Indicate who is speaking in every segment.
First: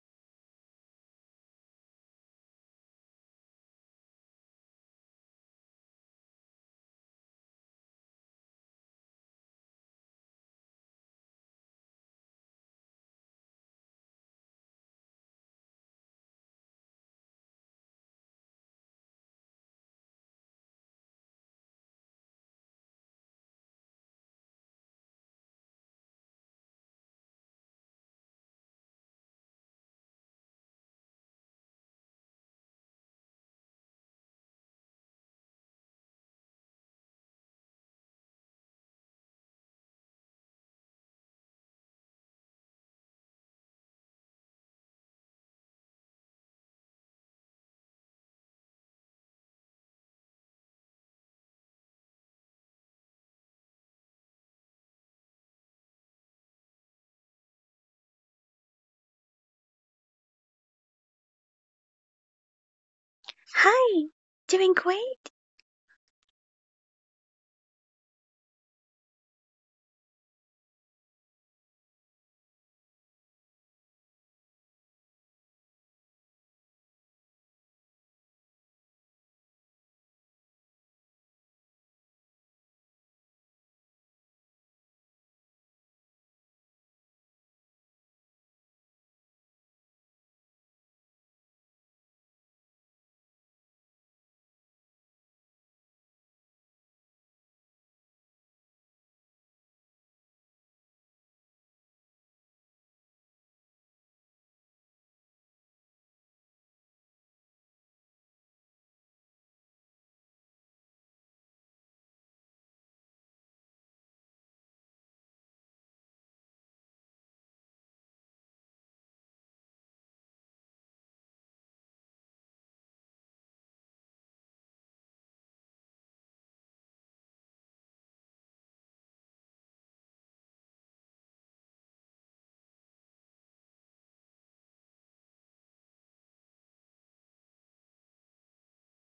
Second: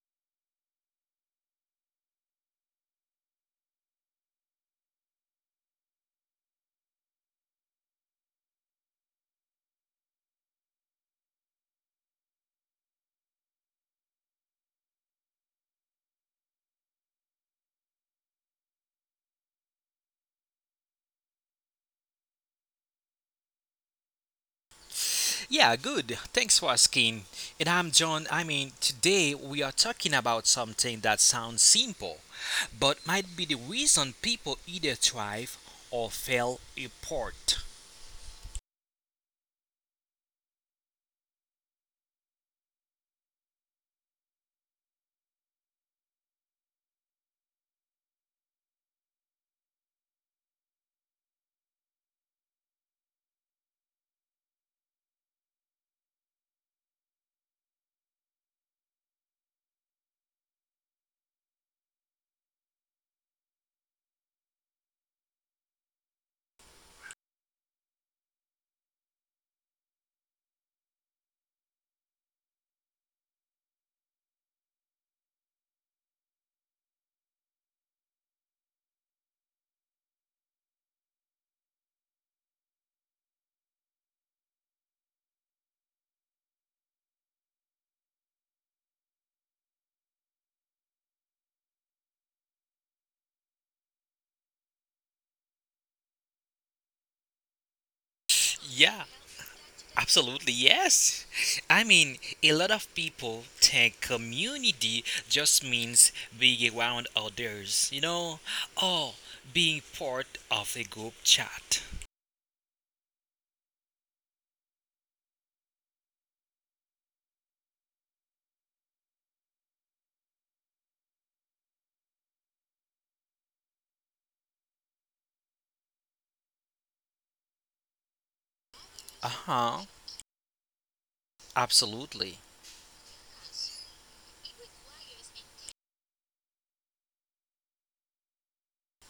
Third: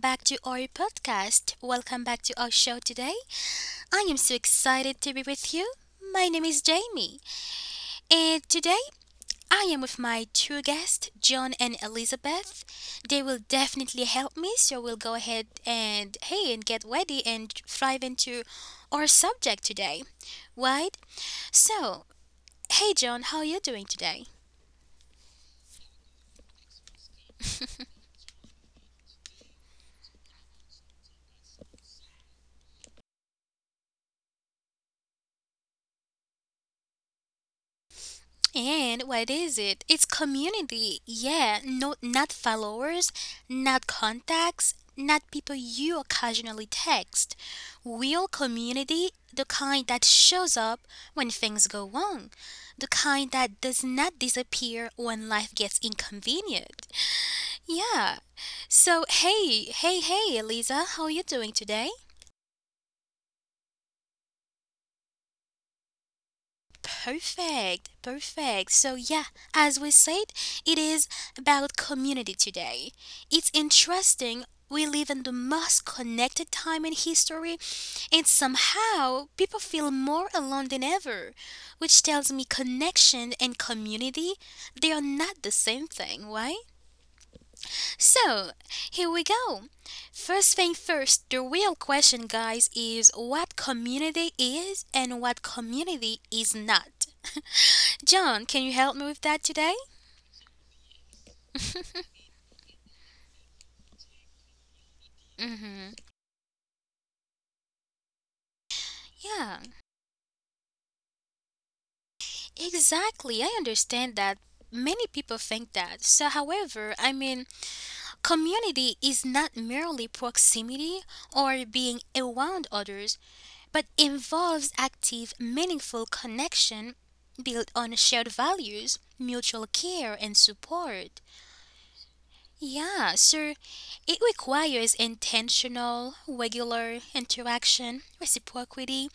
Speaker 1: back to our podcast. Welcome back to our show today. I am so excited to be with you. My name is Jamie, and today I am with my two guests, John and Elizabeth. They will definitely help me, so we'll go ahead and get ready and thrive into our subject today, right? So, John, how are you doing today?
Speaker 2: Yeah, good. Thanks for asking. And I'm John. Today we are talking about something that sounds simple, but might be the reason people either thrive or fail apart.
Speaker 1: And what is it? It's community. Yeah, no, not followers, not contacts, not people you occasionally text. Real community, the kind that shows up when things go wrong, the kind that does not disappear when life gets inconvenient. Yeah. So, Eliza, how are you doing today?
Speaker 3: Hi, doing great.
Speaker 1: Perfect, perfect. So, yeah, as we said, it is about community today. It's interesting. We live in the most connected time in history, and somehow people feel more alone than ever, which tells me connection and community, they are not the same thing, right? So, here we go. First thing first, the real question, guys, is what community is and what community is not. John, can you help
Speaker 2: Yeah,
Speaker 1: me with that today?
Speaker 2: absolutely, yes. I mean, a lot of people think community just
Speaker 1: Mm-hmm.
Speaker 2: means being around others, you know, or
Speaker 1: Yeah,
Speaker 2: being part of a group chat.
Speaker 1: exactly. I understand that many people think that. So, however, I mean, community is not merely proximity or being around others, but involves active, meaningful connection built on shared values,
Speaker 2: Uh
Speaker 1: mutual
Speaker 2: huh,
Speaker 1: care, and support.
Speaker 2: absolutely.
Speaker 1: Yeah, so it requires intentional, regular interaction, reciprocity,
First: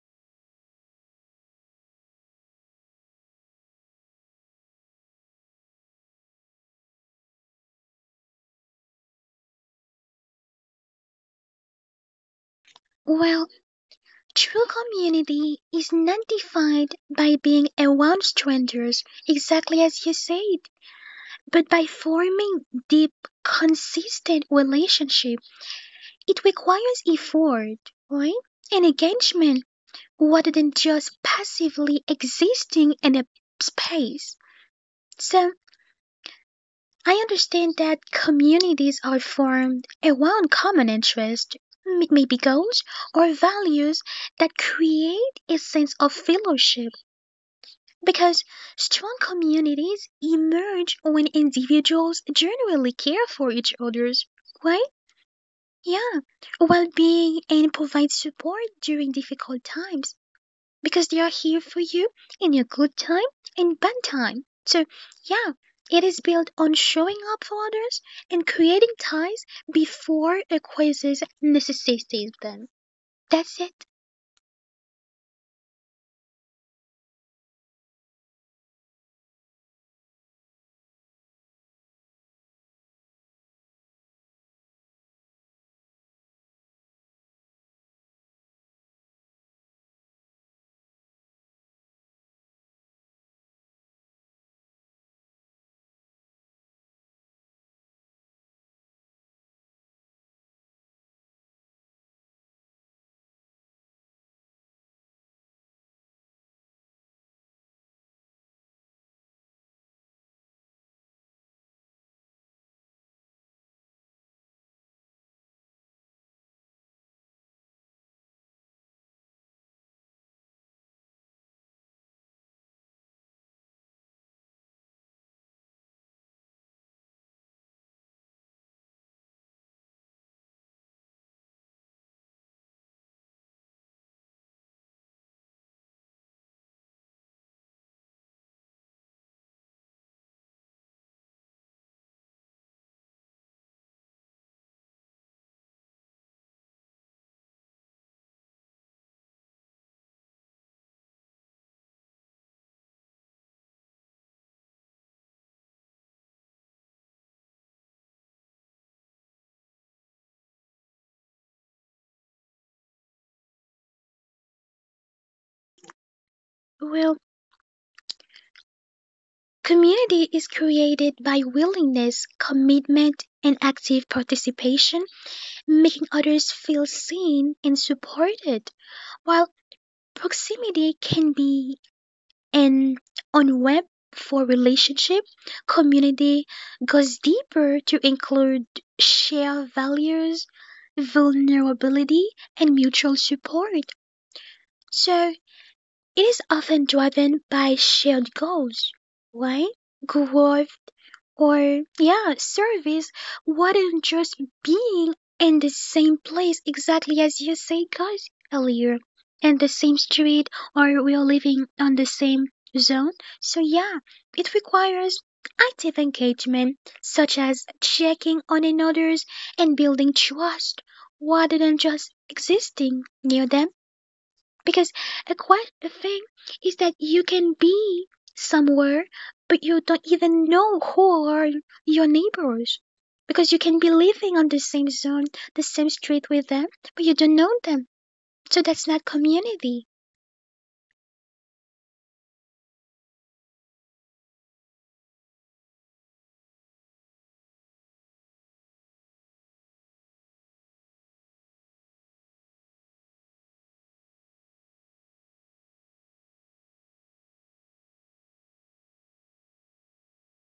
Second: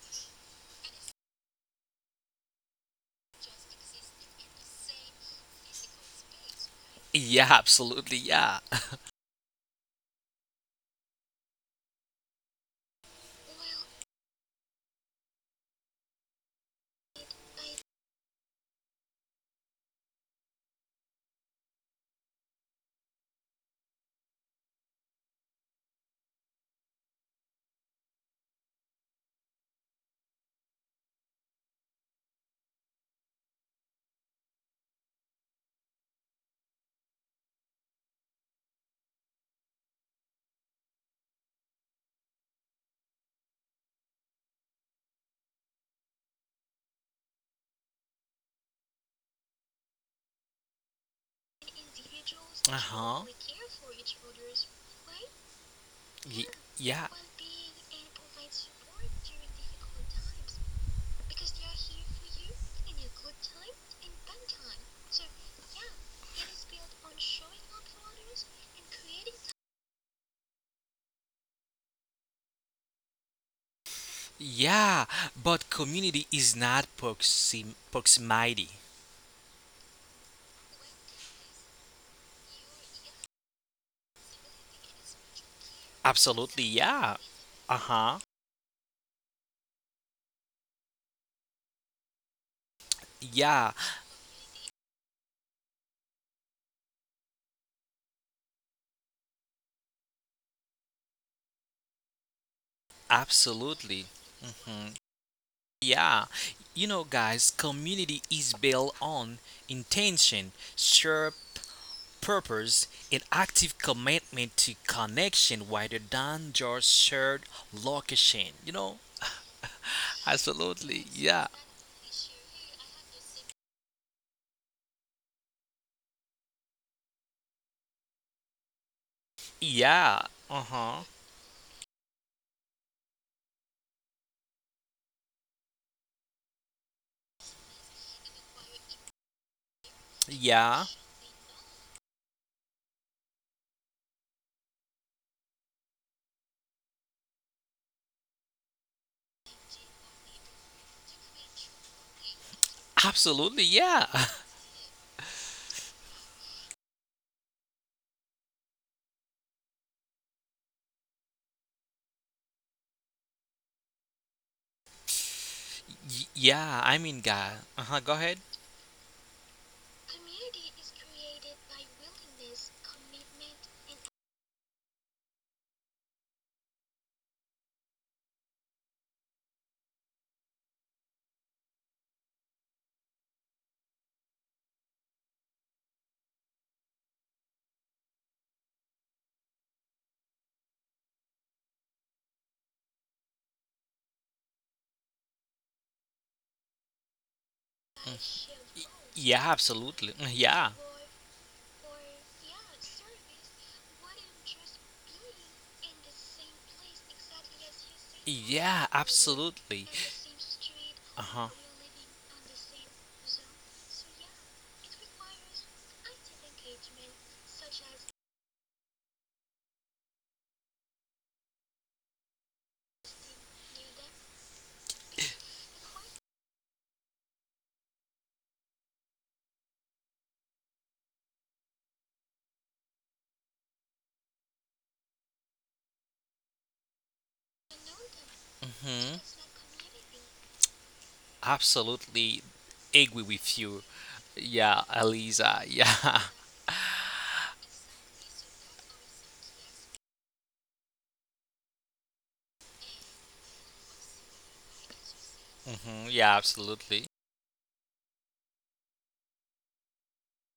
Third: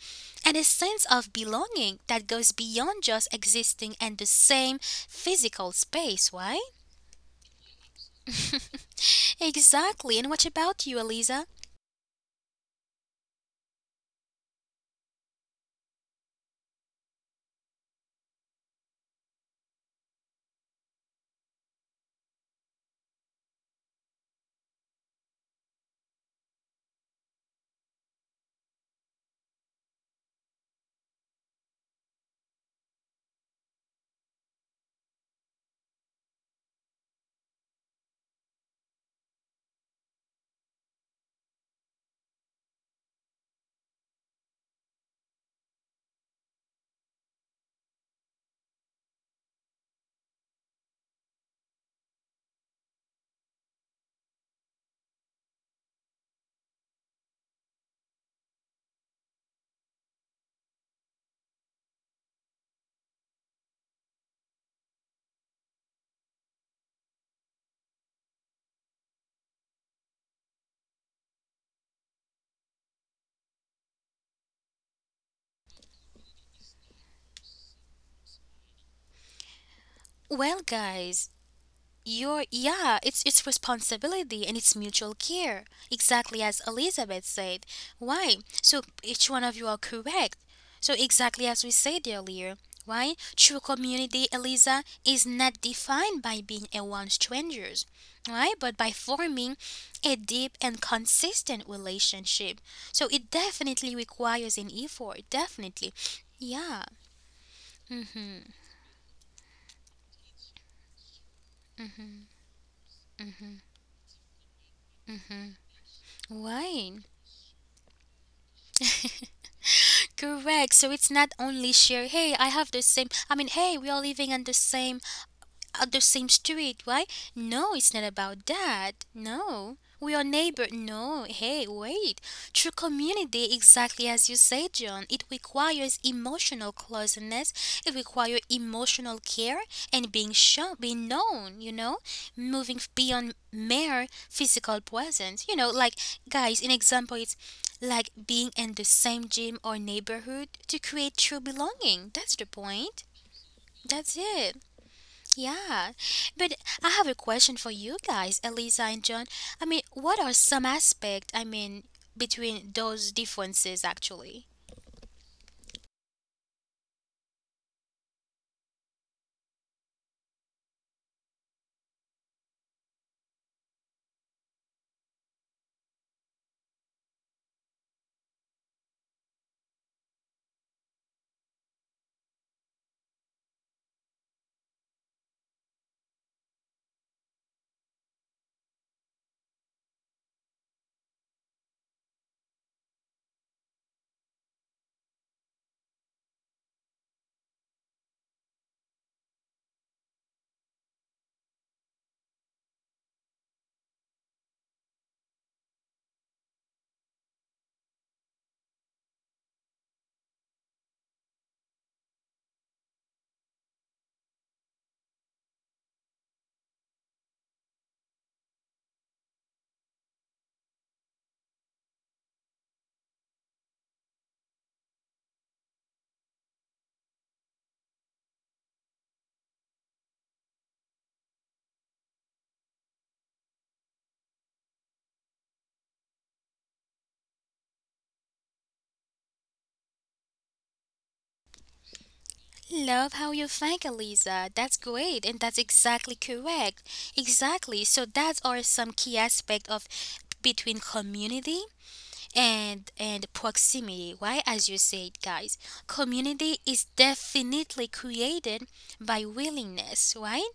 Speaker 1: and a sense of belonging that goes beyond just existing in the same physical space, right?
Speaker 2: Yeah, absolutely, yeah.
Speaker 1: Exactly. And what about you, Eliza?
Speaker 3: Well, true community is not defined by being around strangers, exactly as you said, but by forming deep, consistent relationship. It requires effort, right? And engagement rather than just passively existing in a space. So I understand that communities are formed around common interests, maybe goals or values that create a sense of fellowship because strong communities emerge when individuals
Speaker 2: Uh
Speaker 3: generally
Speaker 2: huh.
Speaker 3: care for each other's, right? Yeah,
Speaker 2: Y-
Speaker 3: well
Speaker 2: yeah.
Speaker 3: being and provide support during difficult times because they are here for you in your good time and bad time. So, yeah, it is built on showing up for others and creating ties before a crisis necessitates them. That's it.
Speaker 2: Yeah, but community is not proximity.
Speaker 1: Well, guys, your yeah, it's responsibility and it's mutual care. Exactly as
Speaker 2: Absolutely, yeah.
Speaker 1: Elizabeth
Speaker 2: Exactly.
Speaker 1: said.
Speaker 2: Uh huh.
Speaker 1: Why? So each one of you are correct. So exactly as we said earlier, why? True
Speaker 2: Yeah,
Speaker 1: community, Eliza, is not defined by being a around strangers, right? But by forming a deep and consistent relationship. So it definitely
Speaker 2: absolutely.
Speaker 1: requires an effort, definitely.
Speaker 2: Yeah, you
Speaker 1: Yeah.
Speaker 2: know, guys, community is
Speaker 1: Mhm.
Speaker 2: built on intention, shared
Speaker 1: Mhm.
Speaker 2: purpose, and
Speaker 1: Mhm.
Speaker 2: active commitment to
Speaker 1: Mhm.
Speaker 2: connection rather than just
Speaker 1: Why?
Speaker 2: shared location. You know?
Speaker 1: Correct. So it's
Speaker 2: Absolutely,
Speaker 1: not
Speaker 2: yeah.
Speaker 1: only share, hey, I have the same, I mean, hey, we are living in the same at the same street, right? No, it's not about that. No. We are
Speaker 2: Yeah.
Speaker 1: neighbor.
Speaker 2: Uh huh.
Speaker 1: No, wait. True community, exactly as you say, John, it requires emotional closeness, it requires emotional care and being shown,
Speaker 2: Yeah.
Speaker 1: being known, you know, moving beyond mere physical presence. You know, like, guys, an example is like being in the same gym or neighborhood to create true belonging. That's the point.
Speaker 2: Absolutely. Yeah.
Speaker 1: That's it. Yeah, but I have a question for you guys, Eliza and John. I mean, what are some aspect, I mean, between those differences actually?
Speaker 2: Yeah.
Speaker 3: Well,
Speaker 2: Guy. Uh huh. Go ahead.
Speaker 3: community is created by willingness, commitment, and active participation, making others feel seen and supported, while proximity can be and on web for relationship, community goes deeper to include shared values, vulnerability, and mutual support. So it is often driven by
Speaker 2: Mm.
Speaker 3: shared
Speaker 2: Y-
Speaker 3: goals,
Speaker 2: Yeah.
Speaker 3: right?
Speaker 2: Absolutely. Mm, yeah.
Speaker 3: Growth or, yeah, service wouldn't just being in the same place exactly as you say, guys, earlier, and the
Speaker 2: Absolutely.
Speaker 3: same street, or we are living on the same zone. So, yeah, it requires active engagement, such as checking on another's and building trust rather than just existing near them because a quite a thing is that you can be somewhere, but you don't even know who are your neighbors. Because you can be living on the same zone, the same street with them, but you don't know them. So that's not
Speaker 2: Mhm.
Speaker 3: community.
Speaker 2: Absolutely
Speaker 1: Love
Speaker 2: agree
Speaker 1: how you
Speaker 2: with you.
Speaker 1: think, Eliza. That's
Speaker 2: Yeah,
Speaker 1: great, and
Speaker 2: Eliza.
Speaker 1: that's exactly
Speaker 2: Yeah.
Speaker 1: correct. Exactly. So that are some key aspect of between community and proximity why as you said guys
Speaker 2: Mhm. Yeah,
Speaker 1: community is
Speaker 2: absolutely.
Speaker 1: definitely created by willingness right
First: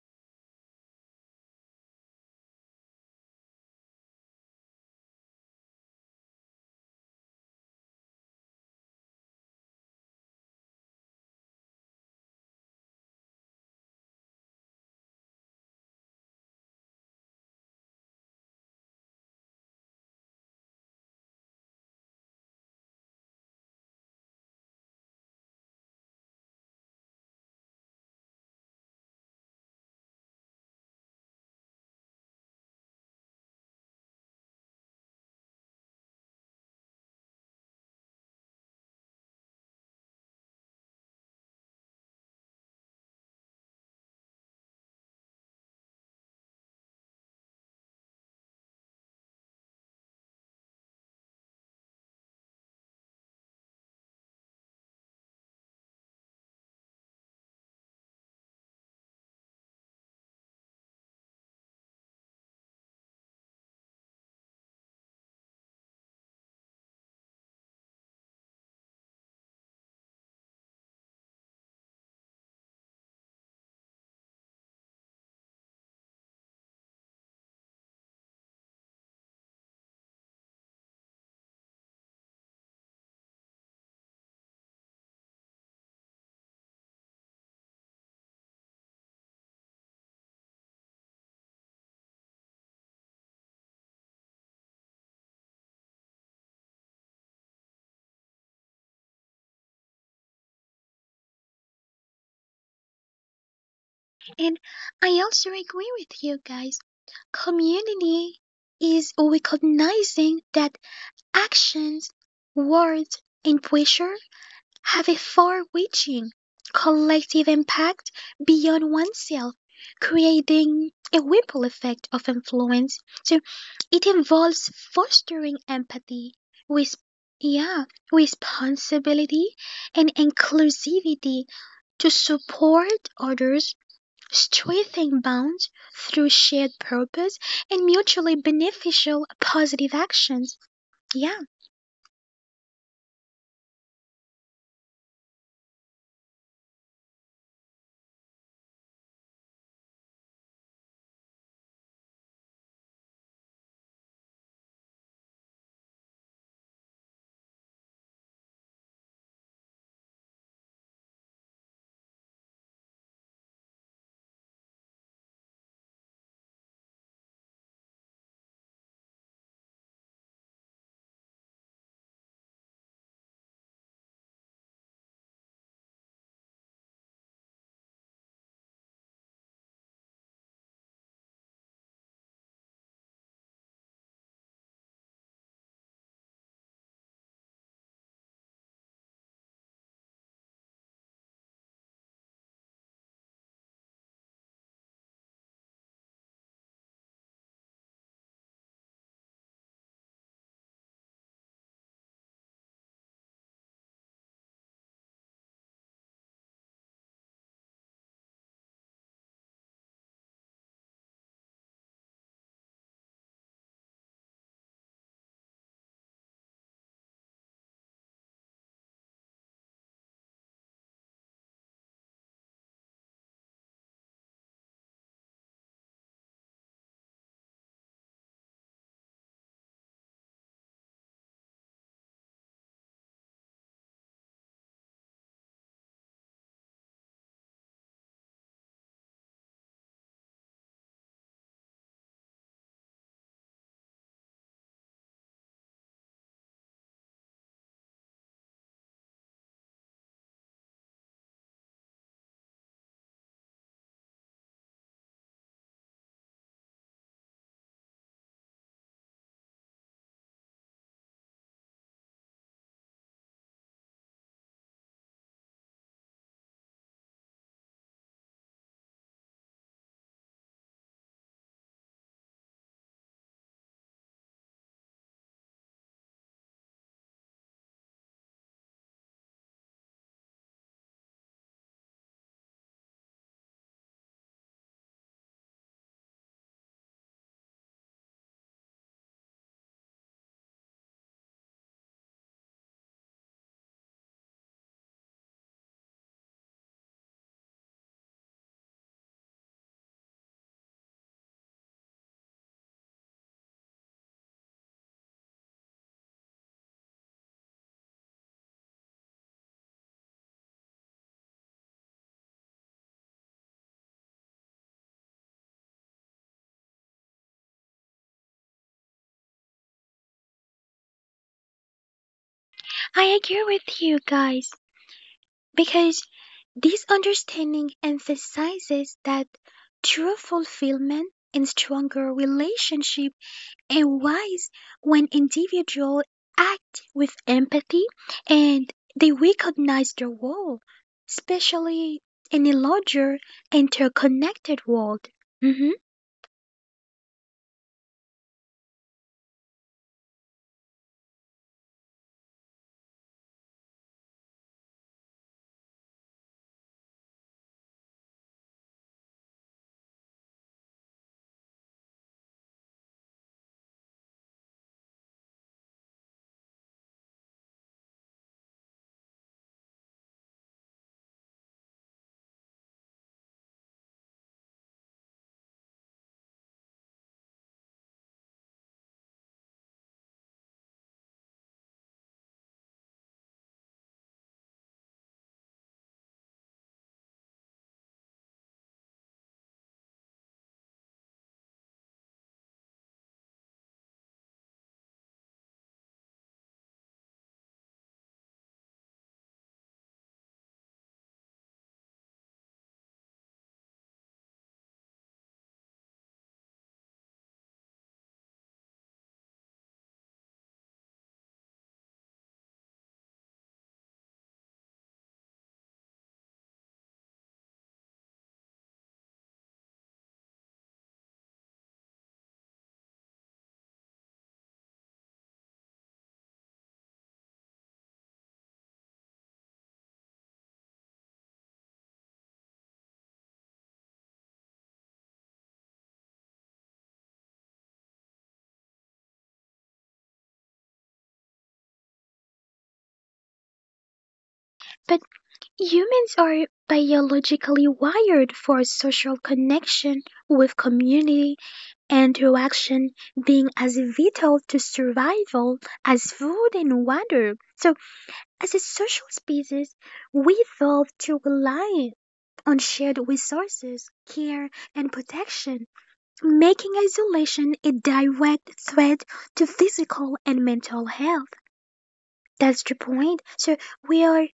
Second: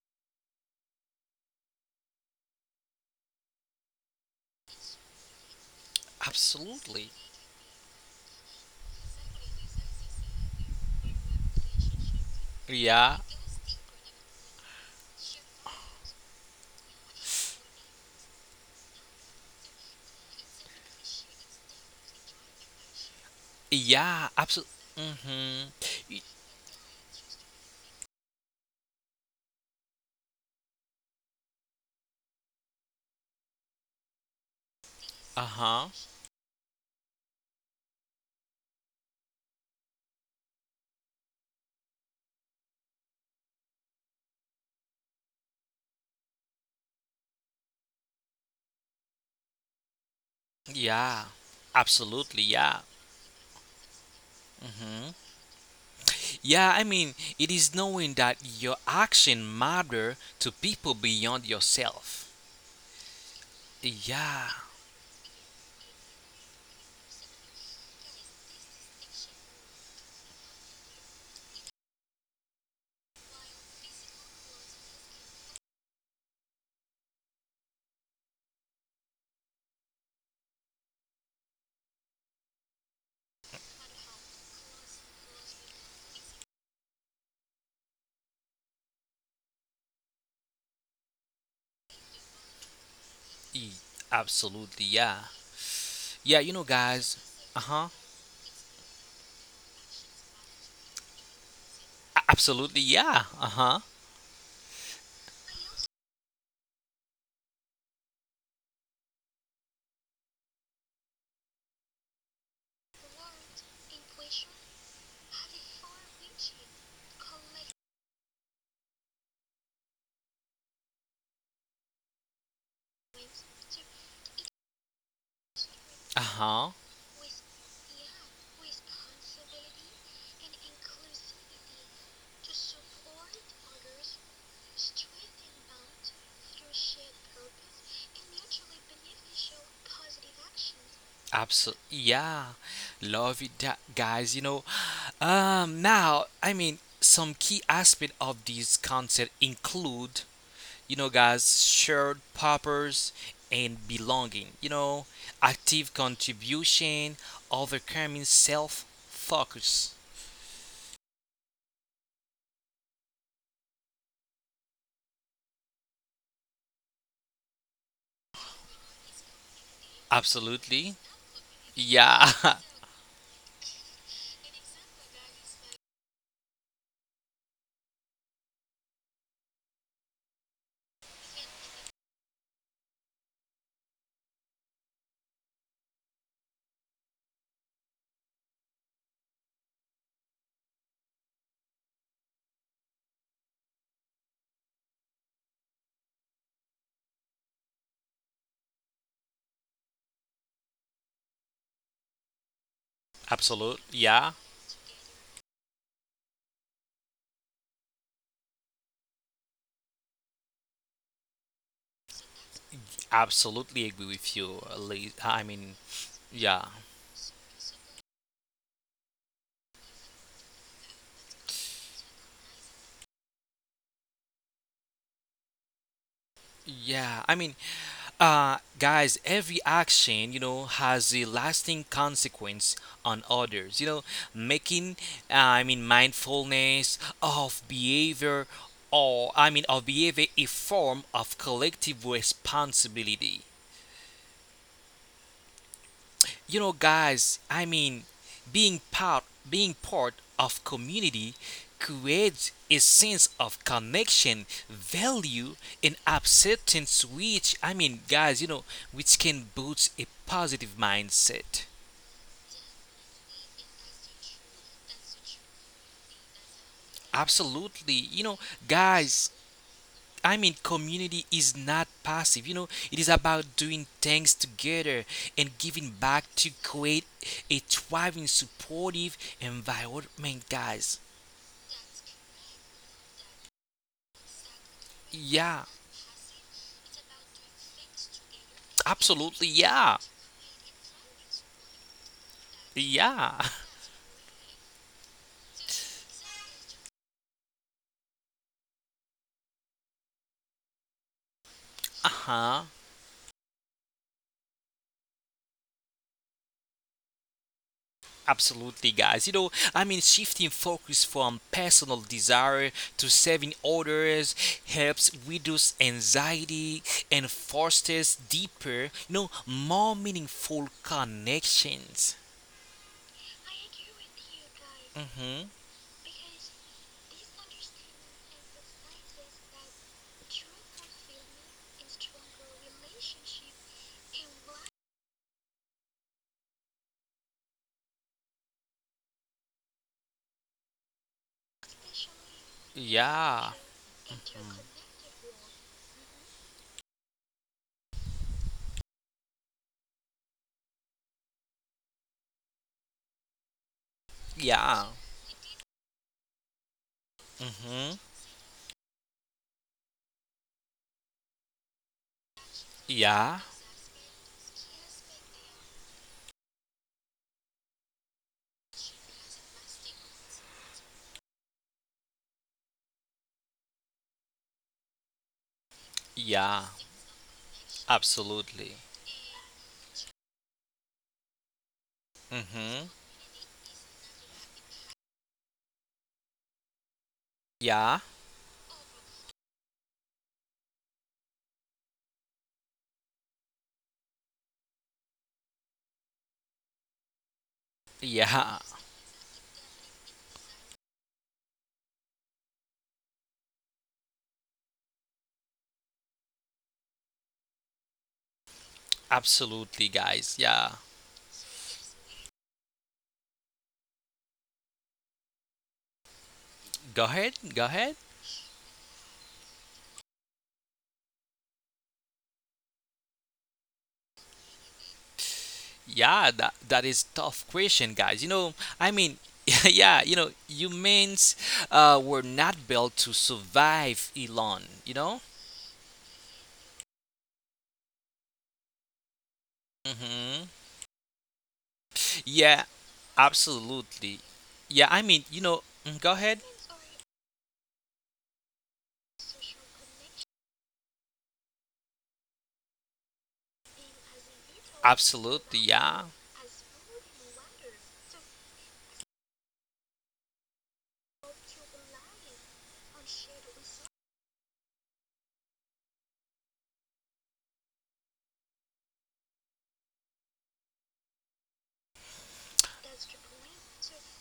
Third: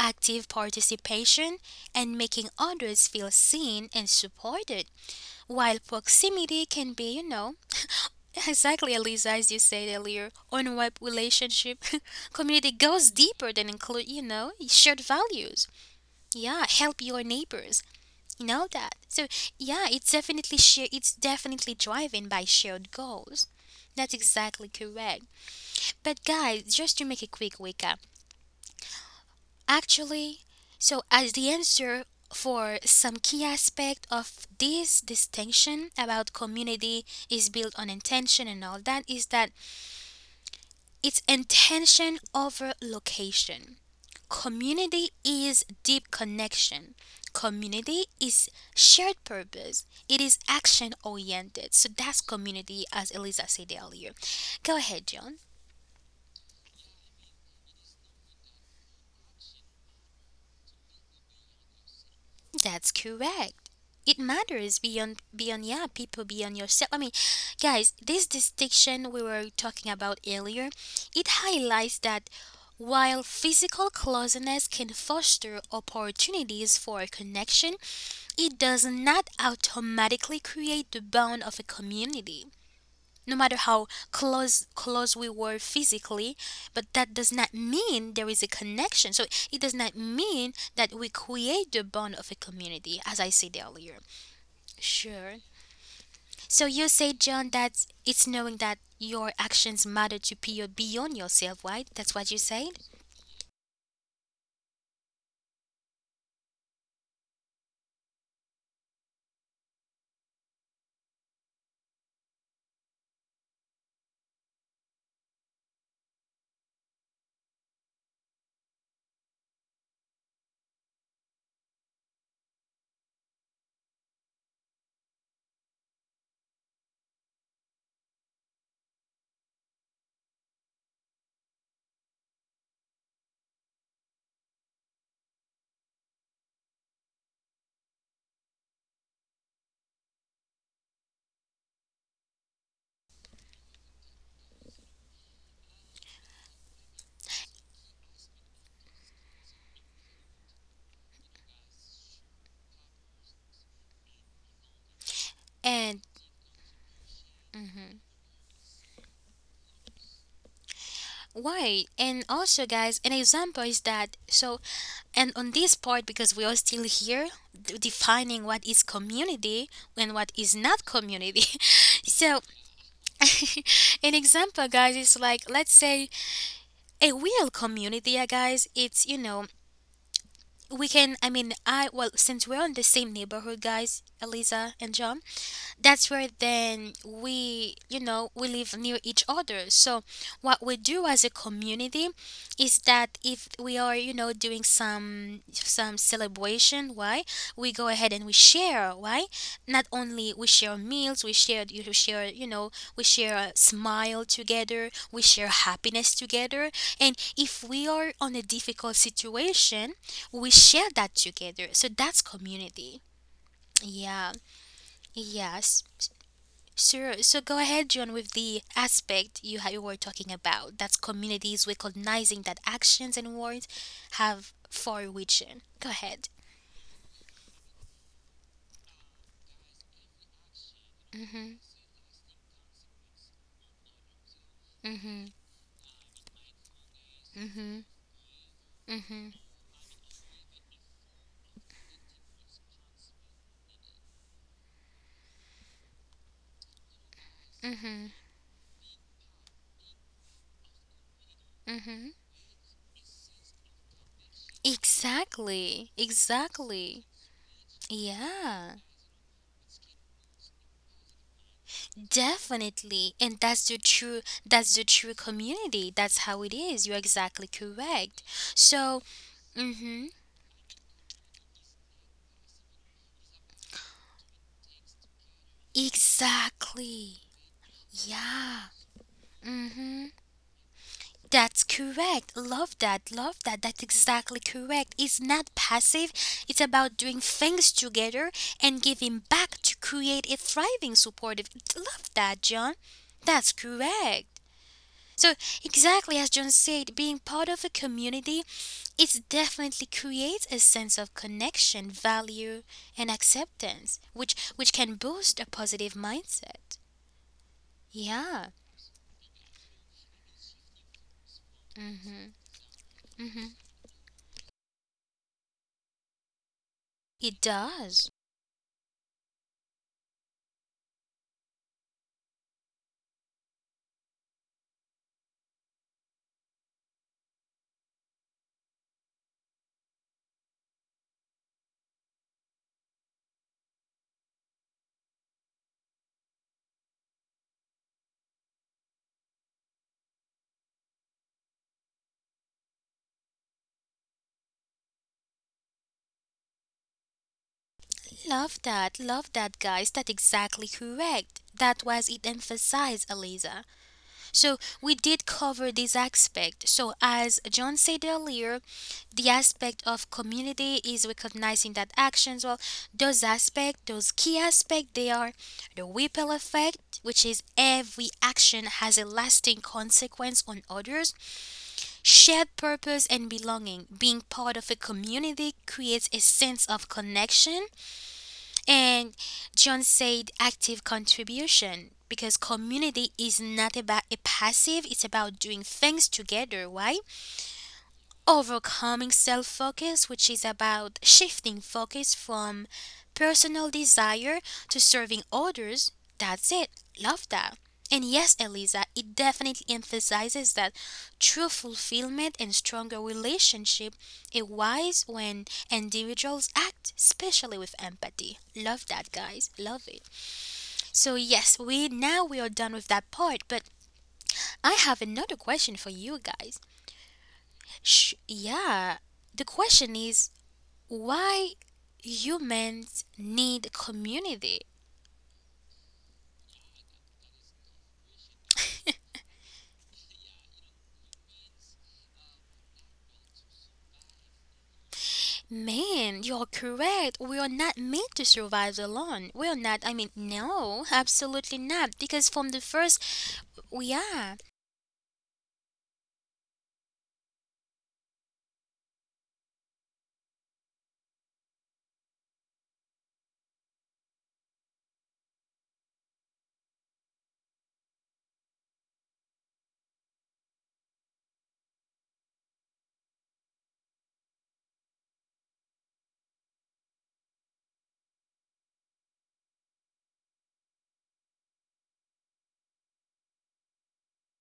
Speaker 1: active participation and making others feel seen and supported while proximity can be
Speaker 2: Absolutely.
Speaker 1: you know exactly Elisa as you said earlier on web relationship community goes
Speaker 2: Yeah.
Speaker 1: deeper than include you know shared values yeah help your neighbors you know that. So yeah, it's definitely driven by shared goals. That's
Speaker 2: Yeah,
Speaker 1: exactly
Speaker 2: absolutely.
Speaker 1: correct. But
Speaker 2: Mm-hmm.
Speaker 1: guys, just to make a quick recap, actually, so as the answer for some key aspect of this distinction
Speaker 2: Uh-huh.
Speaker 1: about community is built on intention and all that is that it's intention over location. Community is deep connection. Community is shared purpose. It is action
Speaker 2: Yeah.
Speaker 1: oriented. So that's
Speaker 2: Absolutely,
Speaker 1: community,
Speaker 2: yeah.
Speaker 1: as Eliza said earlier. Go ahead,
Speaker 2: Hmm.
Speaker 1: John.
Speaker 2: Yeah, it is knowing that your action matter to people beyond yourself.
Speaker 1: That's correct. It
Speaker 2: Yeah.
Speaker 1: matters beyond yeah people beyond yourself. I mean, guys, this distinction we were talking about earlier, it highlights that while physical closeness can foster opportunities for connection, it does not automatically create the bond of a community, no matter how close we were physically, but that does not mean there is a connection. So it does not mean that we create the bond of a community, as I said
Speaker 2: e-
Speaker 1: earlier.
Speaker 2: Absolutely,
Speaker 1: Sure.
Speaker 2: yeah. Yeah,
Speaker 1: So
Speaker 2: you know,
Speaker 1: you say,
Speaker 2: guys.
Speaker 1: John, that
Speaker 2: Uh-huh.
Speaker 1: it's knowing that your actions matter to people beyond yourself, right? That's what you said?
Speaker 2: Absolutely, yeah. Uh-huh.
Speaker 3: And I also agree with you guys. Community is recognizing that actions, words, and pressure have a far reaching collective impact beyond oneself, creating a ripple effect of influence. So it involves fostering empathy,
Speaker 2: Uh-huh.
Speaker 3: with yeah, responsibility and inclusivity to support others, strengthening bonds through shared purpose and mutually beneficial positive actions. Yeah,
Speaker 2: Absolutely. Yeah. Love it, that, guys. You know, now, some key aspect of this concept include, you know, guys, shared purpose and belonging, you know,
Speaker 1: And
Speaker 2: active contribution, overcoming self focus.
Speaker 1: why? And also, guys, an example is that so and on this part, because we are still here defining what is community and what is not
Speaker 2: Absolutely.
Speaker 1: community. So,
Speaker 2: Yeah.
Speaker 1: an example, guys, is like, let's say a real community, guys, it's, you know, we can, I mean, I, well, since we're in the same neighborhood, guys, Eliza and John, that's where then we you know we live near each other so what we do as a community is that if we are you know doing some celebration why we go ahead and we share why not only we share meals we share you know we share a
Speaker 2: Absolutely.
Speaker 1: smile
Speaker 2: Yeah.
Speaker 1: together we share happiness together and if we are on a difficult situation we share that together so that's community
Speaker 2: Absolutely
Speaker 1: yeah
Speaker 2: agree with you, Liz.
Speaker 1: yes.
Speaker 2: Yeah.
Speaker 1: Sure. So go ahead, John, with the aspect you, you were talking about. That's communities recognizing that actions and words have far reaching. Go ahead.
Speaker 2: Yeah, guys, every action, you know, has
Speaker 1: Mhm.
Speaker 2: a lasting consequence on others. You know, making,
Speaker 1: Mhm.
Speaker 2: mindfulness
Speaker 1: Mhm.
Speaker 2: of behavior
Speaker 1: Mhm.
Speaker 2: or, of behavior a form of collective responsibility. You know, guys,
Speaker 1: Mhm.
Speaker 2: being part of community
Speaker 1: Mhm.
Speaker 2: creates a sense of connection, value,
Speaker 1: Exactly.
Speaker 2: and acceptance.
Speaker 1: Exactly.
Speaker 2: Which guys, you know,
Speaker 1: Yeah.
Speaker 2: which can boost a positive mindset.
Speaker 1: Definitely. And that's the true community. That's how it is. You're exactly
Speaker 2: Absolutely, you
Speaker 1: correct.
Speaker 2: know,
Speaker 1: So,
Speaker 2: guys.
Speaker 1: mhm.
Speaker 2: Community is not passive. You know, it is about doing things together and giving back to create
Speaker 1: Exactly.
Speaker 2: a thriving,
Speaker 1: Yeah.
Speaker 2: supportive
Speaker 1: Mhm.
Speaker 2: environment, guys.
Speaker 1: That's correct. Love that. Love that. That's exactly correct. It's not
Speaker 2: Yeah,
Speaker 1: passive. It's about doing things together and giving back
Speaker 2: absolutely,
Speaker 1: to
Speaker 2: yeah.
Speaker 1: create a thriving, supportive. Love that, John. That's
Speaker 2: Yeah.
Speaker 1: correct. So, exactly as John said, being part of a community, it definitely creates a sense of connection, value,
Speaker 2: Uh-huh.
Speaker 1: and acceptance, which can boost a positive mindset. Yeah,
Speaker 2: Absolutely, guys. You know, shifting focus from personal desire to serving others helps reduce anxiety
Speaker 1: it
Speaker 2: and
Speaker 1: does.
Speaker 2: fosters deeper, you know, more meaningful connections.
Speaker 3: I agree with you guys.
Speaker 2: Mm-hmm.
Speaker 3: Because this understanding emphasizes that true fulfillment in stronger relationship arise when individuals act with empathy and they recognize their role, especially in a larger
Speaker 2: Yeah.
Speaker 3: interconnected world. Mhm.
Speaker 1: Love that, guys. That's exactly correct. That was it emphasized, Eliza. So we
Speaker 2: Yeah.
Speaker 1: did cover this aspect. So as John said
Speaker 2: Mm-hmm.
Speaker 1: earlier, the aspect of community is recognizing that actions, well, those
Speaker 2: Yeah.
Speaker 1: aspect, those key aspect, they are the ripple effect, which is every action has a lasting consequence on others, shared purpose and belonging. Being part of a community creates a sense of
Speaker 2: Yeah.
Speaker 1: connection
Speaker 2: Absolutely.
Speaker 1: and John said active contribution because community
Speaker 2: Mm-hmm.
Speaker 1: is not about a passive, it's about doing things together. Why?
Speaker 2: Yeah.
Speaker 1: Overcoming self focus, which is about shifting focus from personal desire to serving others. That's it. Love that. And yes, Eliza,
Speaker 2: Yeah.
Speaker 1: it definitely emphasizes that true fulfillment and stronger relationship arise when individuals act, especially with empathy. Love that, guys. Love it.
Speaker 2: Absolutely, guys. Yeah.
Speaker 1: So yes, we now we are done with that part, but I have another question for you guys.
Speaker 2: Go ahead. Go
Speaker 1: Sh-
Speaker 2: ahead.
Speaker 1: yeah, the question is why humans need community.
Speaker 2: Yeah, that is tough question, guys. You know, I mean, yeah, you know, humans were not built to survive Elon. You know.
Speaker 1: Man, you're correct. We are not made to survive alone. We are not, I mean,
Speaker 2: Hmm.
Speaker 1: no, absolutely not. Because from the
Speaker 2: Yeah,
Speaker 1: first, we are.
Speaker 2: absolutely.
Speaker 3: But
Speaker 2: Yeah, you know,
Speaker 3: humans
Speaker 2: go
Speaker 3: are
Speaker 2: ahead.
Speaker 3: biologically wired for social connection with community interaction being as vital to survival
Speaker 2: Absolutely,
Speaker 3: as
Speaker 2: yeah.
Speaker 3: food and water. So, as a social species, we evolved to rely on shared resources, care, and protection, making isolation a direct threat to physical and mental health. That's the point. So, we are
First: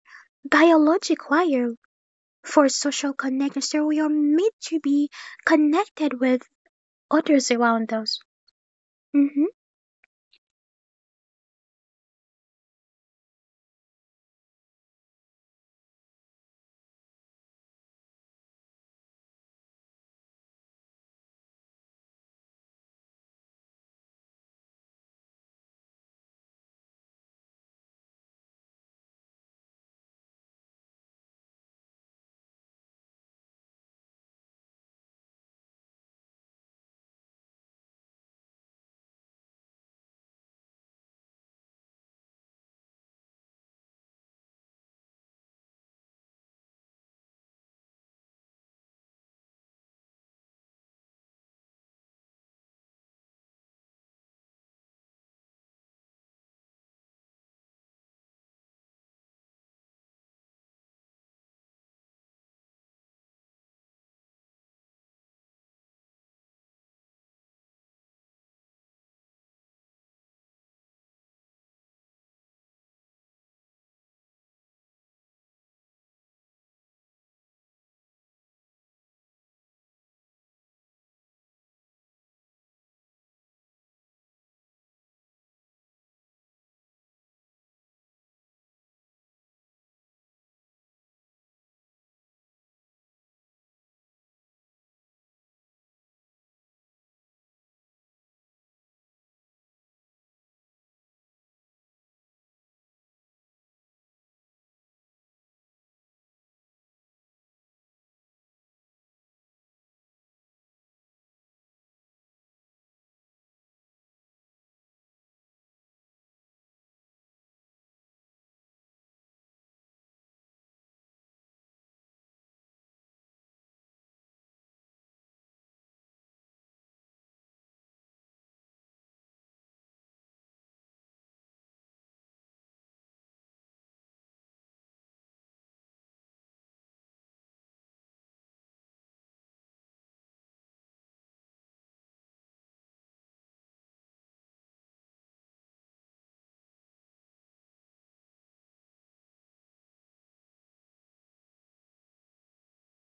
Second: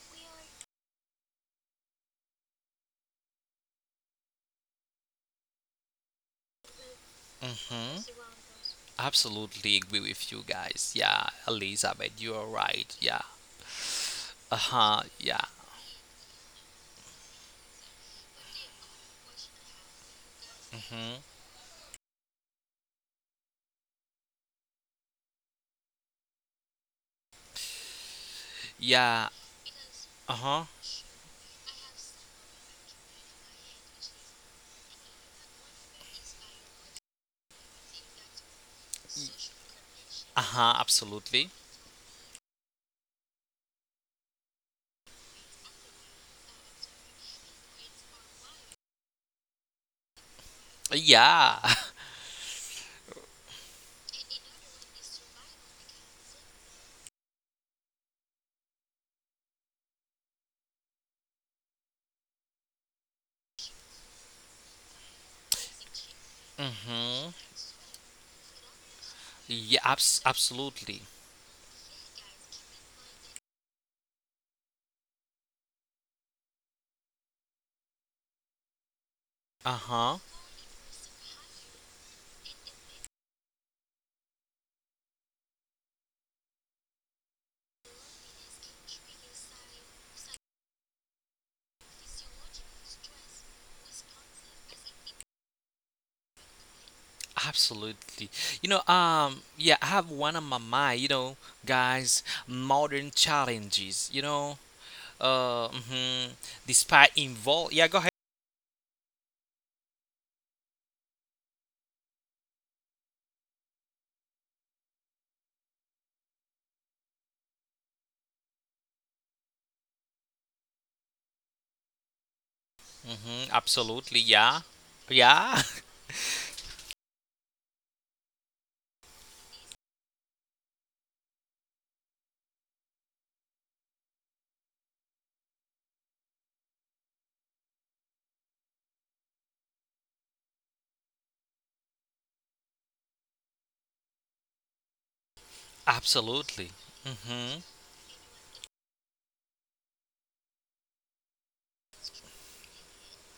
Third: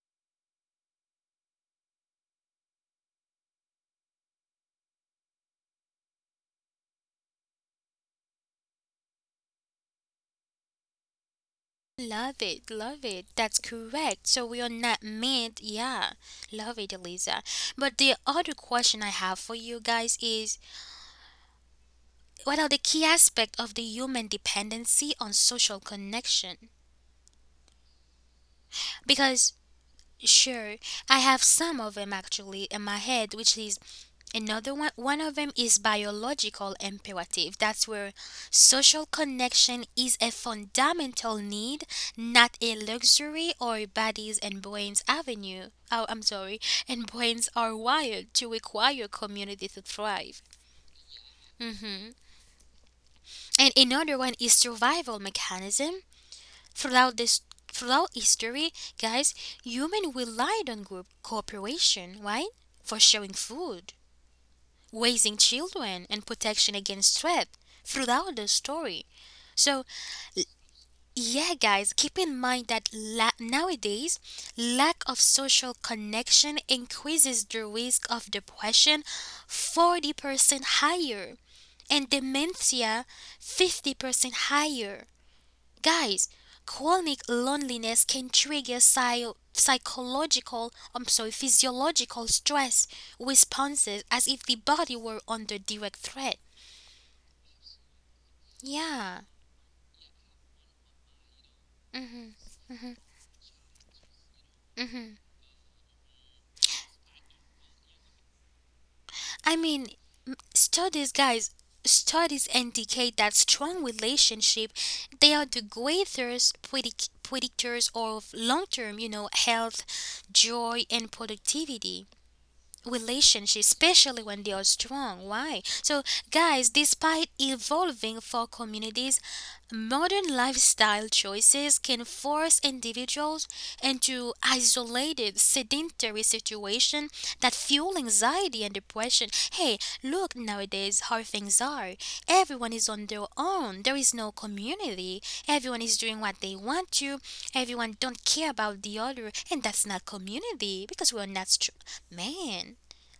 Speaker 3: biologic wire for social connection. So, we are made to be connected with others around
Speaker 2: Hmm.
Speaker 3: us. Mhm.
Speaker 2: Absolutely agree with you guys. Yeah, Elizabeth, you are
Speaker 1: Love it,
Speaker 2: right.
Speaker 1: love
Speaker 2: Yeah.
Speaker 1: it. That's correct. So
Speaker 2: Uh
Speaker 1: we are
Speaker 2: huh.
Speaker 1: not
Speaker 2: Yeah.
Speaker 1: made, yeah. Love it, Elisa. But the other question I have for you guys is
Speaker 2: Hmm.
Speaker 1: what are the key aspects of the human dependency on social connection?
Speaker 2: Yeah.
Speaker 1: Because
Speaker 2: Uh huh.
Speaker 1: sure, I have some of them actually in my head, which is another one. One of them is biological imperative. That's where social connection is
Speaker 2: Uh
Speaker 1: a
Speaker 2: huh. Absolutely.
Speaker 1: fundamental need, not a luxury or bodies and brains avenue. Oh, I'm sorry, and brains are wired to require community to thrive.
Speaker 2: Yeah.
Speaker 1: Hmm. And another one is survival mechanism. Throughout this Throughout history, guys, human relied on group cooperation, right? For sharing food, raising children and protection
Speaker 2: Hmm.
Speaker 1: against threat throughout the story.
Speaker 2: Yeah,
Speaker 1: So,
Speaker 2: absolutely.
Speaker 1: yeah, guys, keep in mind that nowadays, lack of social connection increases the risk of depression
Speaker 2: Uh-huh.
Speaker 1: 40% higher and dementia 50% higher. Guys, chronic loneliness can trigger psychological, I'm sorry, physiological stress responses as if the body were under direct threat.
Speaker 2: Absolutely. You know,
Speaker 1: Yeah.
Speaker 2: yeah, I have one on my mind, you know, guys, modern challenges, you know,
Speaker 1: Hmm.
Speaker 2: uh, mm-hmm, despite involve, yeah, go ahead.
Speaker 1: I mean, studies, guys, studies indicate that strong relationship, they are the greatest predictors of long-term, you know, health, joy, and productivity.
Speaker 2: Mm-hmm,
Speaker 1: Relationship,
Speaker 2: absolutely,
Speaker 1: especially
Speaker 2: yeah.
Speaker 1: when they are strong.
Speaker 2: Yeah,
Speaker 1: Why? So, guys, despite evolving for communities, modern lifestyle choices can force individuals into isolated, sedentary situation that fuel anxiety and depression. Hey, look nowadays how things are. Everyone is on their own. There is no community. Everyone is doing what
Speaker 2: absolutely.
Speaker 1: they want to.
Speaker 2: Mm-hmm.
Speaker 1: Everyone don't care about the other, and that's not community because we're not str- man.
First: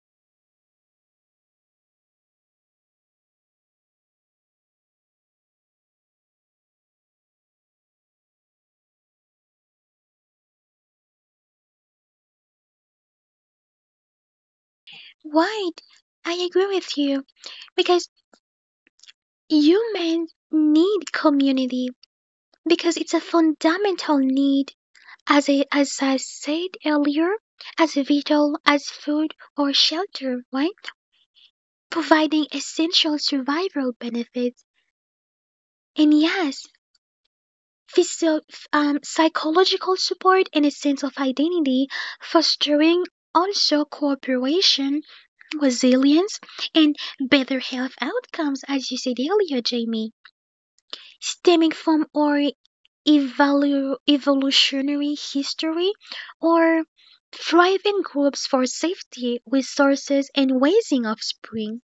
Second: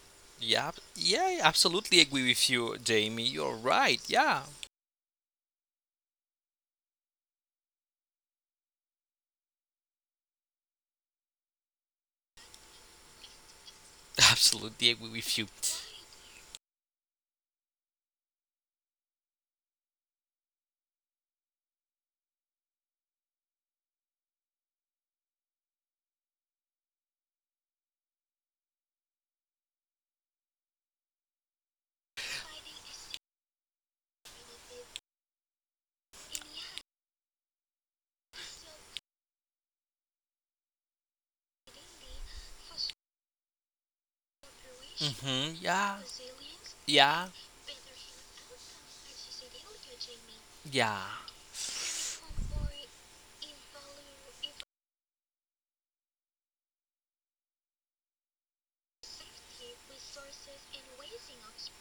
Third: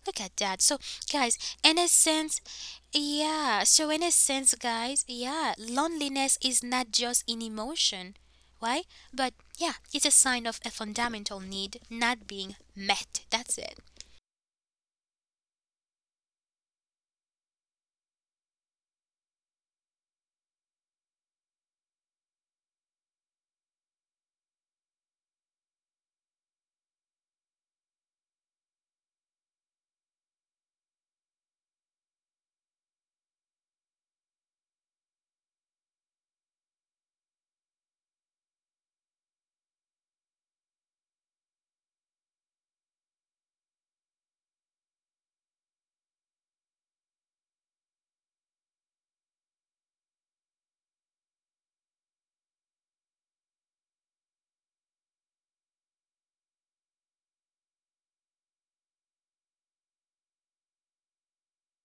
Speaker 1: Look at that.
Speaker 2: Yeah,
Speaker 1: So,
Speaker 2: yeah,
Speaker 1: guys,
Speaker 2: I
Speaker 1: in a
Speaker 2: absolutely agree
Speaker 1: sense,
Speaker 2: with you, Jamie. You're
Speaker 1: yeah. So,
Speaker 2: right.
Speaker 1: in a
Speaker 2: Yeah,
Speaker 1: sense, guys, yeah, loneliness is not just an emotion, right? But yeah, it's a sign of a fundamental need not being met. That's it.
Speaker 2: absolutely agree with you.
Speaker 3: Right, I agree with you because humans need community because it's a fundamental need, as I said earlier, as vital as food or shelter, right? Providing essential survival benefits. And yes, physio- psychological support and a sense of identity, fostering also cooperation,
Speaker 2: Mm-hmm. Yeah,
Speaker 3: resilience, and
Speaker 2: yeah.
Speaker 3: better health outcomes, as you said earlier, Jamie.
Speaker 2: Yeah.
Speaker 3: Stemming from our evolutionary history or thriving groups for safety, resources, and raising offspring.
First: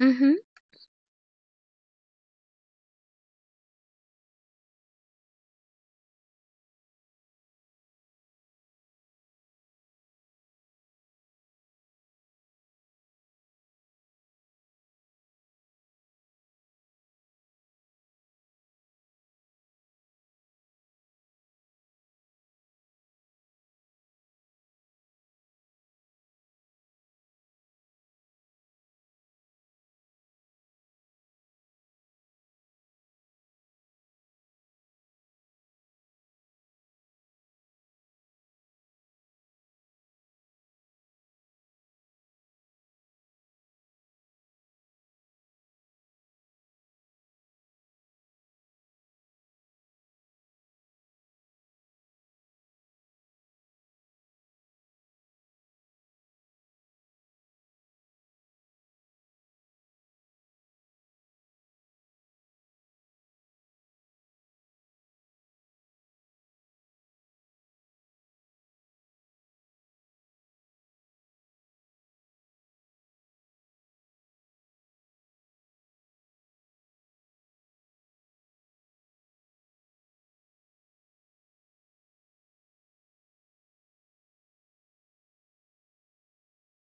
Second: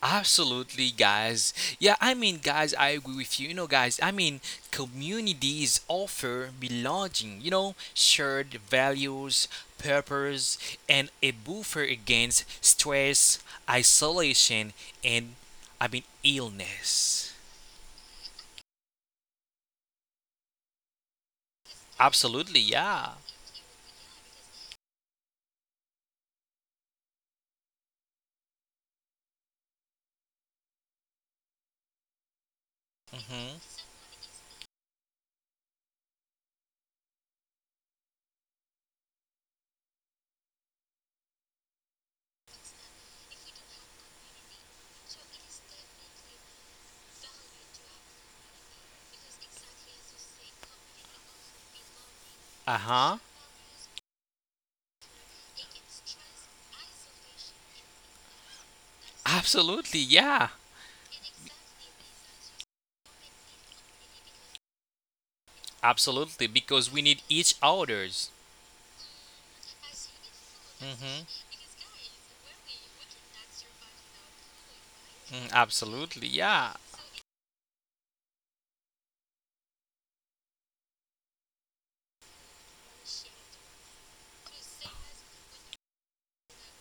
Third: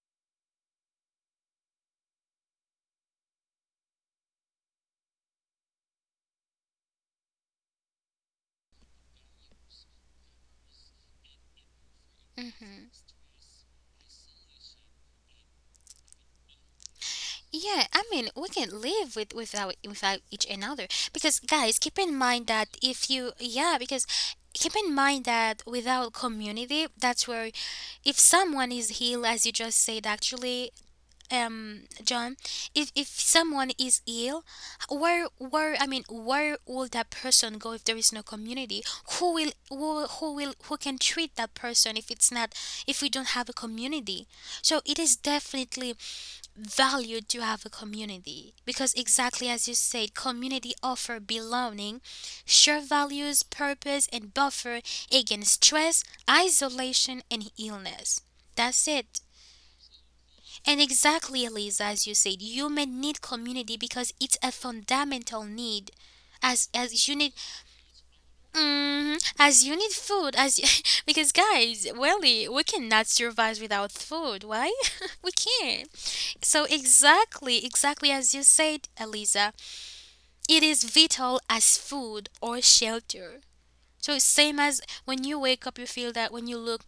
Speaker 3: Mhm.
Speaker 2: Absolutely, guys. Yeah, guys, I agree with you. You know, guys, communities offer belonging, you know, shared values, purpose, and a buffer against
Speaker 1: Mhm.
Speaker 2: stress, isolation, and illness.
Speaker 1: Yeah, I mean, we can live with without each another because guys, keep in mind
Speaker 2: Absolutely,
Speaker 1: that if
Speaker 2: yeah.
Speaker 1: you yeah, because keep in mind that without community, that's where if someone is healed, as you just said, actually, um, John, if
Speaker 2: Mm-hmm.
Speaker 1: someone is ill, where I mean where will that person go if there is no community? Who will who can treat that person if it's not if we don't have a community? So it is definitely valued to have a community because exactly as you said, community offer belonging, share
Speaker 2: Uh huh.
Speaker 1: values, purpose and buffer against stress, isolation and illness. That's it.
Speaker 2: Absolutely, yeah.
Speaker 1: And exactly, Eliza, as you said, human need community because it's a fundamental need.
Speaker 2: Absolutely,
Speaker 1: As
Speaker 2: because
Speaker 1: as
Speaker 2: we
Speaker 1: you
Speaker 2: need
Speaker 1: need,
Speaker 2: each other's.
Speaker 1: Mhm. as you need food, as you, because
Speaker 2: Mm-hmm.
Speaker 1: guys, really, we cannot survive without food, right? We
Speaker 2: Mm,
Speaker 1: can't.
Speaker 2: absolutely.
Speaker 1: So
Speaker 2: Yeah.
Speaker 1: exactly, exactly as you said, Eliza, it is vital as food or shelter. So same as when you wake up, you feel that when you look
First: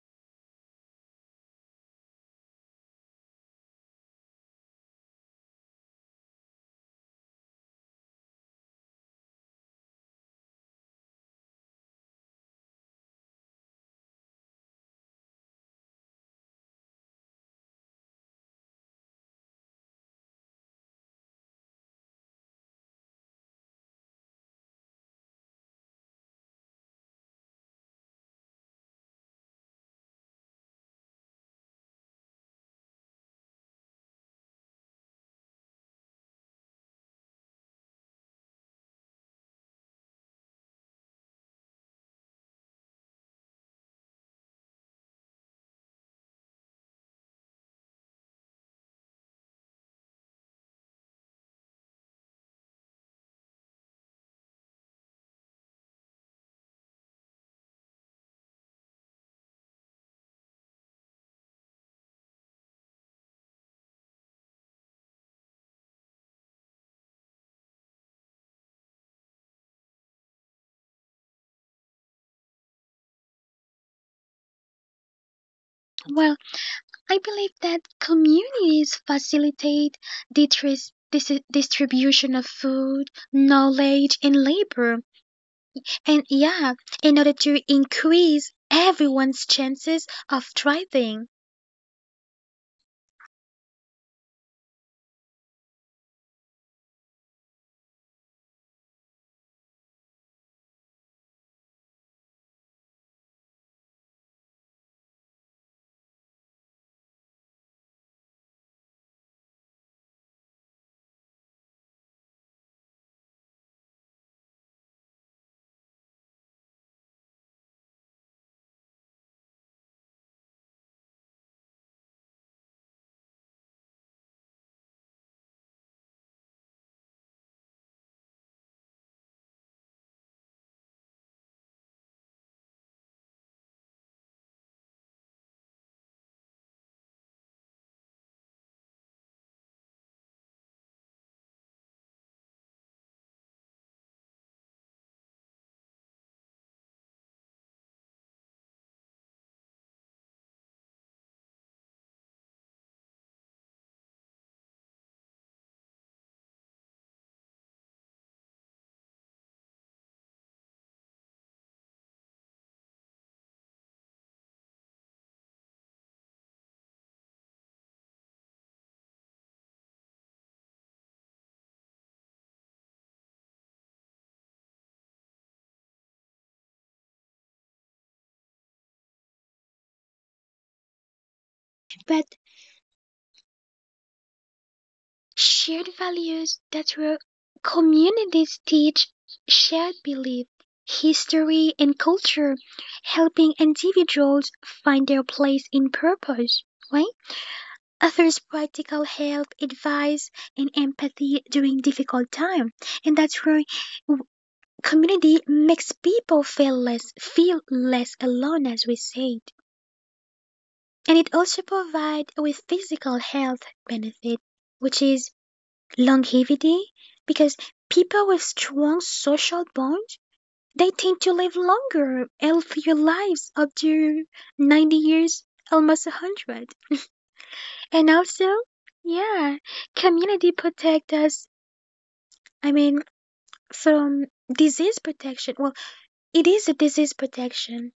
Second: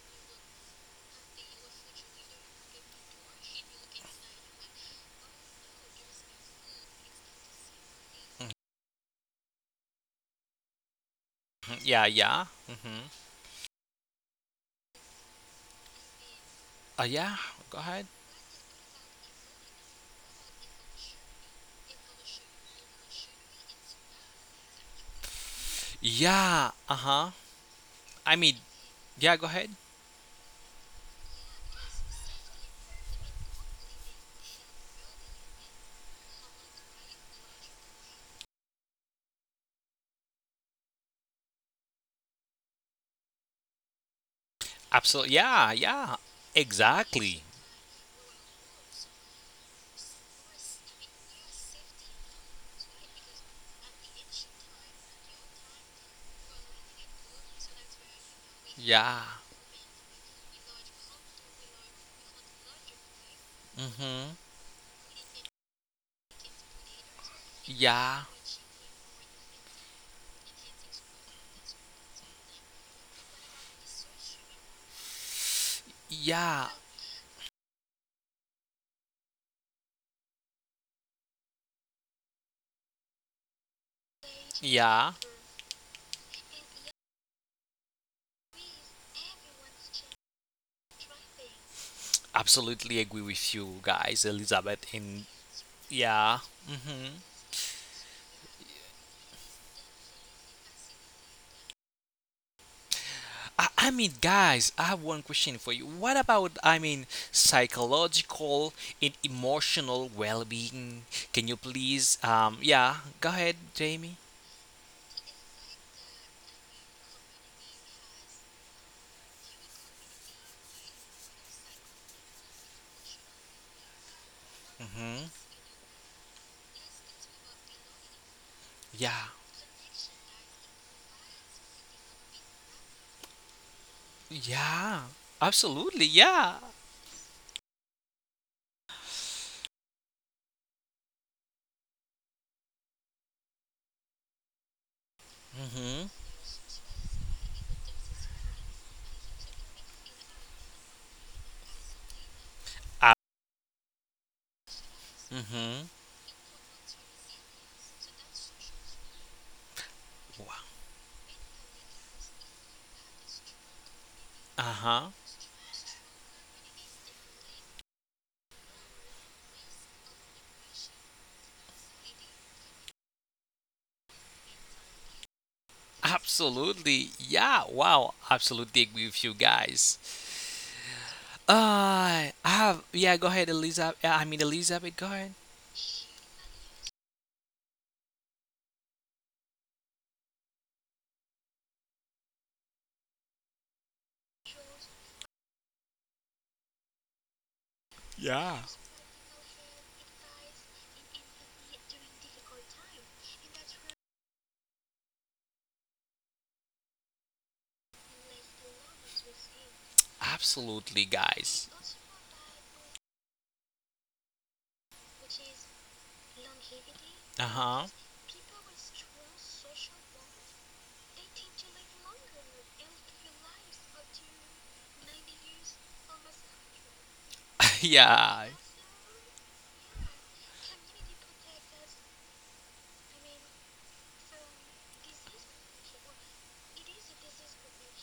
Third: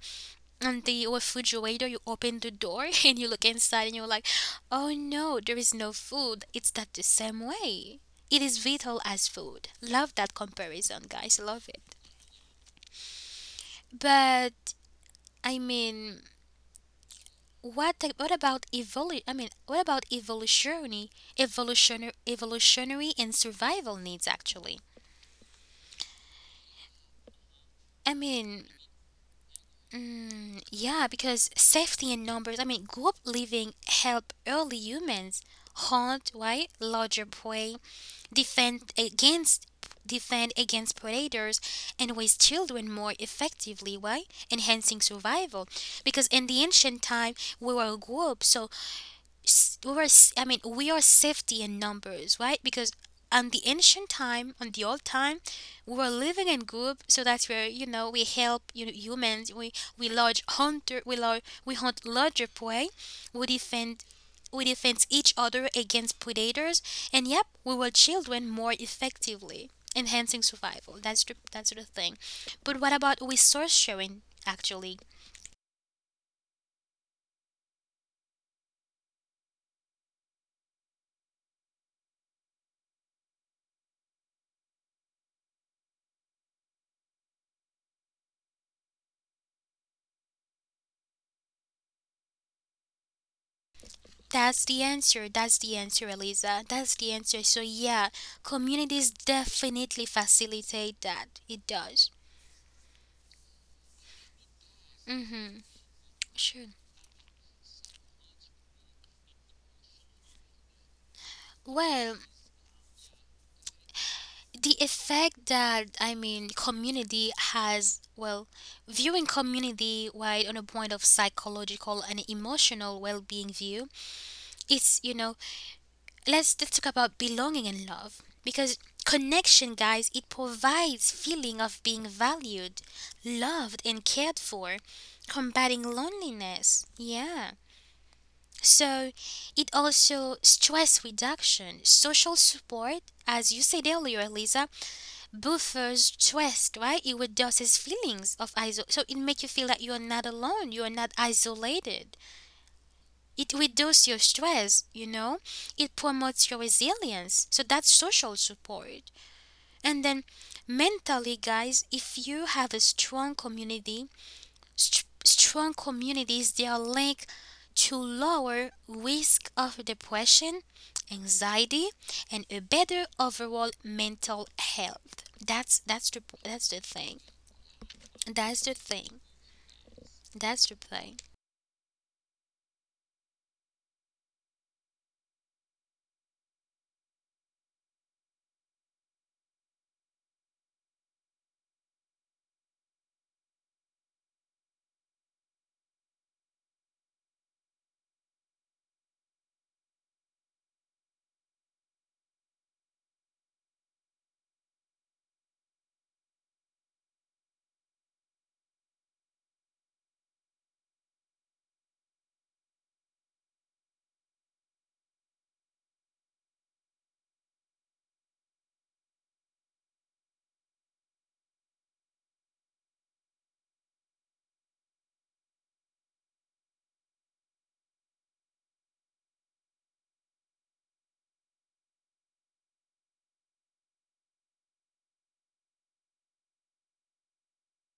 Speaker 1: and the refrigerator you open the door and you look inside and you're like oh no, there is no food. It's that the same way it is vital as food. Love that comparison, guys. Love
Speaker 2: Mm,
Speaker 1: it.
Speaker 2: yeah. Yeah. Mm-hmm.
Speaker 1: But i mean
Speaker 2: Yeah. Go
Speaker 1: what
Speaker 2: ahead.
Speaker 1: what about evolu- i mean what about evolutionary evolutionary and survival needs actually.
Speaker 2: Yeah. Uh huh.
Speaker 1: i
Speaker 2: I mean,
Speaker 1: mean
Speaker 2: yeah. Go ahead.
Speaker 1: yeah, because safety in numbers, I mean group living help early humans hunt, right, larger prey, defend against defend against predators, and raise children more effectively, why, enhancing
Speaker 2: Absolutely. Yeah.
Speaker 1: survival.
Speaker 2: Yeah.
Speaker 1: Because in the ancient
Speaker 2: Exactly.
Speaker 1: time we were a group. So s- we are s- I mean we are safety in numbers, right? Because on the ancient time, on the old time, we were living in group, so that's where you know we help you know,
Speaker 2: Yeah.
Speaker 1: humans. We large hunter, we large we hunt larger prey, we defend
Speaker 2: Mm-hmm.
Speaker 1: we defend each other against predators, and yep, we were
Speaker 2: Yeah.
Speaker 1: children more effectively, enhancing survival. That's the thing. But what about resource sharing? Actually,
Speaker 3: Well,
Speaker 2: Yeah.
Speaker 3: I believe that communities facilitate the distribution of food, knowledge, and labor,
Speaker 2: Yeah.
Speaker 3: and yeah, in order to increase everyone's chances of thriving.
Speaker 2: Absolutely agree with you guys,
Speaker 1: that's the
Speaker 2: Elizabeth. And
Speaker 1: answer. That's the answer,
Speaker 2: yeah.
Speaker 1: Eliza. That's the
Speaker 2: Mm-hmm.
Speaker 1: answer. So yeah, communities definitely facilitate that. It does.
Speaker 2: I mean, guys, I have one
Speaker 1: Mhm.
Speaker 2: question for you. What about,
Speaker 1: Sure.
Speaker 2: psychological and emotional well-being? Can you
Speaker 1: Well,
Speaker 2: please, yeah, go ahead, Jamie.
Speaker 1: the effect that I mean community has, well, viewing community wide on a point of psychological and emotional well-being view, it's you
Speaker 2: Mm-hmm.
Speaker 1: know let's talk about belonging and love because
Speaker 2: Yeah.
Speaker 1: connection, guys, it provides feeling of being valued, loved and cared for,
Speaker 2: Yeah.
Speaker 1: combating
Speaker 2: Absolutely. Yeah.
Speaker 1: loneliness, yeah. So it also stress reduction, social support, as you said earlier, Lisa, buffers
Speaker 2: Mm-hmm.
Speaker 1: stress, right? It reduces feelings of iso-, so it makes you feel that you are not alone, you are not isolated,
Speaker 2: Uh,
Speaker 1: it reduces your stress, you know,
Speaker 2: mm-hmm.
Speaker 1: it promotes your resilience. So that's social support. And then mentally, guys, if you have a strong community, st-
Speaker 2: Uh-huh.
Speaker 1: strong communities, they are linked to lower risk of depression, anxiety, and a better overall mental health. That's the
Speaker 2: Absolutely.
Speaker 1: thing.
Speaker 2: Yeah. Wow.
Speaker 1: That's the
Speaker 2: Absolutely agree
Speaker 1: thing.
Speaker 2: with you guys.
Speaker 1: That's the thing.
Speaker 3: But
Speaker 2: I have, yeah, go ahead, Elizabeth. Elizabeth, go ahead.
Speaker 3: Shared values that were communities teach shared belief, history, and culture, helping individuals find their place in purpose, right? Others
Speaker 2: Yeah.
Speaker 3: practical help, advice, and empathy during difficult time, and that's where w- community makes people feel less alone, as we said.
Speaker 2: Absolutely,
Speaker 3: And it also
Speaker 2: guys.
Speaker 3: provides with physical health benefit, which is longevity,
Speaker 2: Uh
Speaker 3: because
Speaker 2: huh.
Speaker 3: people with strong social bonds, they tend to live longer, healthier lives up to 90 years, almost 100. And also,
Speaker 2: yeah. Also,
Speaker 3: yeah, community protect us, I mean, from disease protection. Well, it is a disease protection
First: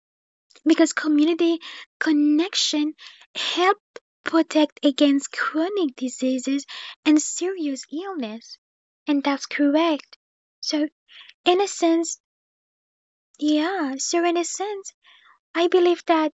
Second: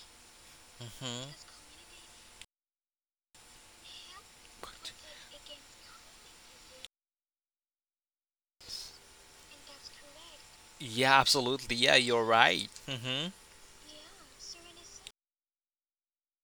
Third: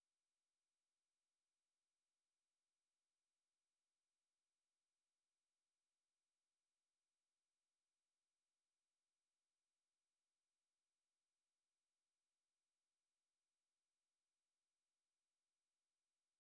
Speaker 3: because
Speaker 2: hmm.
Speaker 3: community connection help protect against chronic diseases and serious illness. And that's correct. So
Speaker 2: Yeah,
Speaker 3: in
Speaker 2: absolutely.
Speaker 3: a
Speaker 2: Yeah, you're
Speaker 3: sense,
Speaker 2: right. Mm-hmm.
Speaker 3: yeah. So, in a sense, I believe that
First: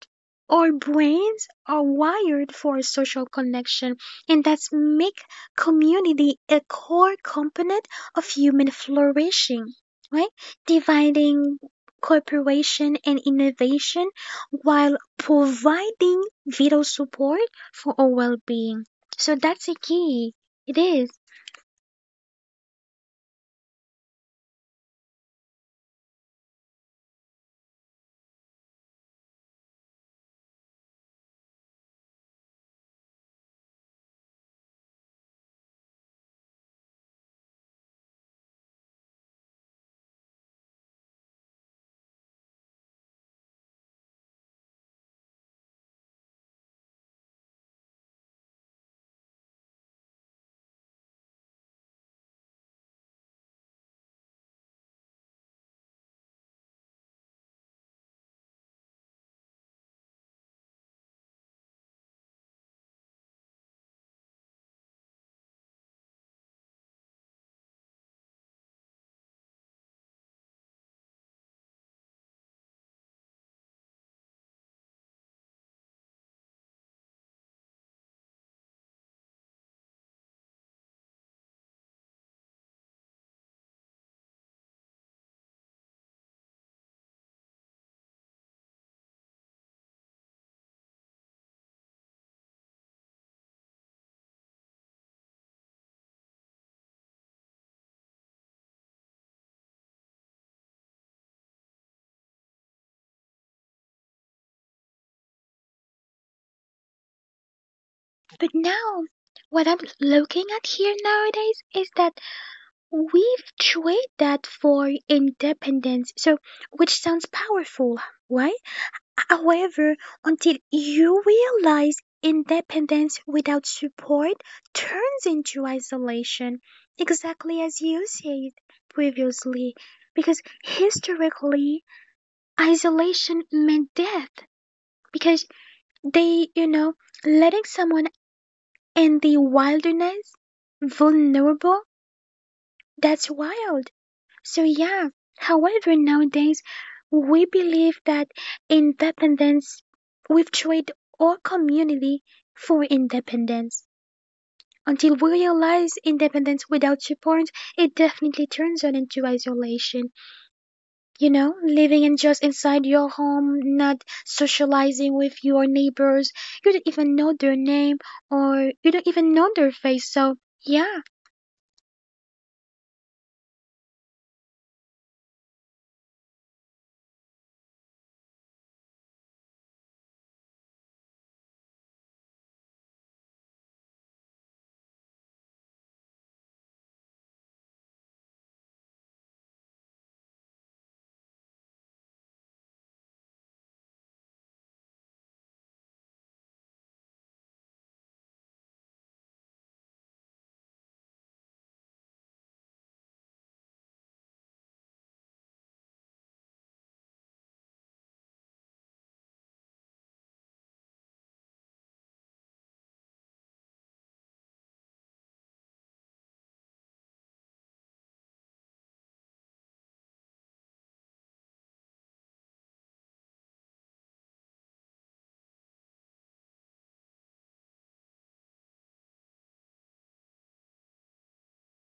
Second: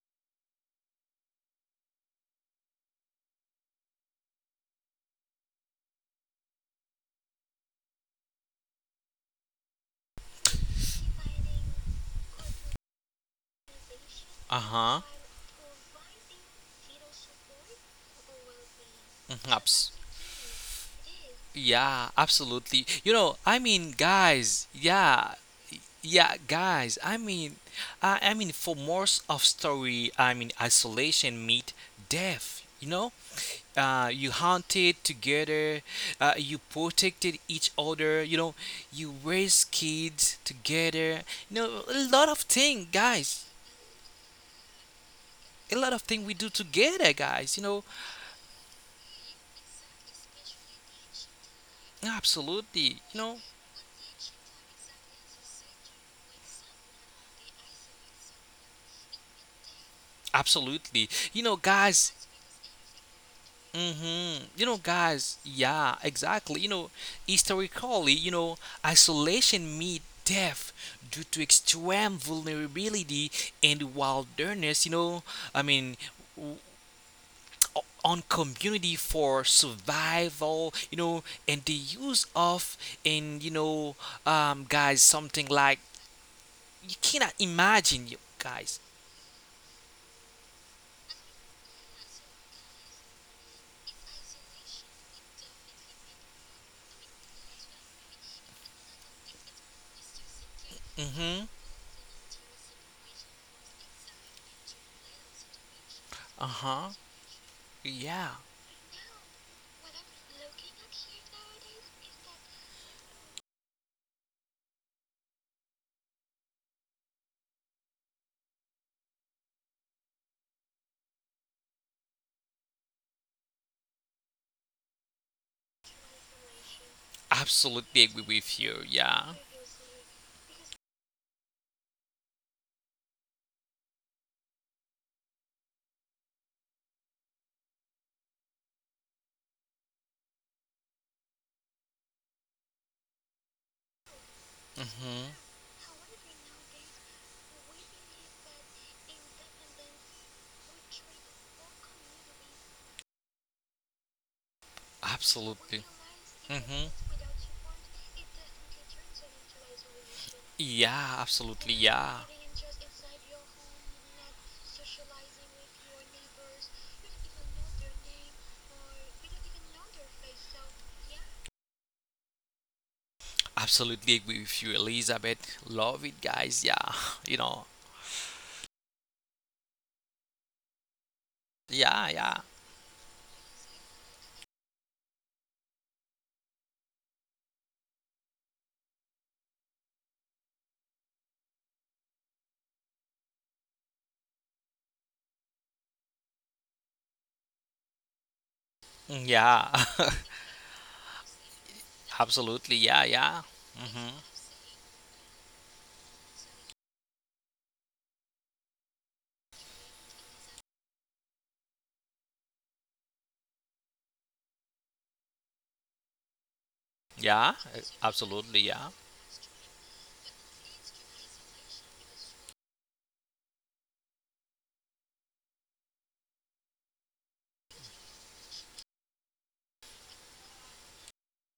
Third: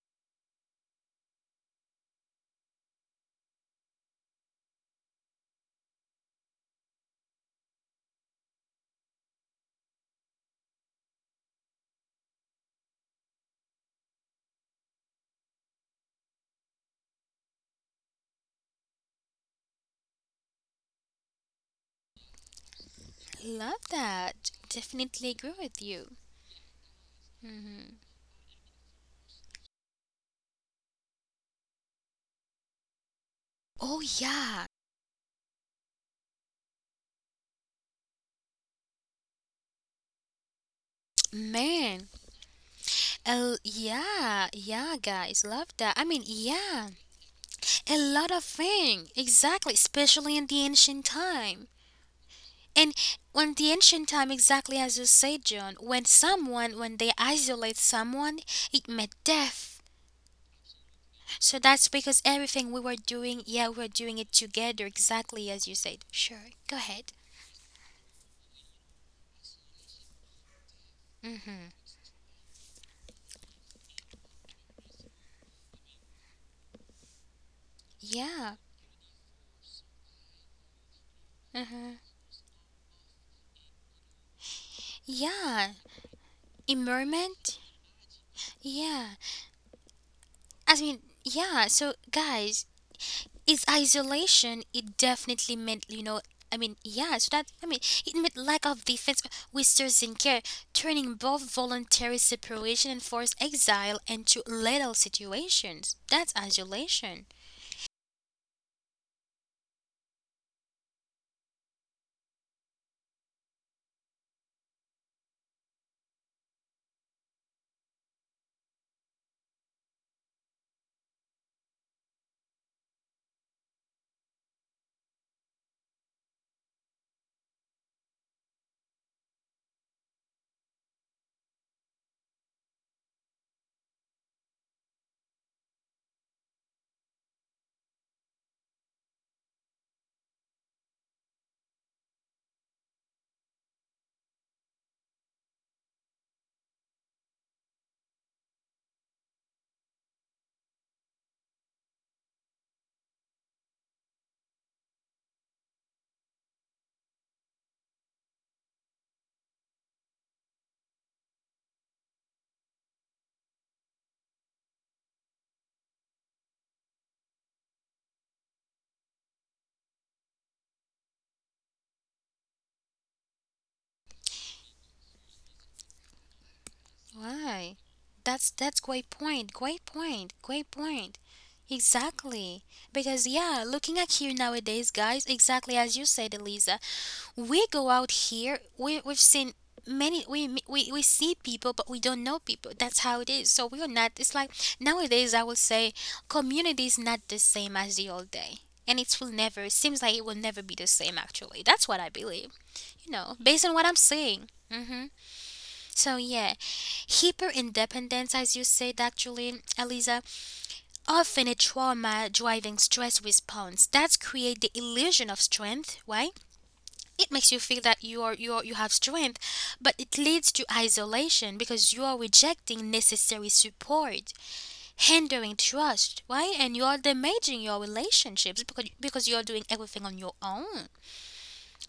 Speaker 3: our brains are wired for social connection, and that's make community a core component of human flourishing, right? Dividing cooperation and innovation while
Speaker 2: Uh-huh.
Speaker 3: providing vital support for our well-being. So
Speaker 2: Mhm,
Speaker 3: that's a key. It is.
Speaker 2: yeah, absolutely. You know,
Speaker 1: Love that.
Speaker 2: guys, yeah,
Speaker 1: Definitely agree with you.
Speaker 2: yeah, guys.
Speaker 1: Mm.
Speaker 2: For most of story, isolation meet death. You know,
Speaker 1: Oh
Speaker 2: you
Speaker 1: yeah,
Speaker 2: hunted together, you protected each other. You know, you raised kids together. You know, a
Speaker 1: man,
Speaker 2: lot of thing, guys.
Speaker 1: oh yeah, yeah, guys, love
Speaker 2: A lot
Speaker 1: that.
Speaker 2: of
Speaker 1: I mean,
Speaker 2: thing we do
Speaker 1: yeah,
Speaker 2: together, guys. You know,
Speaker 1: a lot of thing, exactly, especially in the ancient time. And
Speaker 2: absolutely. You know,
Speaker 1: when the ancient time, exactly as you said, John, when someone, when they isolate someone, it meant death.
Speaker 2: absolutely. You know,
Speaker 1: So that's
Speaker 2: guys.
Speaker 1: because everything we were doing, yeah, we were doing it
Speaker 2: Mm-hmm. You know,
Speaker 1: together,
Speaker 2: guys,
Speaker 1: exactly as you
Speaker 2: yeah,
Speaker 1: said. Sure,
Speaker 2: exactly. You
Speaker 1: go
Speaker 2: know,
Speaker 1: ahead.
Speaker 2: historically, you know, isolation means death due to
Speaker 1: Mm-hmm.
Speaker 2: extreme vulnerability and wilderness, you know, I mean, w- on
Speaker 1: Yeah.
Speaker 2: community for survival, you know, and the
Speaker 1: Mm-hmm.
Speaker 2: use of, and, you know, guys, something like,
Speaker 1: Yeah.
Speaker 2: you cannot
Speaker 1: Immerment.
Speaker 2: imagine, you guys.
Speaker 1: Yeah. Yeah. So, guys, is isolation it definitely meant you know I mean yeah so that I mean it meant lack of defense, whisters in care, turning
Speaker 2: Mm-hmm.
Speaker 1: both voluntary separation and forced exile into lethal situations. That's
Speaker 2: Uh-huh.
Speaker 1: isolation.
Speaker 2: Yeah.
Speaker 3: But now, what I'm looking at here nowadays is that we've traded that for independence, so which sounds powerful, right? However, until you realize independence without support turns into isolation, exactly as
Speaker 2: Absolutely
Speaker 3: you
Speaker 2: agree
Speaker 3: said
Speaker 2: with you. Yeah.
Speaker 3: previously, because historically, isolation meant death, because they, you know, letting someone in the wilderness vulnerable, that's wild. So, yeah,
Speaker 2: Mm-hmm.
Speaker 3: however, nowadays we believe that independence, we've traded our community for independence. Until we
Speaker 2: Absolutely.
Speaker 3: realize independence
Speaker 2: Hmm.
Speaker 3: without support, it definitely turns on into isolation.
Speaker 2: Yeah,
Speaker 3: You know,
Speaker 2: absolutely.
Speaker 3: living
Speaker 2: Yeah.
Speaker 3: in just inside your home, not socializing with your neighbors, you don't even know their name or you don't even know their face. So, yeah,
Speaker 2: Absolutely agree with you, Elizabeth. Love it, guys. Yeah. You know.
Speaker 1: Why? That's great point. Great point. Great point.
Speaker 2: Yeah, yeah.
Speaker 1: Exactly. Because yeah, looking at here nowadays, guys, exactly as you said, Eliza, we go out here. We we've seen many. We we see people, but we don't know people. That's how it is. So we are not. It's like nowadays, I would say, community is not the same as the old day. And it
Speaker 2: Mm,
Speaker 1: will never,
Speaker 2: yeah.
Speaker 1: it seems like it will never be the same actually. That's what I believe,
Speaker 2: absolutely.
Speaker 1: you
Speaker 2: Yeah,
Speaker 1: know, based
Speaker 2: yeah.
Speaker 1: on what I'm
Speaker 2: Hmm.
Speaker 1: seeing. Mm-hmm. So yeah, hyper independence, as you said, actually, Eliza, often a trauma driving stress response. That's create the illusion of strength. Why? It makes you feel
Speaker 2: Yeah.
Speaker 1: that
Speaker 2: Uh,
Speaker 1: you are, you have
Speaker 2: absolutely. Yeah.
Speaker 1: strength, but it leads to isolation because you are rejecting necessary support, hindering trust. Why? And you are damaging your relationships because you are doing everything on your own.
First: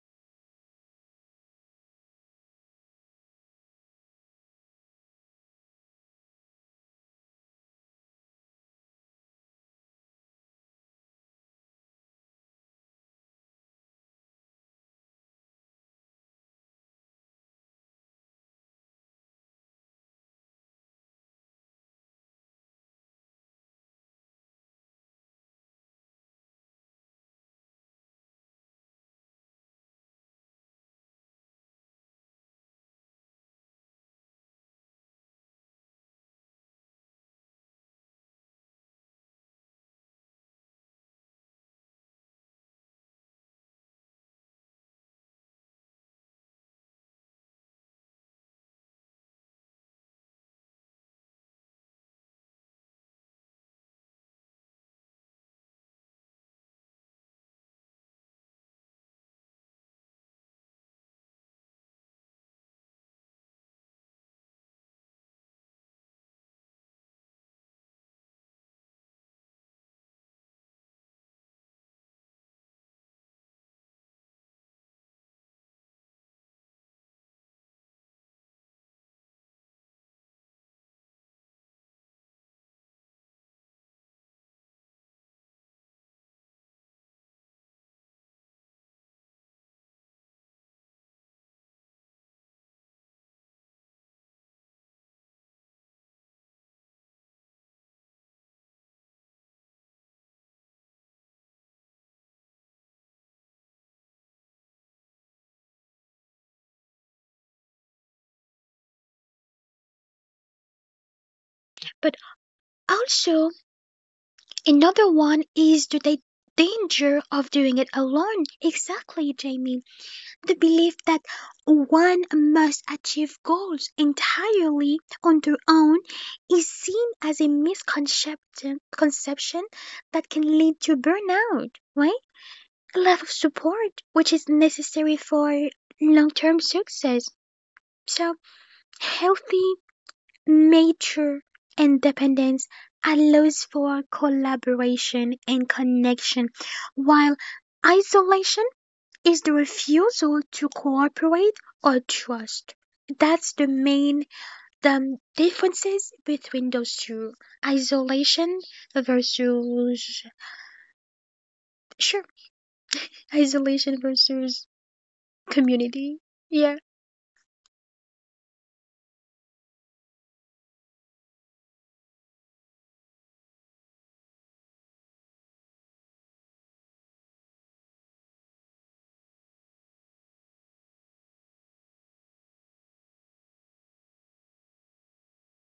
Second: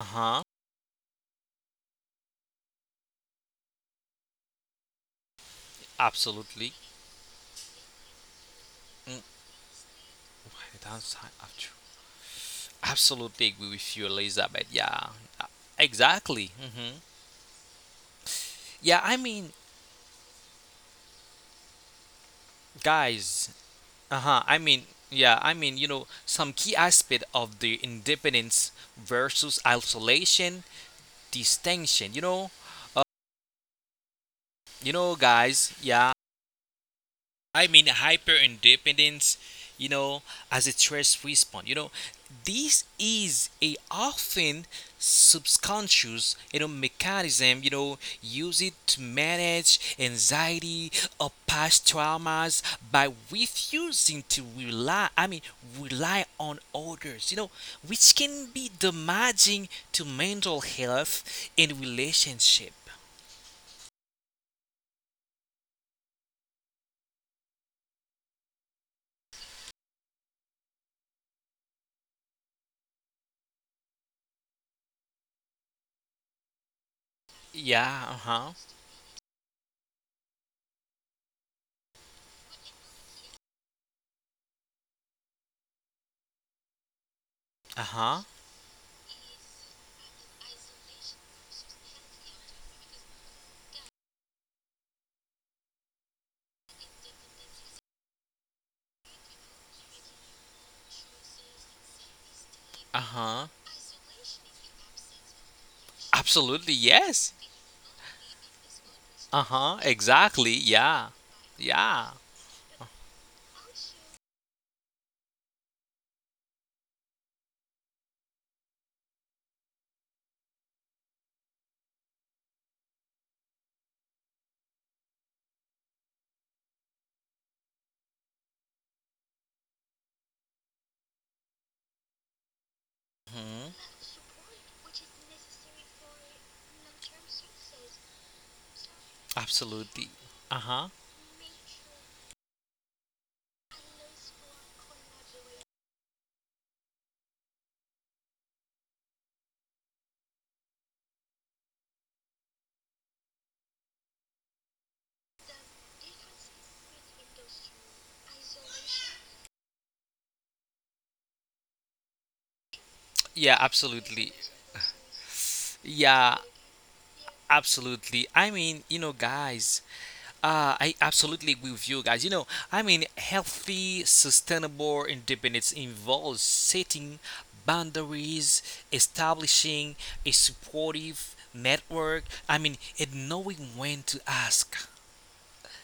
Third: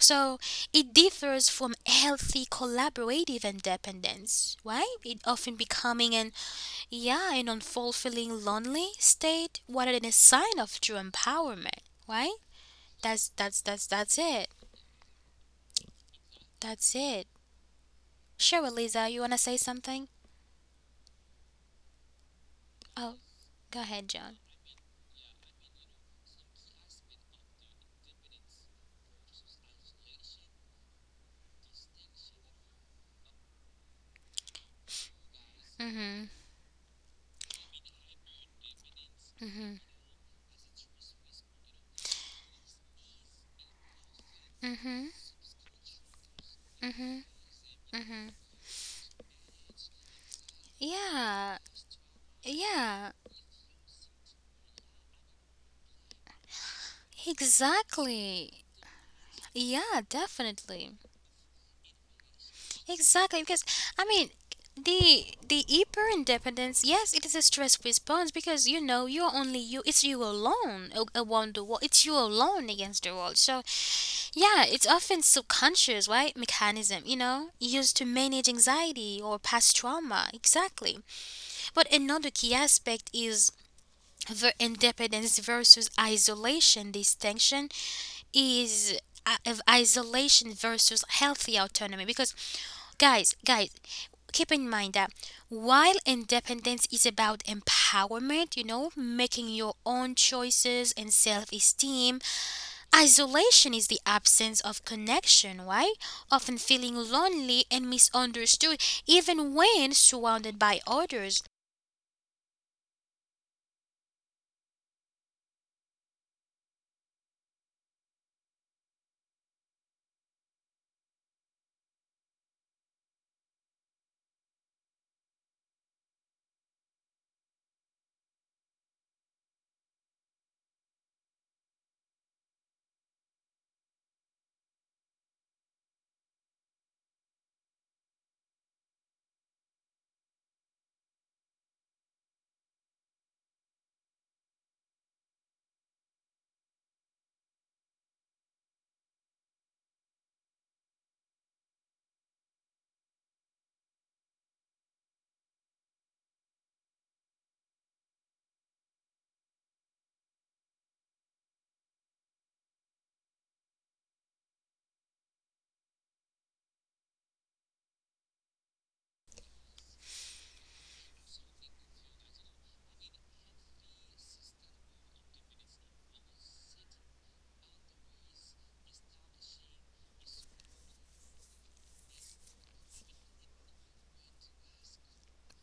Speaker 2: Uh huh.
Speaker 1: it differs from healthy collaborative independence, right? It often becoming an
Speaker 2: Absolutely.
Speaker 1: yeah, an unfulfilling lonely state rather than a sign of true empowerment, right? That's
Speaker 2: Absolutely agree
Speaker 1: that's
Speaker 2: with
Speaker 1: that's
Speaker 2: you,
Speaker 1: that's it.
Speaker 2: Elizabeth. Yeah, uh, exactly. Hmm.
Speaker 1: That's it. Sure,
Speaker 2: Yeah,
Speaker 1: Lisa, you wanna say something? Oh,
Speaker 2: guys.
Speaker 1: go
Speaker 2: Uh
Speaker 1: ahead,
Speaker 2: huh.
Speaker 1: John.
Speaker 2: Yeah. You know, some key aspect of the independence versus isolation distinction. Uh, you know, guys. Yeah,
Speaker 1: Mhm.
Speaker 2: hyper independence, you
Speaker 1: Mhm.
Speaker 2: know, as a stress response. You know, this is a often
Speaker 1: Mhm.
Speaker 2: subconscious, you know,
Speaker 1: Mhm.
Speaker 2: mechanism, you know,
Speaker 1: Mhm.
Speaker 2: use it to manage anxiety or
Speaker 1: Yeah.
Speaker 2: past traumas by
Speaker 1: Yeah.
Speaker 2: refusing to rely I mean rely on others, you know, which can be
Speaker 1: Exactly.
Speaker 2: damaging to
Speaker 1: Yeah,
Speaker 2: mental
Speaker 1: definitely.
Speaker 2: health and relationship.
Speaker 1: Exactly, because I mean the hyper independence. Yes, it is a stress response because you know you're only you. It's you alone a- around the world. It's you alone against the world. So yeah, it's often subconscious, right? Mechanism, you know,
Speaker 2: Yeah,
Speaker 1: used to
Speaker 2: uh-huh.
Speaker 1: manage anxiety or past trauma. Exactly. But another key aspect is the independence versus isolation distinction
Speaker 2: Uh-huh.
Speaker 1: is of isolation versus healthy autonomy. Because guys, keep in mind that while independence is about empowerment, you know, making your own choices and self esteem,
Speaker 2: Uh-huh.
Speaker 1: isolation is the absence of connection, right? Often
Speaker 2: Absolutely,
Speaker 1: feeling
Speaker 2: yes.
Speaker 1: lonely and misunderstood, even
Speaker 2: Uh-huh.
Speaker 1: when surrounded
Speaker 2: Exactly.
Speaker 1: by
Speaker 2: Yeah.
Speaker 1: others.
Speaker 3: but
Speaker 2: Yeah.
Speaker 3: also another one is the danger of doing it alone. Exactly, Jamie. The belief that one must achieve goals entirely on their own is seen as a misconception conception that can lead to burnout, right? A lack of
Speaker 2: Hmm.
Speaker 3: support, which is necessary for long term success. So, healthy
Speaker 2: Absolutely. Uh-huh.
Speaker 3: nature and dependence allows for collaboration and connection, while isolation is the refusal to cooperate or trust. That's the differences between those two. Isolation versus sure,
Speaker 2: Yeah,
Speaker 3: isolation
Speaker 2: absolutely.
Speaker 3: versus community.
Speaker 2: Yeah,
Speaker 3: Yeah.
Speaker 2: absolutely. You know, guys, I absolutely agree with you guys. You know, healthy, sustainable independence involves setting boundaries, establishing a supportive network. And knowing when to ask.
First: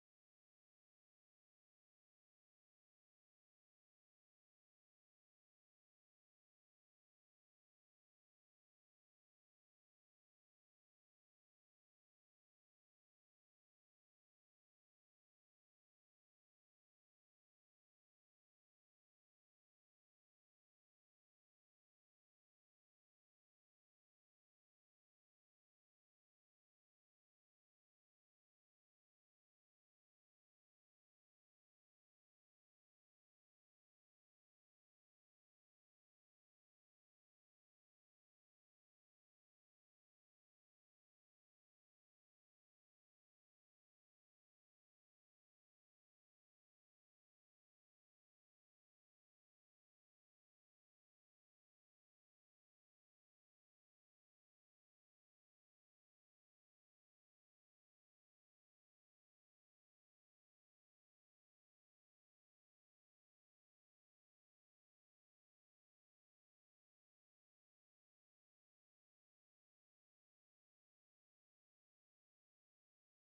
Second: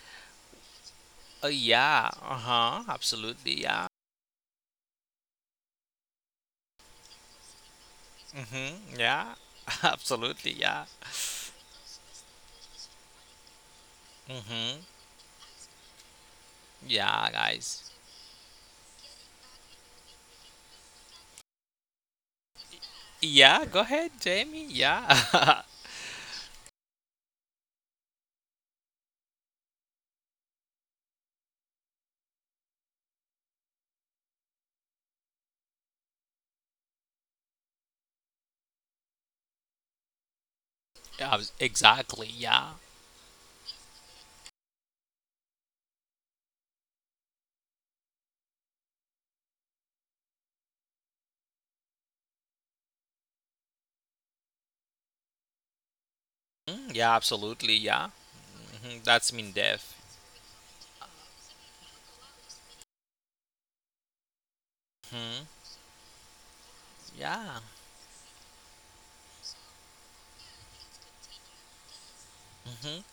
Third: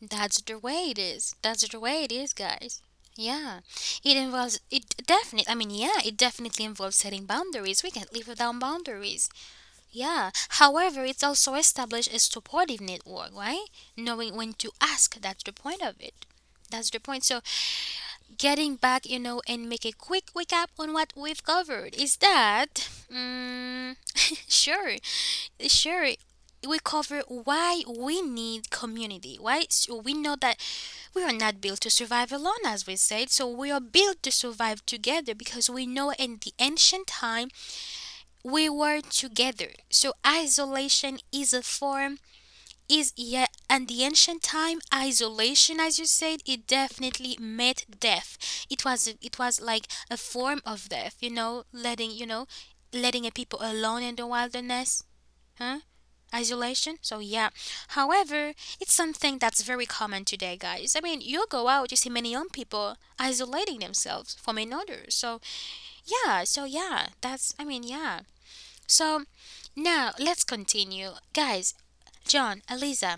Speaker 1: That's the way it is. That's the way
Speaker 2: Yeah,
Speaker 1: it is,
Speaker 2: uh
Speaker 1: guys.
Speaker 2: huh,
Speaker 1: Yeah,
Speaker 2: absolutely, yeah.
Speaker 1: it involves it definitely. I mean, yeah, it definitely involves setting boundaries. We can't live without
Speaker 2: Mm-hmm.
Speaker 1: boundaries.
Speaker 2: Yeah.
Speaker 1: Yeah.
Speaker 2: Absolutely. Yeah.
Speaker 1: However, it's also established a supportive network, right? Knowing when to
Speaker 2: Mm-hmm.
Speaker 1: ask, that's the point of it. That's the point.
Speaker 2: Yeah,
Speaker 1: So,
Speaker 2: guys.
Speaker 1: getting back, you know, and make a quick recap on what we've covered is that,
Speaker 2: Yeah. Go
Speaker 1: mm,
Speaker 2: ahead, Jamie.
Speaker 1: sure,
Speaker 2: Yeah.
Speaker 1: sure, we cover why we need community, right? So we know that we are not built to survive alone, as we said. So we are built to survive together because we know in the ancient times we were together. So isolation is
Speaker 2: yeah
Speaker 1: a form
Speaker 2: exactly. Yeah.
Speaker 1: is yeah, and the ancient time isolation as you said it definitely meant death. It was like a form of death, you know, letting a people alone in the wilderness. Huh? Isolation?
Speaker 2: Mm,
Speaker 1: So
Speaker 2: yeah.
Speaker 1: yeah.
Speaker 2: Absolutely. Yeah.
Speaker 1: However, it's
Speaker 2: Mm-hmm.
Speaker 1: something
Speaker 2: That's
Speaker 1: that's
Speaker 2: mean
Speaker 1: very
Speaker 2: death.
Speaker 1: common today, guys. I mean, you go out, you see many young people isolating themselves from another. So
Speaker 2: Hmm.
Speaker 1: yeah,
Speaker 2: Yeah.
Speaker 1: So now let's continue. Guys, John,
Speaker 2: Mm-hmm.
Speaker 1: Eliza,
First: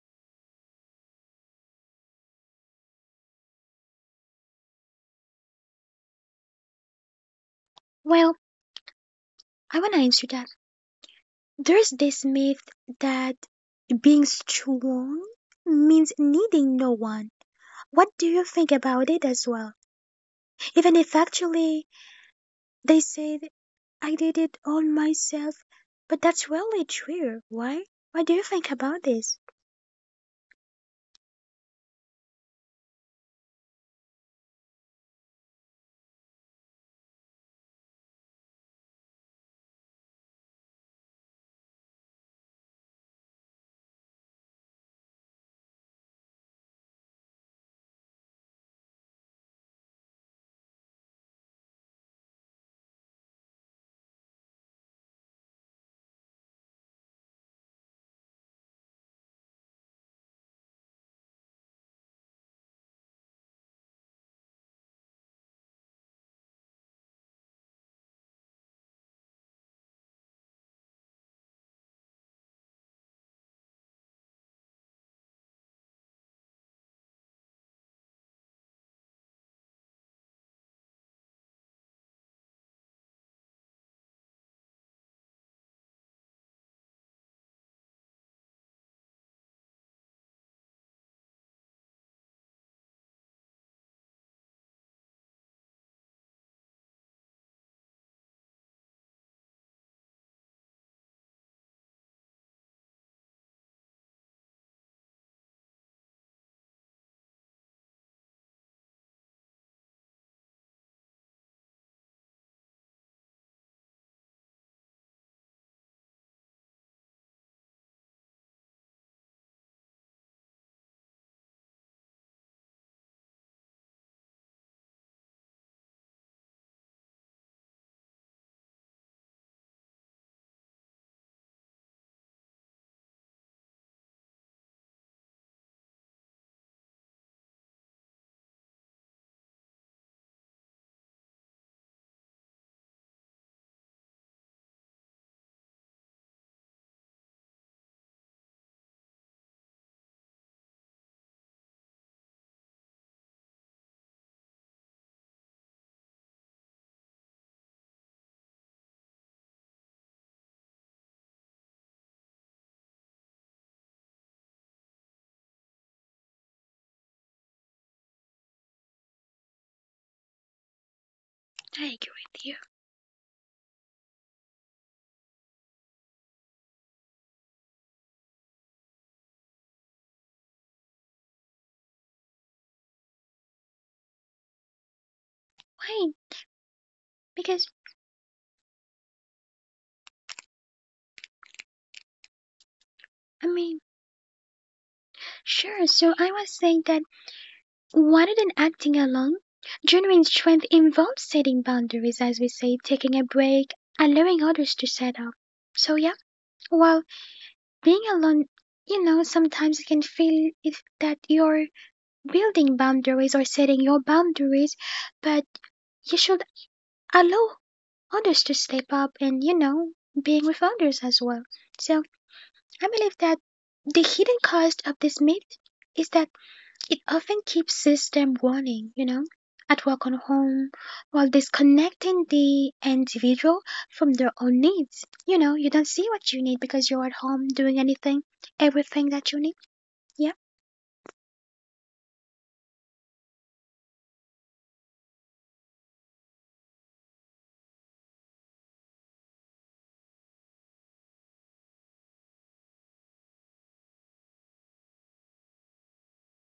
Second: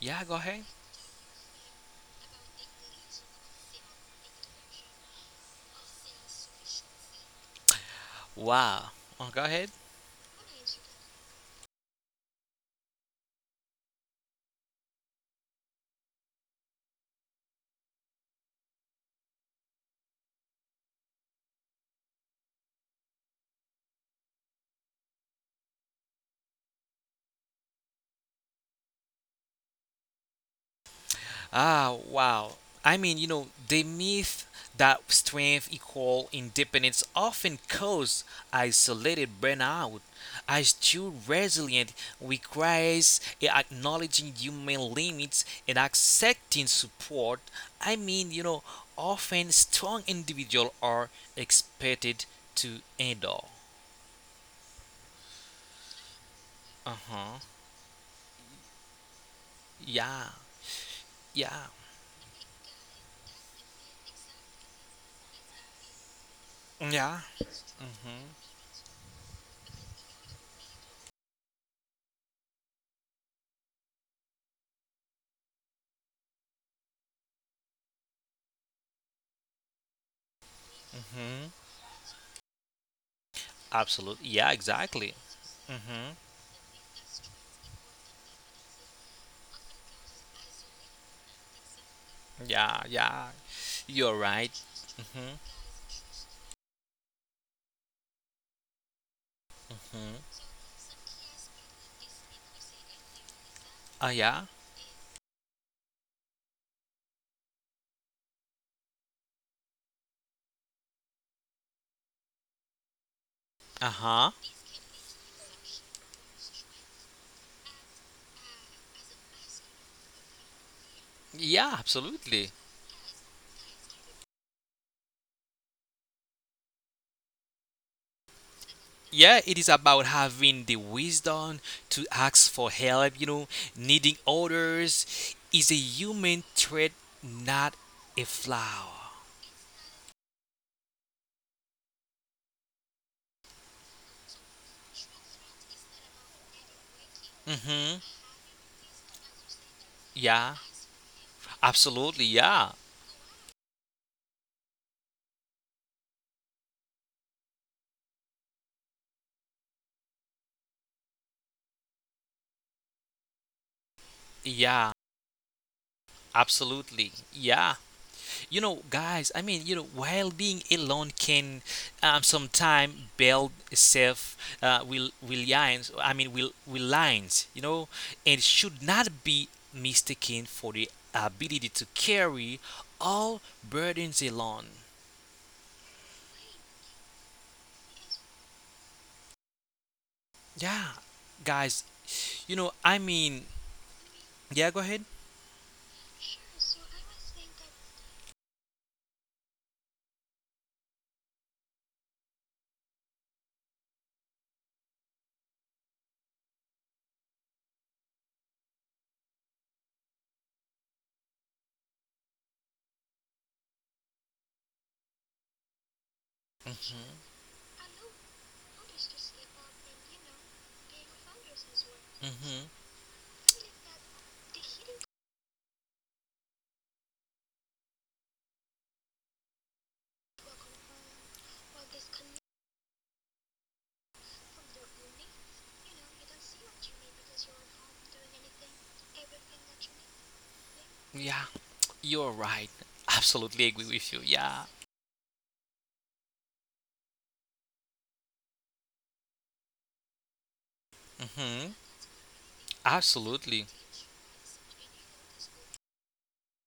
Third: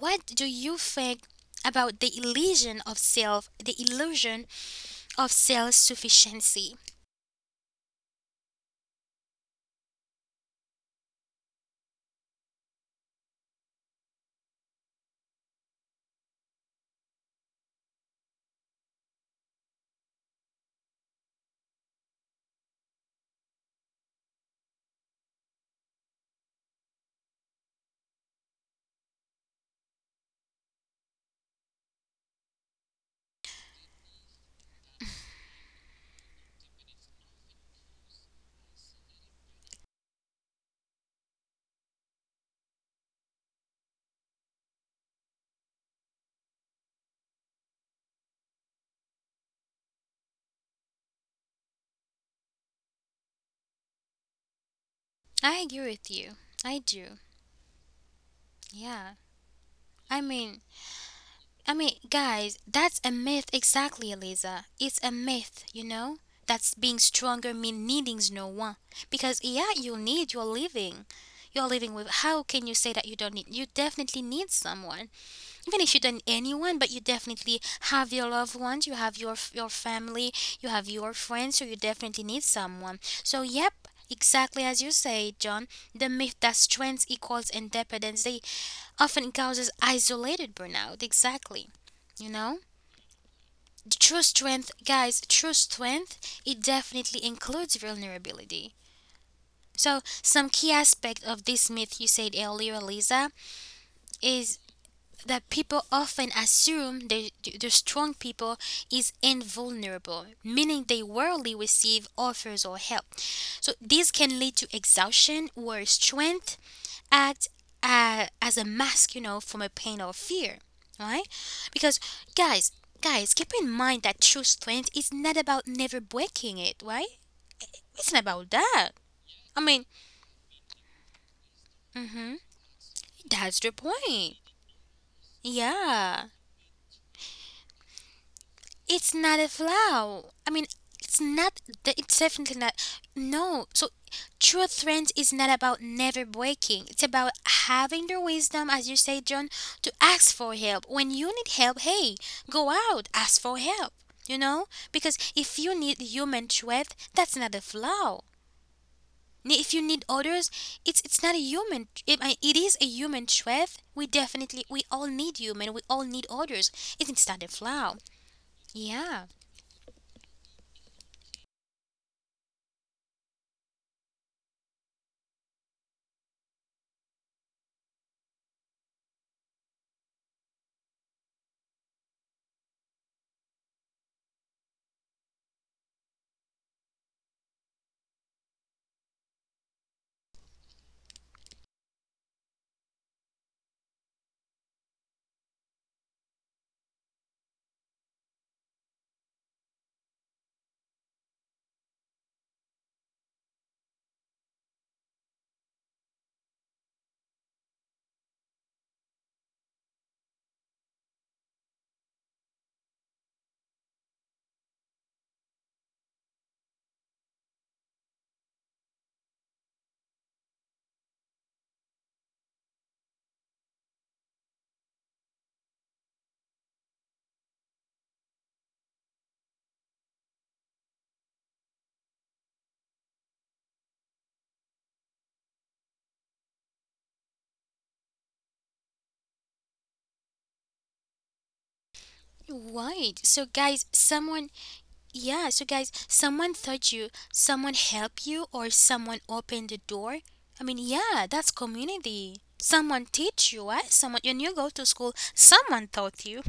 Speaker 2: Yeah. Go
Speaker 1: do
Speaker 2: ahead.
Speaker 1: you think about the illusion of self sufficiency?
Speaker 3: Well,
Speaker 2: Wow. Oh, go ahead.
Speaker 3: I wanna answer that. There's this myth that being strong means needing no one. What do you think about it as well? Even if actually they said I did it all myself, but that's really true. Why? What do you think about this?
Speaker 2: Ah, wow. You know, the myth that strength equal independence often causes isolated burnout. As true resilience requires acknowledging human limits and accepting support. You know, often strong individuals are expected to endure.
Speaker 1: I agree with you.
Speaker 2: Uh
Speaker 1: I do.
Speaker 2: huh.
Speaker 1: Yeah.
Speaker 2: Yeah.
Speaker 1: I mean
Speaker 2: Yeah.
Speaker 1: I mean, guys, that's a myth exactly, Eliza. It's a myth, you know? That's being
Speaker 2: Yeah.
Speaker 1: stronger mean
Speaker 2: Mm-hmm.
Speaker 1: needing no one. Because yeah, you need your living. You're living with how can you say that you don't need you definitely need someone, even if you don't anyone, but you definitely have your loved ones, you have your family, you have your
Speaker 2: Mm-hmm.
Speaker 1: friends, so you definitely need someone, so yep,
Speaker 2: Absolutely. Yeah,
Speaker 1: exactly as you
Speaker 2: exactly.
Speaker 1: say, John,
Speaker 2: Mm-hmm.
Speaker 1: the myth that strength equals independence they often causes isolated burnout, exactly, you know,
Speaker 2: Yeah,
Speaker 1: the
Speaker 2: you're
Speaker 1: true
Speaker 2: right.
Speaker 1: strength,
Speaker 2: Mm-hmm.
Speaker 1: guys, true strength, it definitely includes vulnerability.
Speaker 2: Hmm.
Speaker 1: So some key aspect of this myth you said earlier, Lisa,
Speaker 2: Yeah.
Speaker 1: is that people often assume the strong people is invulnerable, meaning they rarely receive offers or help.
Speaker 2: Uh
Speaker 1: So this
Speaker 2: huh.
Speaker 1: can lead to exhaustion where strength acts as a mask, you know, from a pain or fear, right?
Speaker 2: Yeah,
Speaker 1: Because
Speaker 2: absolutely.
Speaker 1: guys, guys, keep in mind that true strength is not about never breaking it, right? It's not about that.
Speaker 2: Yeah, it is
Speaker 1: I mean,
Speaker 2: about having the wisdom to ask
Speaker 1: hmm,
Speaker 2: for help. You know,
Speaker 1: that's the
Speaker 2: needing
Speaker 1: point.
Speaker 2: others is a human
Speaker 1: Yeah.
Speaker 2: trait, not a flaw.
Speaker 1: It's not a flaw. I mean, it's not. De- It's definitely not. No. So, true strength is not about never breaking. It's about
Speaker 2: Mm hmm.
Speaker 1: having the wisdom, as you say, John, to ask
Speaker 2: Yeah,
Speaker 1: for help. When you need help,
Speaker 2: absolutely.
Speaker 1: hey,
Speaker 2: Yeah.
Speaker 1: go out, ask for help. You know, because if you need human strength, that's not a flaw. Ne- If you need others, it's not a human. It is a human strength. We definitely,
Speaker 2: Yeah,
Speaker 1: we all need human. We all need others.
Speaker 2: absolutely.
Speaker 1: It's not a
Speaker 2: Yeah.
Speaker 1: flaw.
Speaker 2: You know, guys,
Speaker 1: Yeah.
Speaker 2: while being alone can
Speaker 3: I agree with you.
Speaker 2: sometime build self will reliance, you know, and should not be mistaken for the ability to carry all burdens alone.
Speaker 3: Why? Because,
Speaker 2: Yeah, guys, you know,
Speaker 3: I mean,
Speaker 2: yeah, go ahead.
Speaker 3: sure, so I was saying that rather than acting alone, genuine strength involves setting boundaries, as we say, taking a break, allowing others to set up. So, yeah, well, being alone, you know, sometimes you can feel it, that you're building boundaries or setting your boundaries, but you should allow others to step up and, you know, being with others as well. So
Speaker 2: Hmm.
Speaker 3: I believe that the hidden cost of this myth is that it often keeps system running, you know, at work or home, while disconnecting the individual from their own needs. You know, you don't see what you need because you're at home doing anything, everything that you need. Yeah,
Speaker 2: Yeah, you're right.
Speaker 1: Right. So
Speaker 2: Absolutely agree
Speaker 1: guys,
Speaker 2: with you. Yeah.
Speaker 1: someone yeah, so guys, someone thought you, someone help you or someone opened the door. I mean, yeah, that's
Speaker 2: Hmm.
Speaker 1: community. Someone
Speaker 2: Absolutely.
Speaker 1: teach you, right? Someone when you go to school, someone taught you.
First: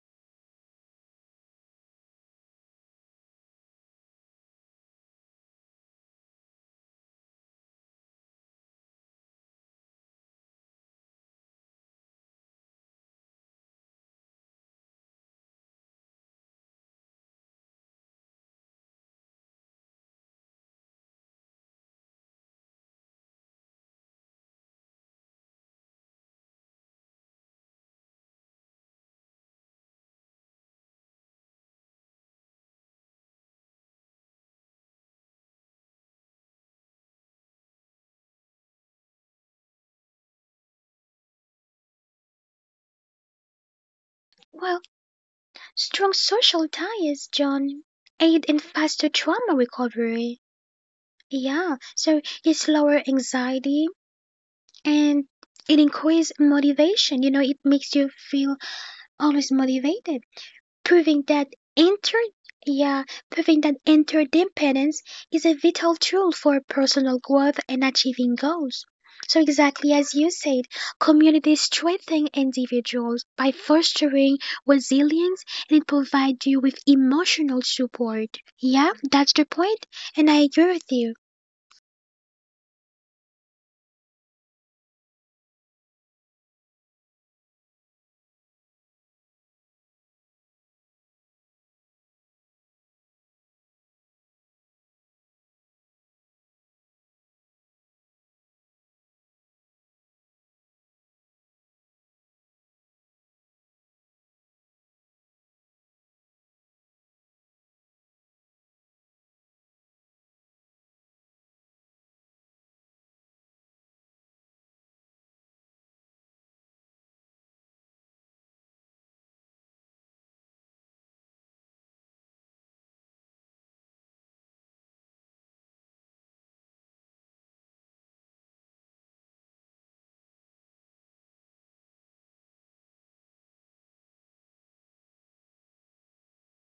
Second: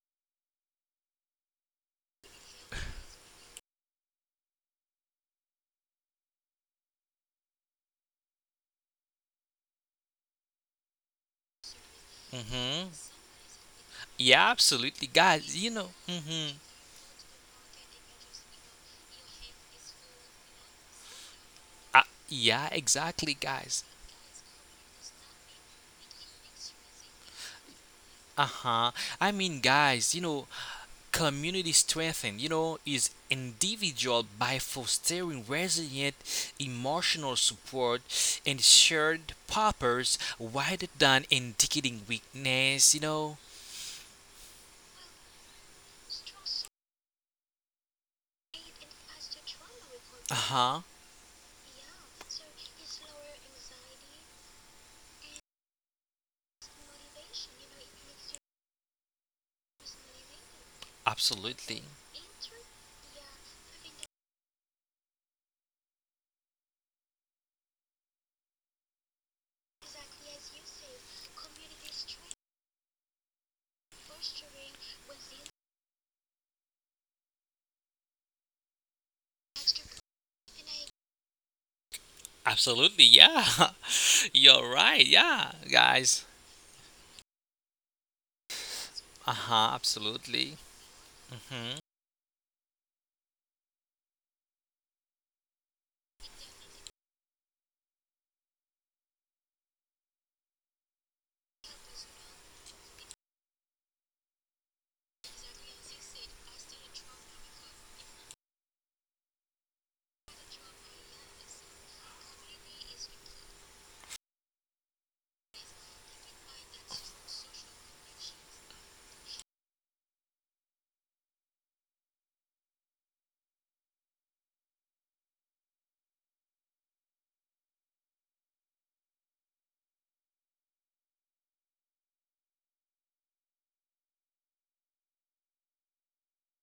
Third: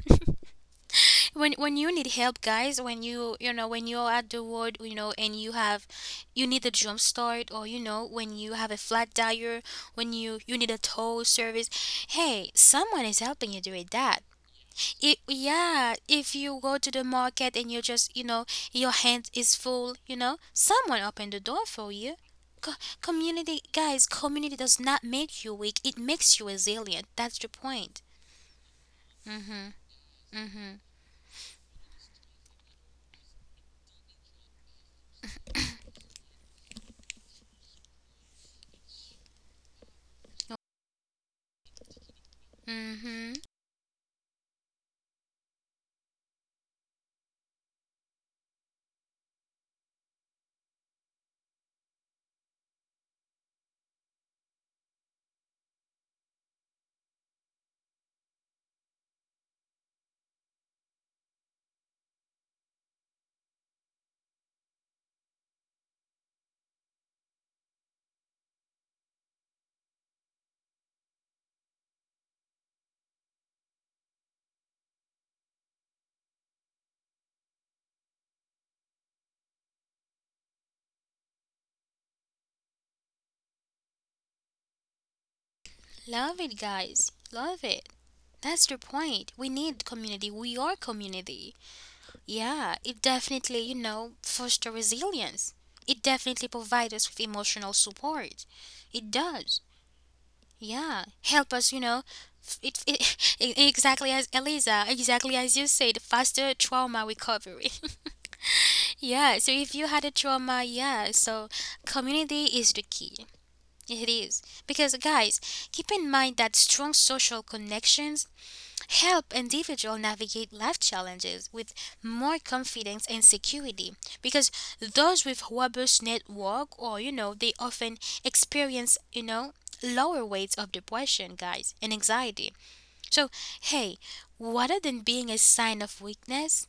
Speaker 1: When you need help, guys, when you know, when you're at the road, you know, and you have you need a jump start, or you know, when you have a flat tire, when you need a tow service, hey,
Speaker 2: Hmm.
Speaker 1: someone is helping you do it that
Speaker 2: Yeah, absolutely,
Speaker 1: it,
Speaker 2: guys. You know.
Speaker 1: yeah, if
Speaker 2: Hmm.
Speaker 1: you go to the market and you're just, you know, your hand is full, you know, someone open the door for
Speaker 2: Uh,
Speaker 1: you.
Speaker 2: yeah,
Speaker 1: Co-
Speaker 2: exactly,
Speaker 1: Community,
Speaker 2: guys.
Speaker 1: guys, community does not make you weak, it makes you resilient. That's the point.
Speaker 2: Uh huh. Guys, you know,
Speaker 1: Mm-hmm.
Speaker 2: community strengthening, you know, is individual by fostering resilient emotional support and shared purpose rather than indicating weakness, you
Speaker 1: Mm-hmm.
Speaker 2: know.
Speaker 3: well, strong social ties, John, aid in faster trauma
Speaker 2: Uh
Speaker 3: recovery.
Speaker 2: huh.
Speaker 3: Yeah, so it's lower anxiety and it increases motivation. You know, it makes you feel always motivated, proving
Speaker 2: Absolutely.
Speaker 3: inter yeah, proving that interdependence is a vital tool for personal growth and achieving goals. So exactly as you said, communities strengthen individuals by fostering resilience and it provides you with emotional support. Yeah, that's the point, and I agree with you.
Speaker 2: Absolutely. Yeah. You're right. Yeah, guys.
Speaker 1: Love it, guys. Love it. That's the point.
Speaker 2: Uh
Speaker 1: We
Speaker 2: huh.
Speaker 1: need community. We
Speaker 2: Absolutely.
Speaker 1: are
Speaker 2: Mm
Speaker 1: community.
Speaker 2: hmm.
Speaker 1: Yeah, it definitely, you know, foster resilience. It definitely provides us with emotional support. It does. Yeah, help us, you know. It, it, exactly as Eliza, exactly as you said, faster trauma recovery. Yeah, so if you had a trauma, yeah, so community is the key. It is. Because, guys, keep in mind that strong social connections help individuals navigate life challenges with more confidence and security because those with robust network or they often experience lower rates of depression, guys, and anxiety. So hey, rather than being a sign of weakness,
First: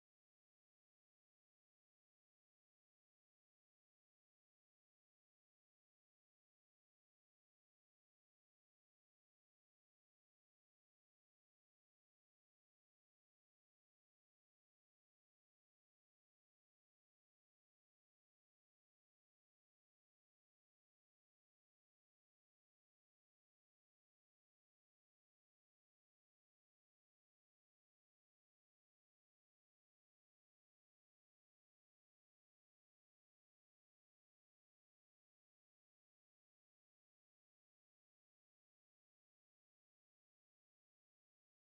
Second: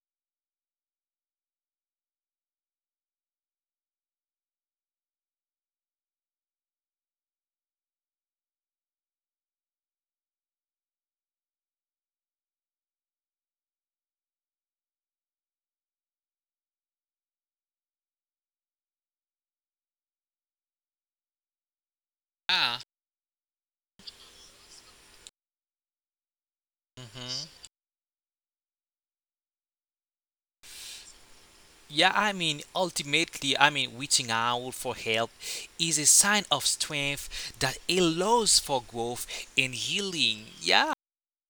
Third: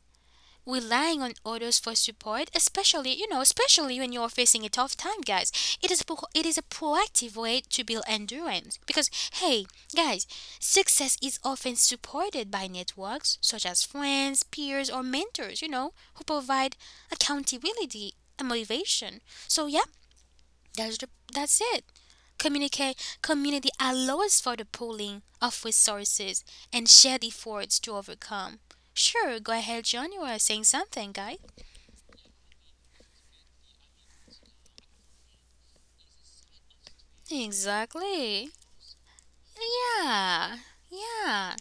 Speaker 1: relying on others for support, especially, especially when you're facing a tough time, guys. It is a proactive way to build endurance because hey, guys, success is often supported by networks such as friends, peers, or mentors. Who provide accountability and motivation. So yeah, that's it.
Speaker 2: Yeah.
Speaker 1: Communicate community allows for the pooling of resources and
Speaker 2: Mm
Speaker 1: shared
Speaker 2: hmm.
Speaker 1: efforts to overcome. Sure, go ahead, John. You are saying something, guy.
Speaker 2: Yeah, ultimately, reaching out for help is a sign of strength that
Speaker 1: Exactly.
Speaker 2: allows for growth and
Speaker 1: Yeah.
Speaker 2: healing. Yeah,
Speaker 1: Yeah.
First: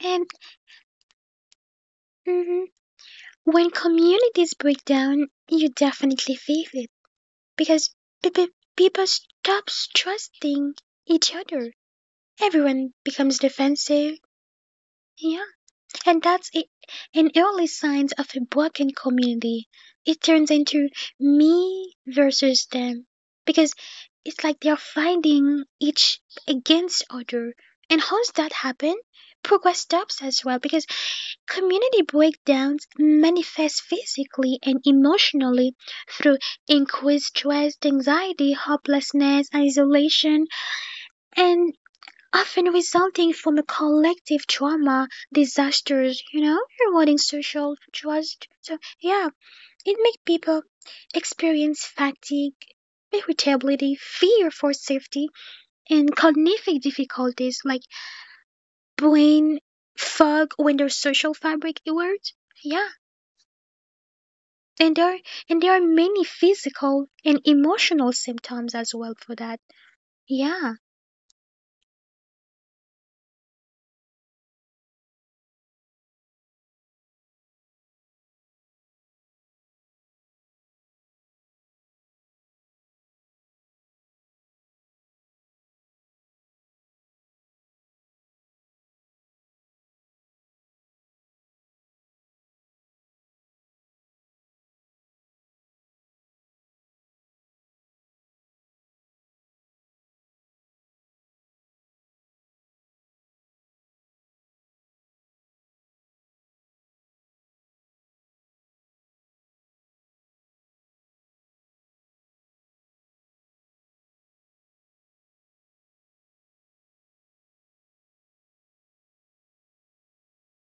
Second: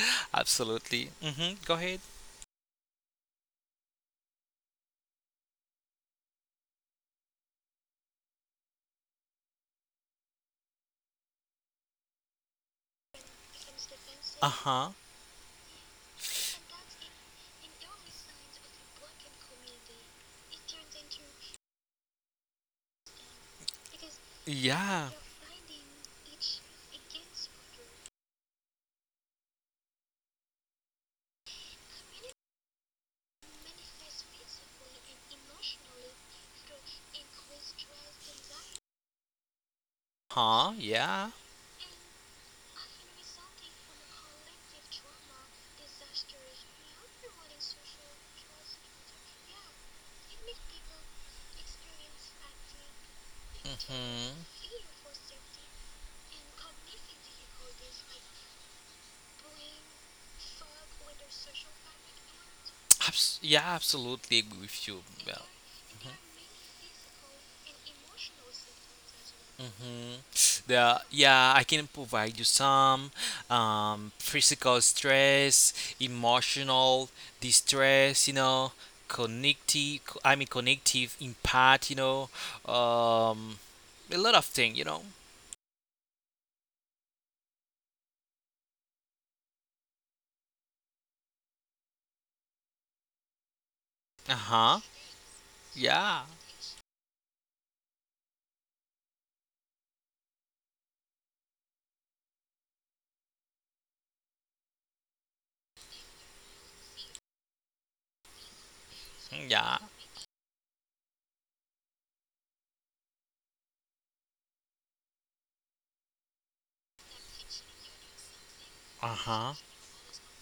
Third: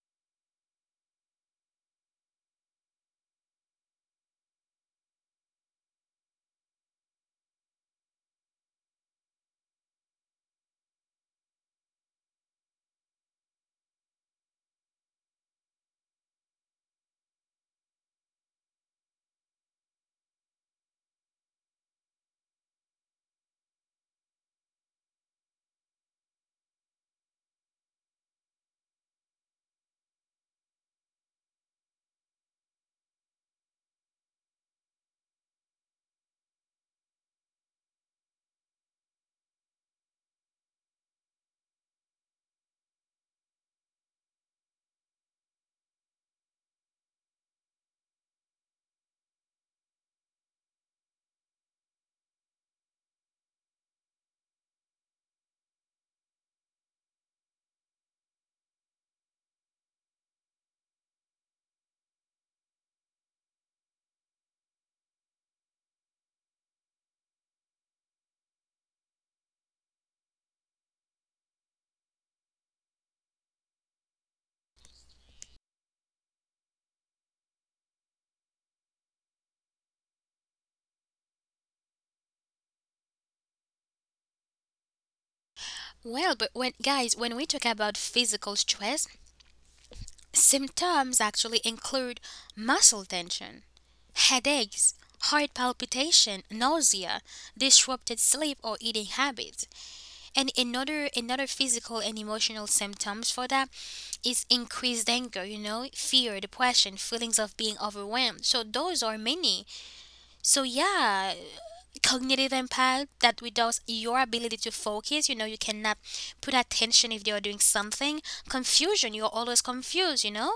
Speaker 3: And
Speaker 2: absolutely. Mm-hmm. Go ahead.
Speaker 3: mm, when communities break down, you definitely feel it because people people stop trusting each other. Everyone becomes defensive.
Speaker 2: Uh huh.
Speaker 3: Yeah, and that's a, an early sign of a broken community. It turns into me versus them because it's like they're
Speaker 2: Yeah.
Speaker 3: fighting each against other. And how's that happen? Progress stops as well because community breakdowns manifest physically and emotionally through increased stress, anxiety, hopelessness, isolation,
Speaker 2: Huh? Yeah.
Speaker 3: and often resulting from a collective trauma, disasters, you know, rewarding social trust. So, yeah, it makes people experience fatigue, irritability, fear for safety, and cognitive difficulties like brain fog when their social
Speaker 2: Mhm.
Speaker 3: fabric erodes. Yeah,
Speaker 2: Yeah, absolutely agree
Speaker 3: and
Speaker 2: with you.
Speaker 3: there
Speaker 2: Well,
Speaker 3: and there are many physical and emotional symptoms as well for that.
Speaker 2: hmm.
Speaker 3: Yeah.
Speaker 2: Yeah, I can provide you some physical stress, emotional distress, you know, connective impact, you know, um, a lot of things, you know.
Speaker 1: Well, but when, guys, when we talk about physical stress, symptoms actually include muscle tension,
Speaker 2: Uh huh.
Speaker 1: headaches, heart
Speaker 2: Yeah.
Speaker 1: palpitation, nausea, disrupted sleep or eating habits. And another physical and emotional symptoms for that is increased anger, you know, fear, depression, feelings of being overwhelmed. So those are
Speaker 2: Mm,
Speaker 1: many,
Speaker 2: yeah.
Speaker 1: so yeah, cognitive impact that reduces your ability to focus. You know, you cannot put attention if you're doing something. Confusion,
Speaker 2: Uh
Speaker 1: you're always
Speaker 2: huh.
Speaker 1: confused, you know?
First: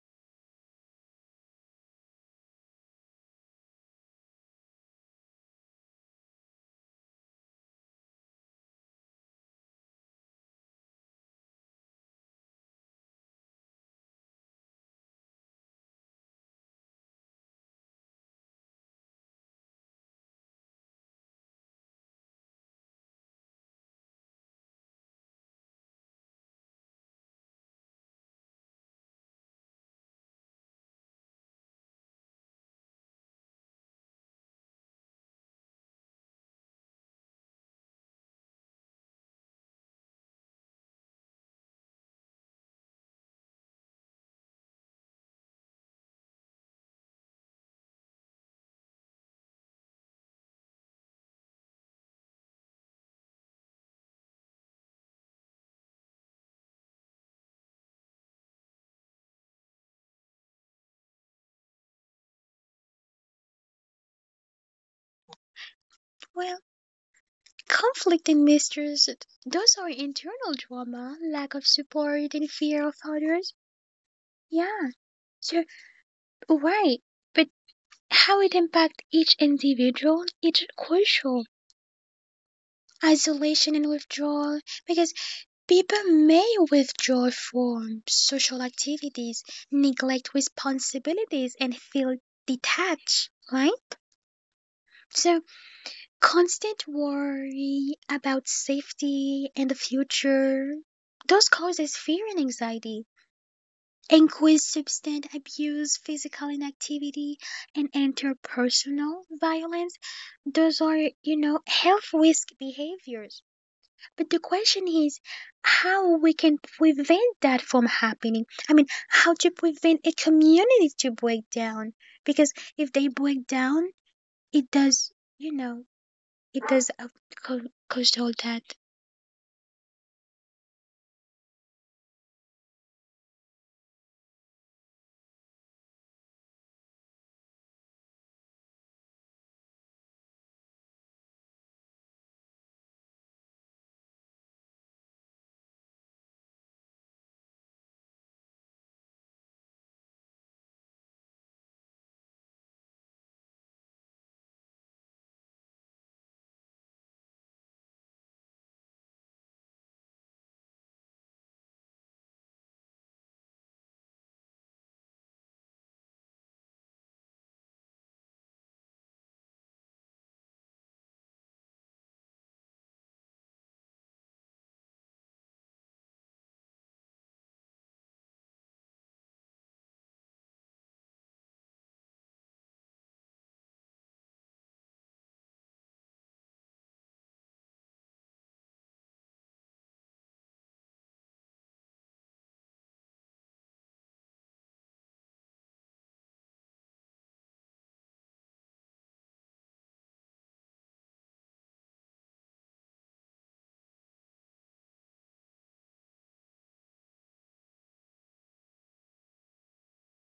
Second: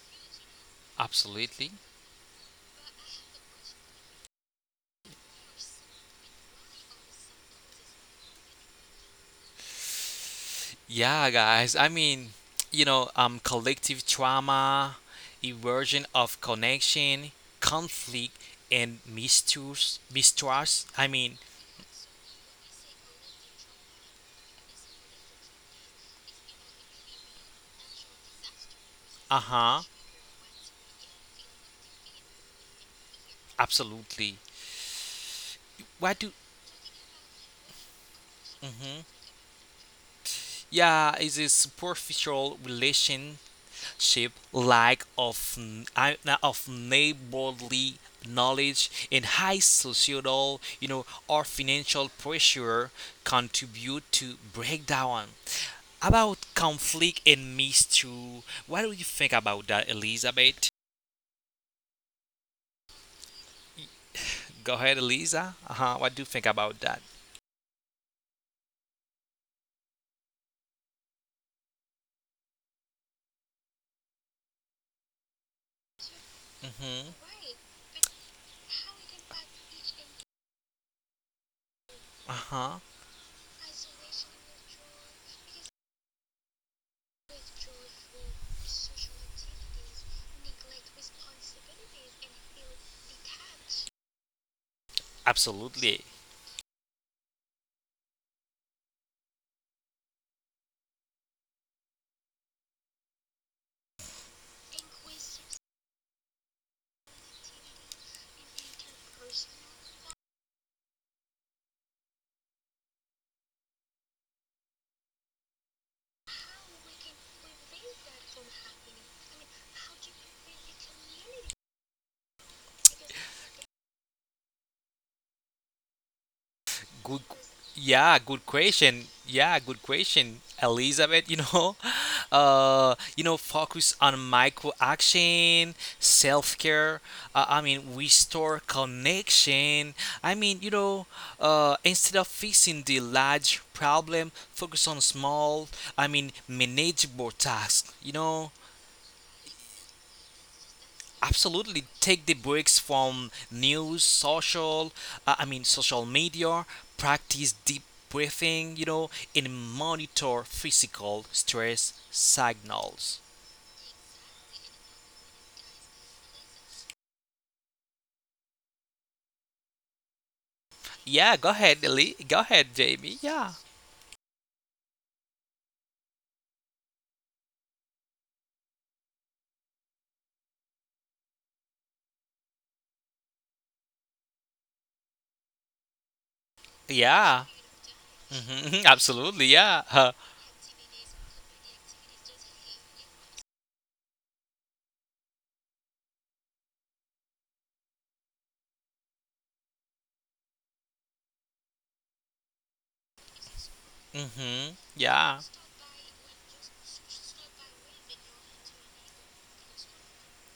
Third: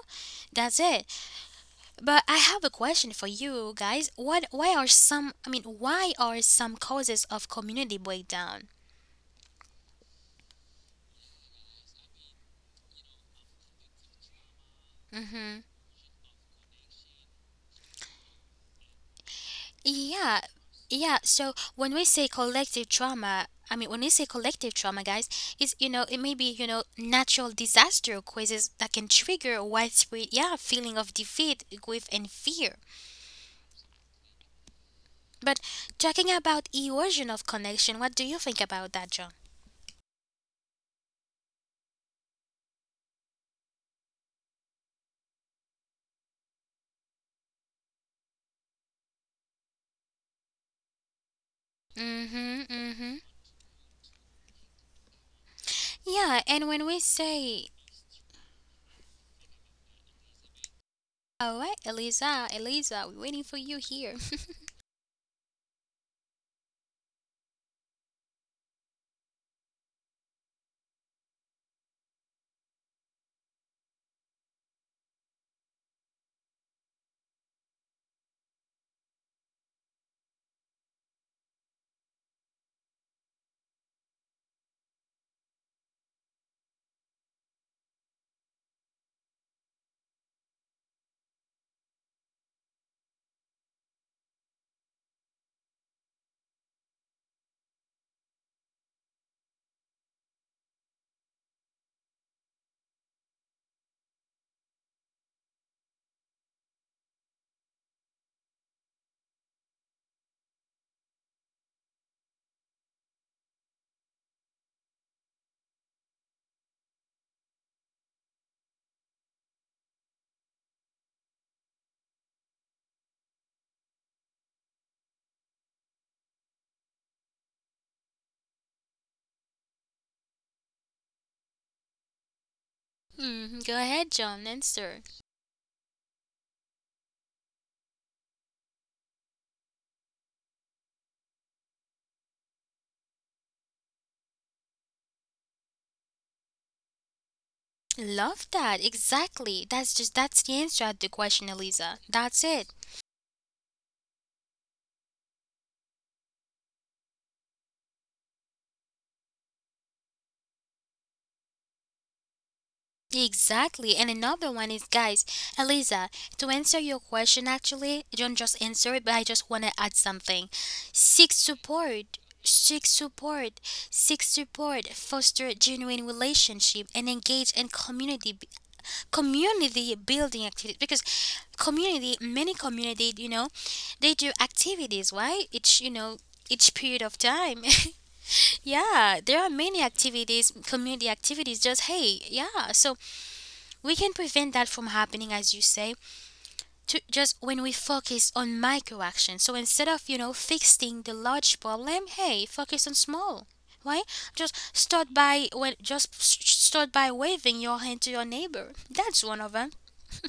Speaker 1: That's it.
Speaker 2: Absolutely.
Speaker 1: But I have a question for you guys. What Why are some, I mean, why are some causes of community breakdown?
Speaker 2: Yeah, guys. You know, collective trauma,
Speaker 1: Mhm.
Speaker 2: erosion of connection, conflict, and mistrust.
Speaker 1: Yeah,
Speaker 2: Mistrust.
Speaker 1: yeah. So when we say collective trauma, I mean when we say collective trauma, guys, is, it may be, natural disaster causes that can
Speaker 2: Uh
Speaker 1: trigger a
Speaker 2: huh.
Speaker 1: widespread, yeah, feeling of defeat, grief, and fear.
Speaker 2: Absolutely.
Speaker 1: But
Speaker 2: Why
Speaker 1: talking
Speaker 2: do?
Speaker 1: about erosion of connection, what do you think about
Speaker 2: Mm-hmm.
Speaker 1: that, John?
Speaker 2: Yeah, it's a superficial relationship, lack of of neighborly knowledge, and high societal, you know, or financial
Speaker 1: Mm-hmm,
Speaker 2: pressure
Speaker 1: mm-hmm.
Speaker 2: contribute to breakdown.
Speaker 1: Yeah,
Speaker 2: About
Speaker 1: and
Speaker 2: conflict and mystery, what do you think about that, Elizabeth?
Speaker 1: all right, Eliza, Eliza, we're waiting for you here.
Speaker 2: Go ahead, Eliza. Uh huh. What do you think
Speaker 3: Well,
Speaker 2: about that?
Speaker 3: conflict and mistrust, those are internal drama, lack of support and fear of others. Yeah, so
Speaker 2: Mm
Speaker 3: right.
Speaker 2: hmm.
Speaker 3: But how it impacts each individual, it's crucial.
Speaker 2: Uh huh.
Speaker 3: Isolation and withdrawal, because people may withdraw from social activities, neglect responsibilities, and feel detached, right? So
Speaker 2: Absolutely.
Speaker 3: constant worry about safety and the future. Those causes fear and anxiety, increased substance abuse, physical inactivity, and interpersonal violence. Those are, you know, health risk behaviors. But the question is how we can prevent that from happening. I mean, how to prevent a community to break down. Because if they break down, it does, you know, it is
Speaker 2: Good,
Speaker 3: a
Speaker 2: yeah, good
Speaker 3: cultural debt.
Speaker 2: question. Yeah, good question, Elizabeth. You know, you know,
Speaker 1: Go
Speaker 2: focus on
Speaker 1: ahead, John,
Speaker 2: micro
Speaker 1: answer.
Speaker 2: action, self care. Restore connection. I mean, you know, instead of fixing the large problem, focus on small. Manageable tasks. You know,
Speaker 1: Love that. Exactly. That's the answer to the question,
Speaker 2: absolutely
Speaker 1: Eliza.
Speaker 2: take the
Speaker 1: That's
Speaker 2: breaks
Speaker 1: it.
Speaker 2: from news social social media practice deep breathing, you know, and monitor physical stress signals.
Speaker 1: Exactly. And another one is, guys, Eliza, to answer your question actually, don't just answer it, but I just wanna add something.
Speaker 2: Yeah, go
Speaker 1: Seek
Speaker 2: ahead, Lee. Go
Speaker 1: support.
Speaker 2: ahead,
Speaker 1: Seek
Speaker 2: Jamie. Yeah,
Speaker 1: support. Seek support. Foster genuine relationship and engage in community building activities because community many community, they do activities, right, each, each period of
Speaker 2: yeah.
Speaker 1: time.
Speaker 2: Hmm. absolutely,
Speaker 1: Yeah, there are many
Speaker 2: yeah.
Speaker 1: activities, community activities. Just hey, yeah. So we can prevent that from happening, as you say, to just when we focus on micro actions. So instead of fixing the large problem, hey, focus on small. Right?
Speaker 2: Hmm.
Speaker 1: Just
Speaker 2: Yeah.
Speaker 1: start by when just s- start by waving your hand to your neighbor. That's one of them.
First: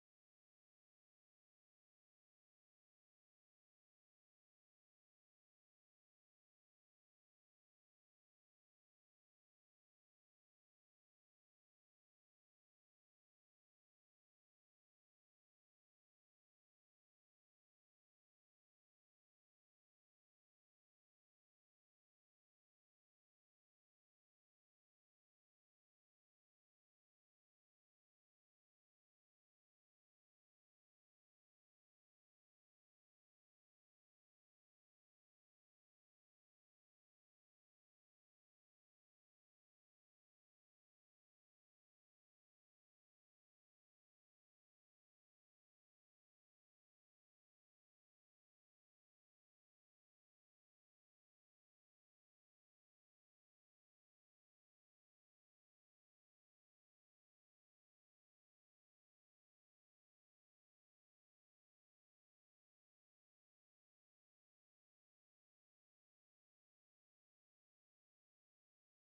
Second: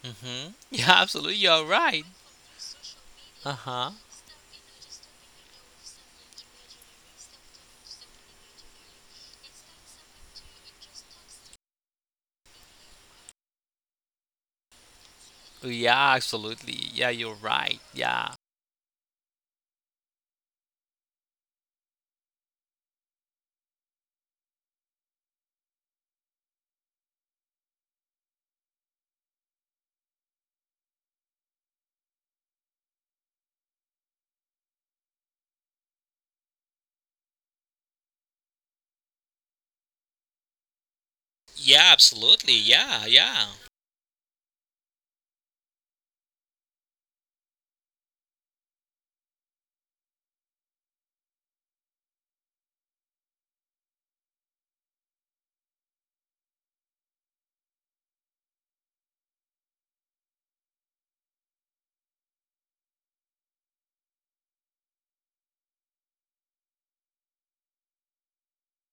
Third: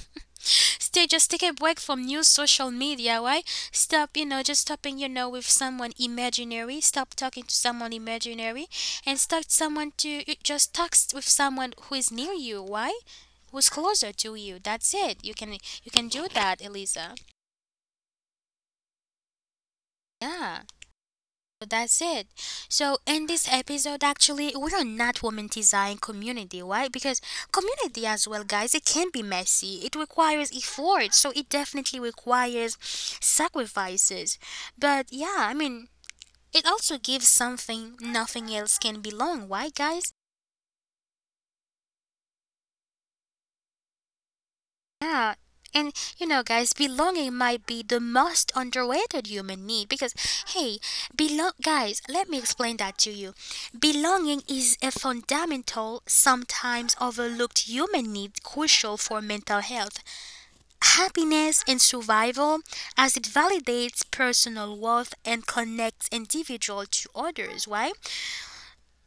Speaker 2: Mm-hmm. Yeah,
Speaker 1: Stay, just
Speaker 2: absolutely.
Speaker 1: take a
Speaker 2: You're
Speaker 1: break from
Speaker 2: right.
Speaker 1: new social media, right?
Speaker 2: Uh-huh.
Speaker 1: Stop, just stopping, with someone imaginary. Stop talking to someone imaginary, and start someone to you just text with someone who is near you. Why? Who's closer to you? That's it. You can
Speaker 2: Yeah,
Speaker 1: do that,
Speaker 2: absolutely.
Speaker 1: Eliza.
Speaker 2: Yeah, you're right. Yeah.
Speaker 1: Yeah. So that's it. So in this episode, actually, we are not romanticizing community, right? Because community as well, guys, it can be messy. It requires effort, so it definitely requires sacrifices. But yeah, I mean, it also gives something nothing else can, belong, right, guys?
Speaker 2: Yeah, absolutely. Yeah, yeah.
Speaker 1: Yeah. And you know, guys, belonging might be the most underrated human need because, hey, belong, guys, let me explain that to you. Belonging is a fundamental, sometimes overlooked human need crucial for mental health, happiness, and survival as it validates personal worth and connects individual to others, right?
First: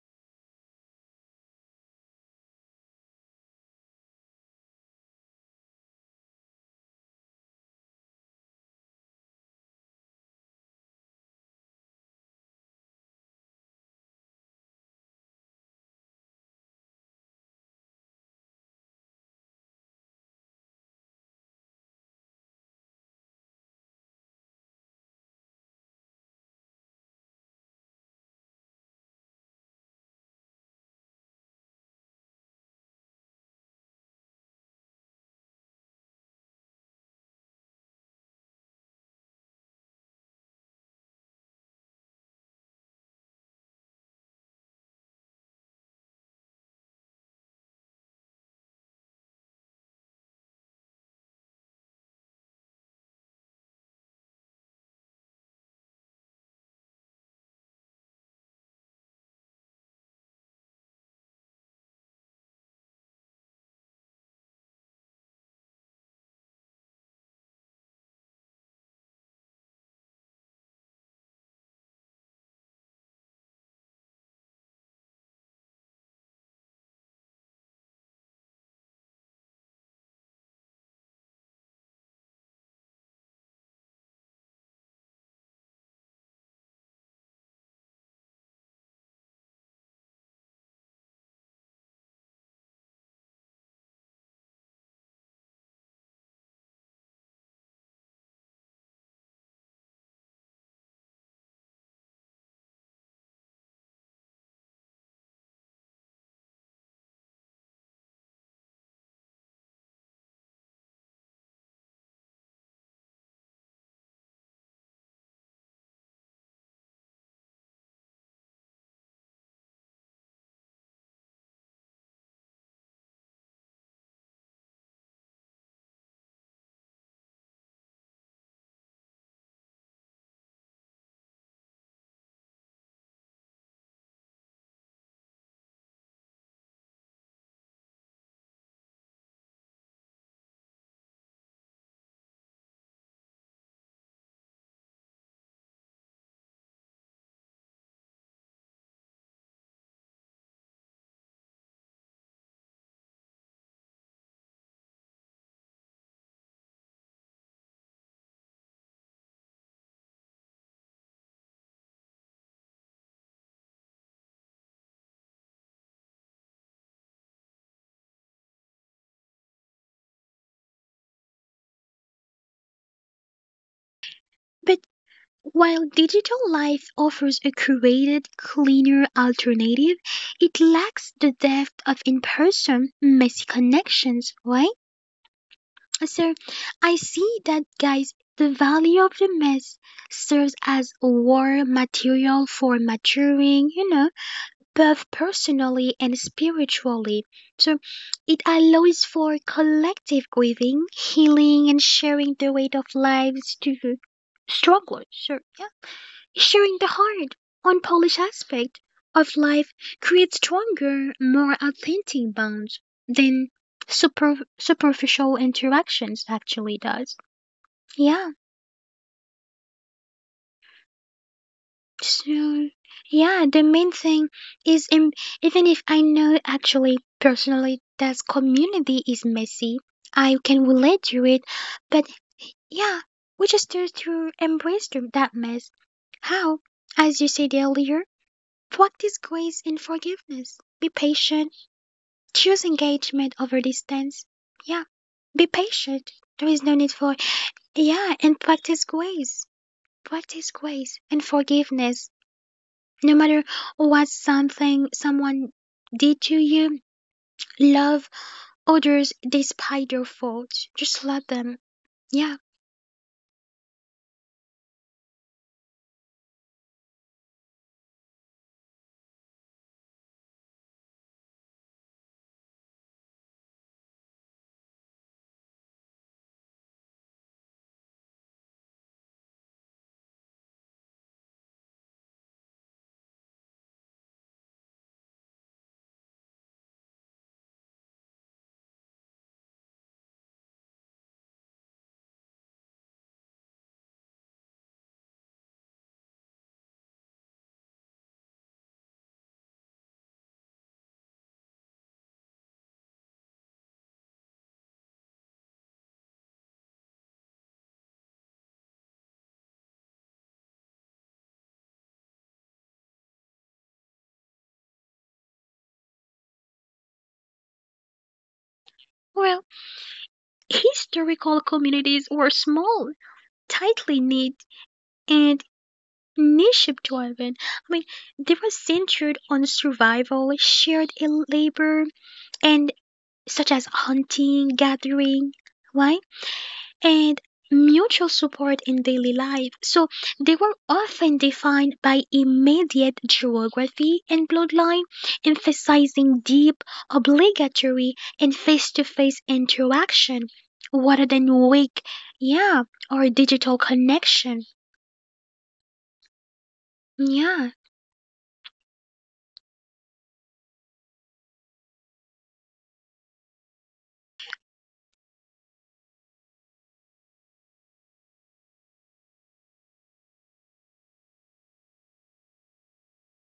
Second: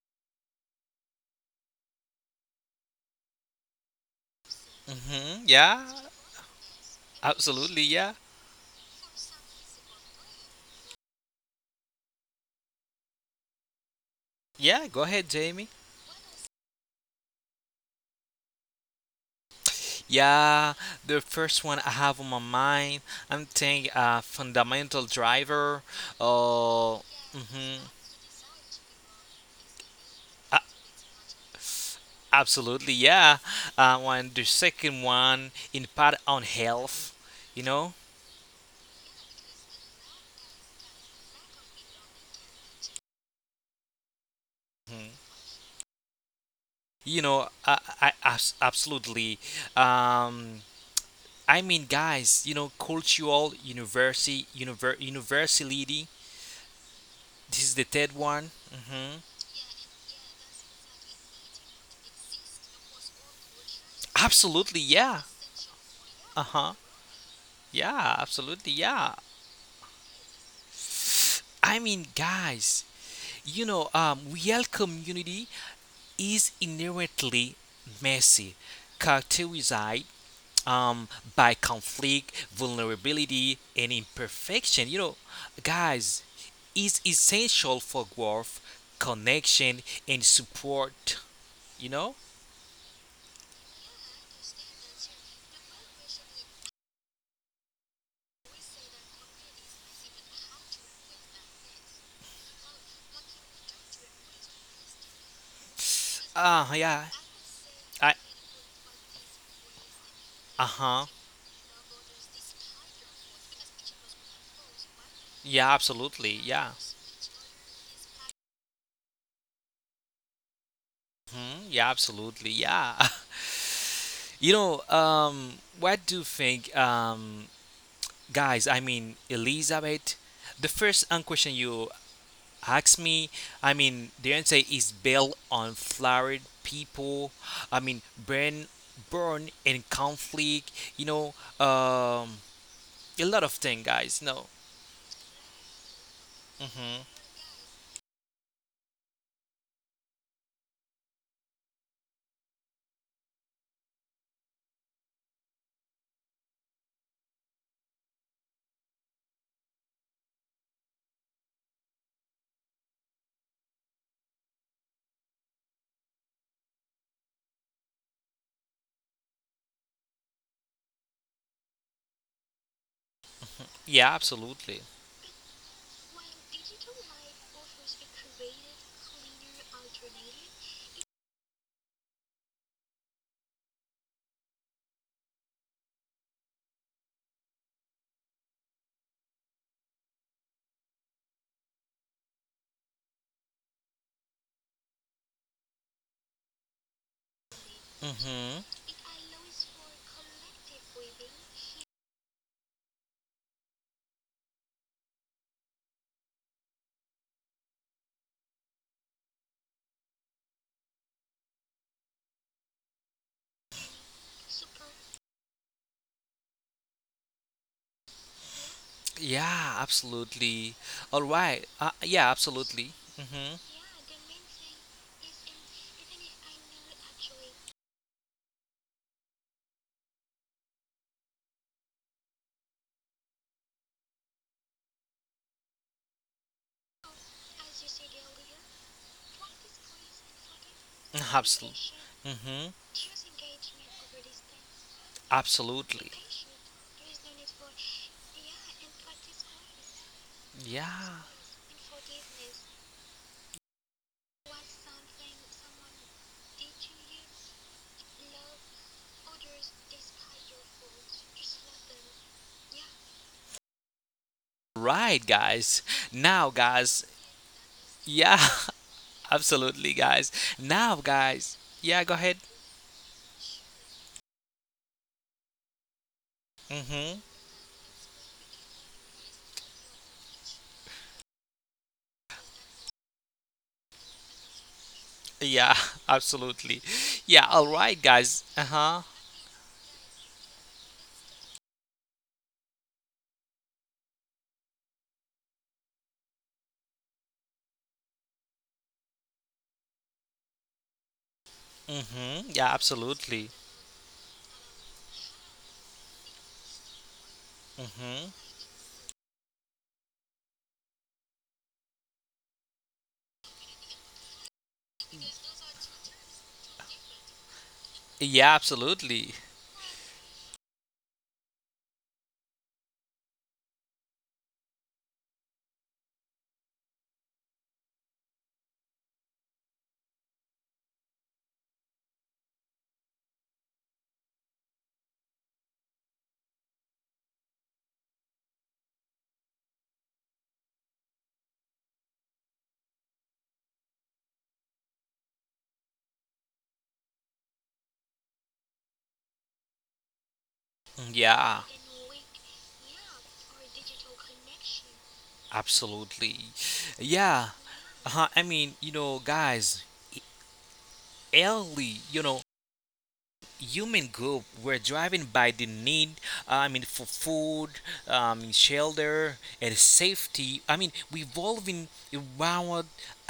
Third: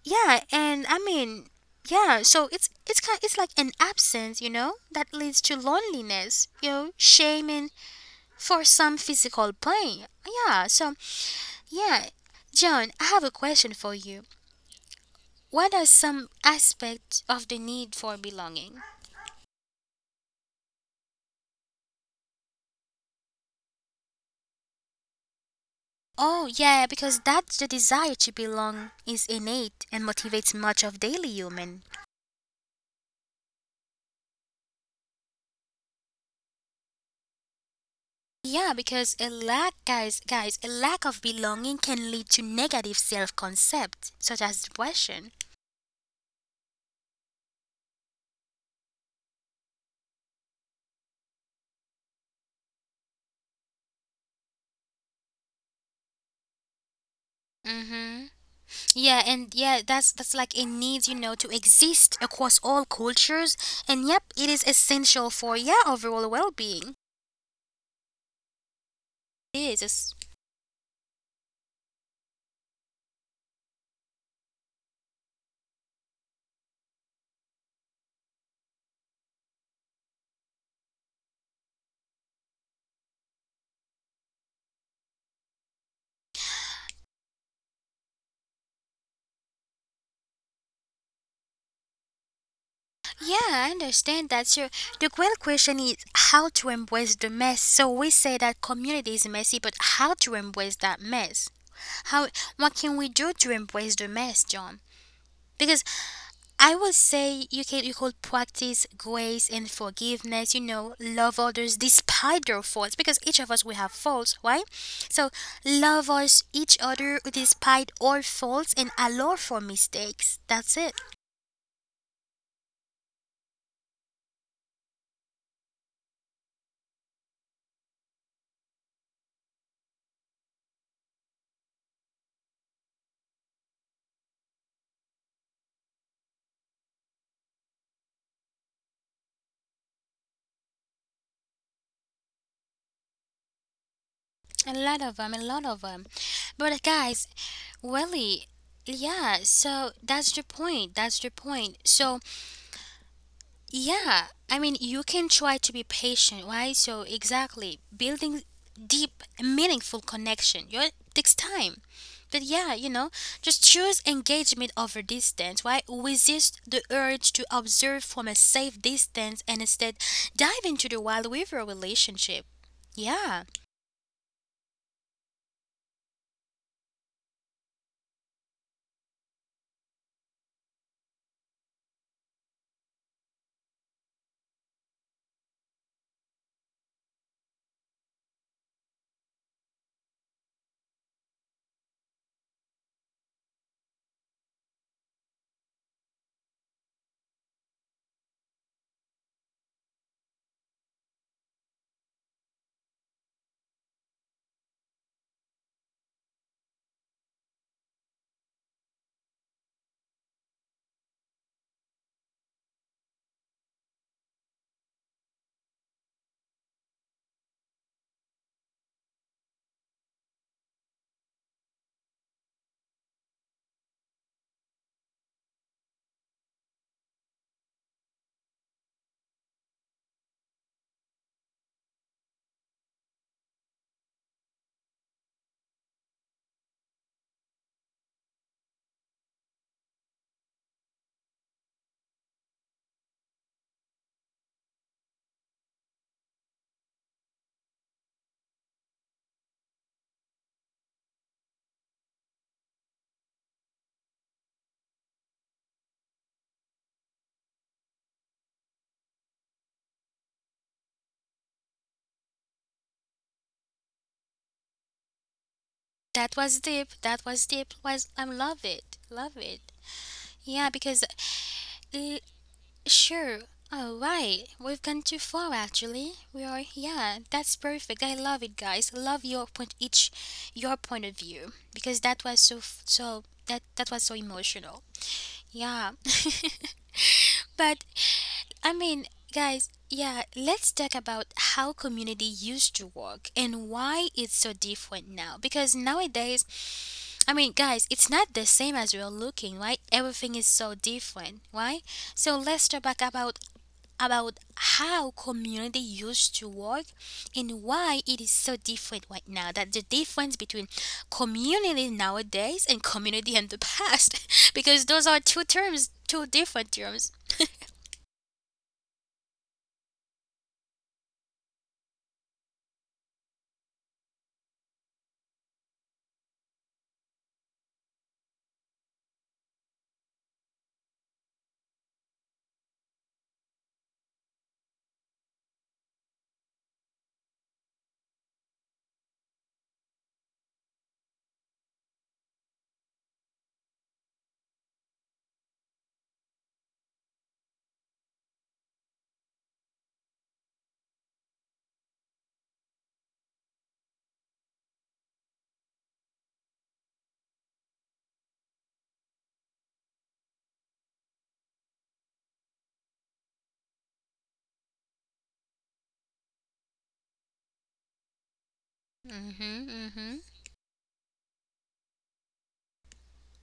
Speaker 1: Yeah, and I mean, yeah, so it's like an absence, you know, that leads
Speaker 2: Mm-hmm.
Speaker 1: to
Speaker 2: Yeah,
Speaker 1: loneliness, you know, shame and,
Speaker 2: absolutely. Yeah.
Speaker 1: for some, physical pain. Yeah, so yeah, John, I have a question for you.
Speaker 2: Yeah, go ahead,
Speaker 1: What
Speaker 2: Jamie.
Speaker 1: are some aspects of the need for belonging?
Speaker 2: Yeah, the first one I have on my mind, I'm thinking fundamental driver.
Speaker 1: Oh, yeah,
Speaker 2: Uh,
Speaker 1: because that's the
Speaker 2: mm-hmm.
Speaker 1: desire to belong is innate and motivates much of daily human.
Speaker 2: Absolutely, yeah. When the second one impact on health, you know.
Speaker 1: Yeah, because a lack, guys, guys, a lack of belonging can lead to negative self-concept, such as
Speaker 2: Mhm.
Speaker 1: depression.
Speaker 2: You know, absolutely. Um, guys, you know, cultural universality. This is the third
Speaker 1: Mm-hmm.
Speaker 2: one.
Speaker 1: Yeah,
Speaker 2: Hmm.
Speaker 1: and yeah, that's like a need, you know, to exist across all cultures. And yep, it is
Speaker 2: Absolutely, yeah.
Speaker 1: essential for, yeah, overall
Speaker 2: Uh huh.
Speaker 1: well-being.
Speaker 2: Yeah, absolutely, yeah.
Speaker 1: It is.
Speaker 2: Guys, you know, real community is inherently messy, characterized um, by conflict, vulnerability, and imperfection. You know, guys, is essential for growth, connection, and support. You know?
Speaker 1: Yeah, I understand that. So the great question is how to embrace the mess. So we say that community is messy, but how to embrace that mess? How, what can we do to embrace the mess, John? Because I
Speaker 2: Yeah.
Speaker 1: will say you can you
Speaker 2: I,
Speaker 1: could practice grace and
Speaker 2: uh
Speaker 1: forgiveness, you
Speaker 2: huh.
Speaker 1: know, love others despite their faults because each of us we have faults, right? So
Speaker 2: Yeah,
Speaker 1: love
Speaker 2: absolutely.
Speaker 1: us
Speaker 2: Yeah.
Speaker 1: each other despite our faults and allow for mistakes. That's it.
Speaker 2: Hmm, yeah, absolutely. Yeah. you know, what do you think, guys? Elizabeth, the first question you ask me, the answer is built on flawed people. I mean, burn in conflict. You know, um, a lot of things, guys. No.
Speaker 1: A lot of them, a lot of them. But
Speaker 2: Mm-hmm.
Speaker 1: guys, really, yeah, so that's the point. That's the point. So yeah, I mean, you can try to be patient, right? So, exactly, building deep, meaningful connection. You takes time. But yeah, you know, just choose engagement over distance, right? Resist the urge to observe from a safe distance and instead dive into the wild river relationship. Yeah,
Speaker 2: Yeah, absolutely.
Speaker 3: But while digital life offers a curated, cleaner alternative, it lacks the depth of in person, messy connections, right? So I see that, guys, the value of the mess serves as war material for maturing, you know, both personally and spiritually. So it
Speaker 2: Mm-hmm.
Speaker 3: allows for collective grieving, healing, and sharing the weight of lives to the strugglers. So, yeah, sharing the hard, unpolished aspect of life creates stronger, more authentic bonds than superficial interactions actually does. Yeah.
Speaker 2: Yeah, absolutely. All right. Yeah,
Speaker 3: So,
Speaker 2: absolutely.
Speaker 3: yeah,
Speaker 2: Mm-hmm.
Speaker 3: the main thing is im- even if I know actually personally that community is messy, I can relate to it, but yeah, we just need to embrace that mess. How? As you said earlier, practice grace and forgiveness. Be patient,
Speaker 2: Absolutely.
Speaker 3: choose
Speaker 2: Mm-hmm.
Speaker 3: engagement over distance. Yeah, be patient.
Speaker 2: Absolutely.
Speaker 3: There is no need for, yeah, and practice grace. Practice grace
Speaker 2: Yeah.
Speaker 3: and forgiveness. No matter what something someone did to you, love others despite their faults. Just love them. Yeah.
Speaker 2: Right, guys.
Speaker 1: that was
Speaker 2: Now,
Speaker 1: deep.
Speaker 2: guys.
Speaker 1: That was deep. Was I
Speaker 2: Yeah,
Speaker 1: love it. Love it.
Speaker 2: absolutely, guys.
Speaker 1: Yeah, because
Speaker 2: Now, guys.
Speaker 1: uh,
Speaker 2: Yeah, go ahead.
Speaker 1: sure. Oh, right. We've gone too far, actually. We are, yeah,
Speaker 2: Mm-hmm.
Speaker 1: that's perfect. I love it, guys. Love your point, each your point of view because that was so that was so emotional.
Speaker 2: Yeah,
Speaker 1: Yeah,
Speaker 2: absolutely. Yeah, all
Speaker 1: but
Speaker 2: right, guys.
Speaker 1: I mean,
Speaker 2: Uh-huh.
Speaker 1: guys, yeah, let's talk about how community used to work and why it's so different now. Because nowadays, I mean, guys, it's not the same as we're looking, right? Everything is so different, right? So
Speaker 2: Mm-hmm.
Speaker 1: let's talk
Speaker 2: Yeah,
Speaker 1: back about
Speaker 2: absolutely.
Speaker 1: about how community used to work and why it is
Speaker 2: Mm-hmm.
Speaker 1: so different right now. That the difference between community nowadays and community in the past, because those are two terms, two different terms.
Speaker 2: Yeah,
Speaker 3: Well,
Speaker 2: absolutely.
Speaker 3: historical communities were small, tightly knit, and niche driven. I mean, they were centered on survival, shared labor, and such as hunting, gathering. Why? And mutual support in daily life. So they were often defined by immediate geography and bloodline, emphasizing deep, obligatory, and face to face interaction rather than
Speaker 2: Yeah,
Speaker 3: weak, yeah, or digital connection.
Speaker 2: absolutely.
Speaker 3: Yeah.
Speaker 2: Yeah. Uh-huh. You know, guys, early, you know, human group were driven by the need for food, shelter
Speaker 1: Mm-hmm,
Speaker 2: and
Speaker 1: mm-hmm.
Speaker 2: safety, revolving around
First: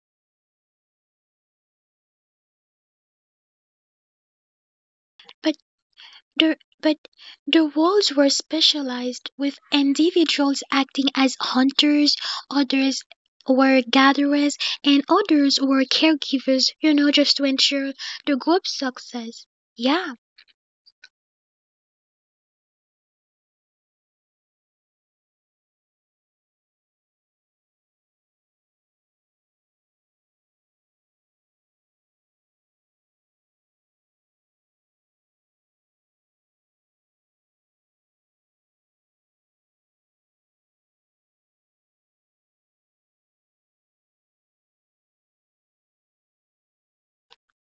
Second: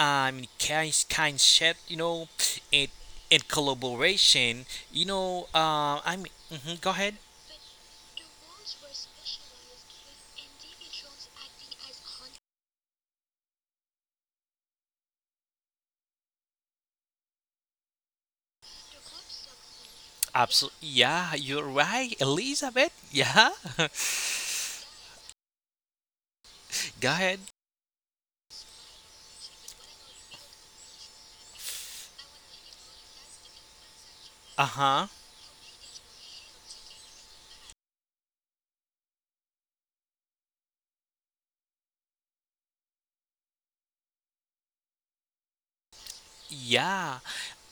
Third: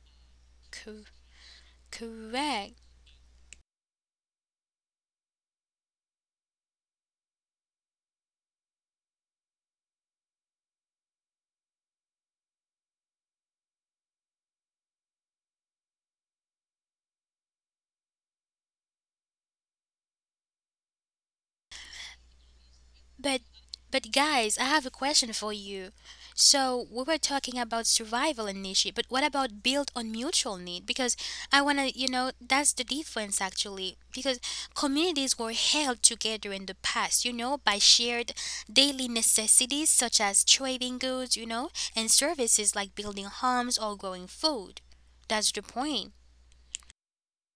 Speaker 2: um kind,
Speaker 1: Co-
Speaker 2: kind shit, you know,
Speaker 1: correct.
Speaker 2: and collaboration, you know,
Speaker 3: But The,
Speaker 2: mhm, go
Speaker 3: but
Speaker 2: ahead.
Speaker 3: the wolves were specialized, with individuals acting as hunters, others were gatherers, and others were caregivers, you know, just to ensure the group's success. Yeah,
Speaker 2: Absolutely, yeah, you're right, Elizabeth.
Speaker 1: But
Speaker 2: Yeah.
Speaker 1: but guys, I have a question for you. So we
Speaker 2: Go
Speaker 1: were
Speaker 2: ahead.
Speaker 1: talking about survival and niche, but what about built on mutual need? Because I wanna, you know, that's the difference actually. Because
Speaker 2: Uh-huh.
Speaker 1: communities were held together in the past, you know, by shared daily necessities such as trading goods, you know, and services like building homes or growing food. That's the point.
Speaker 2: Yeah,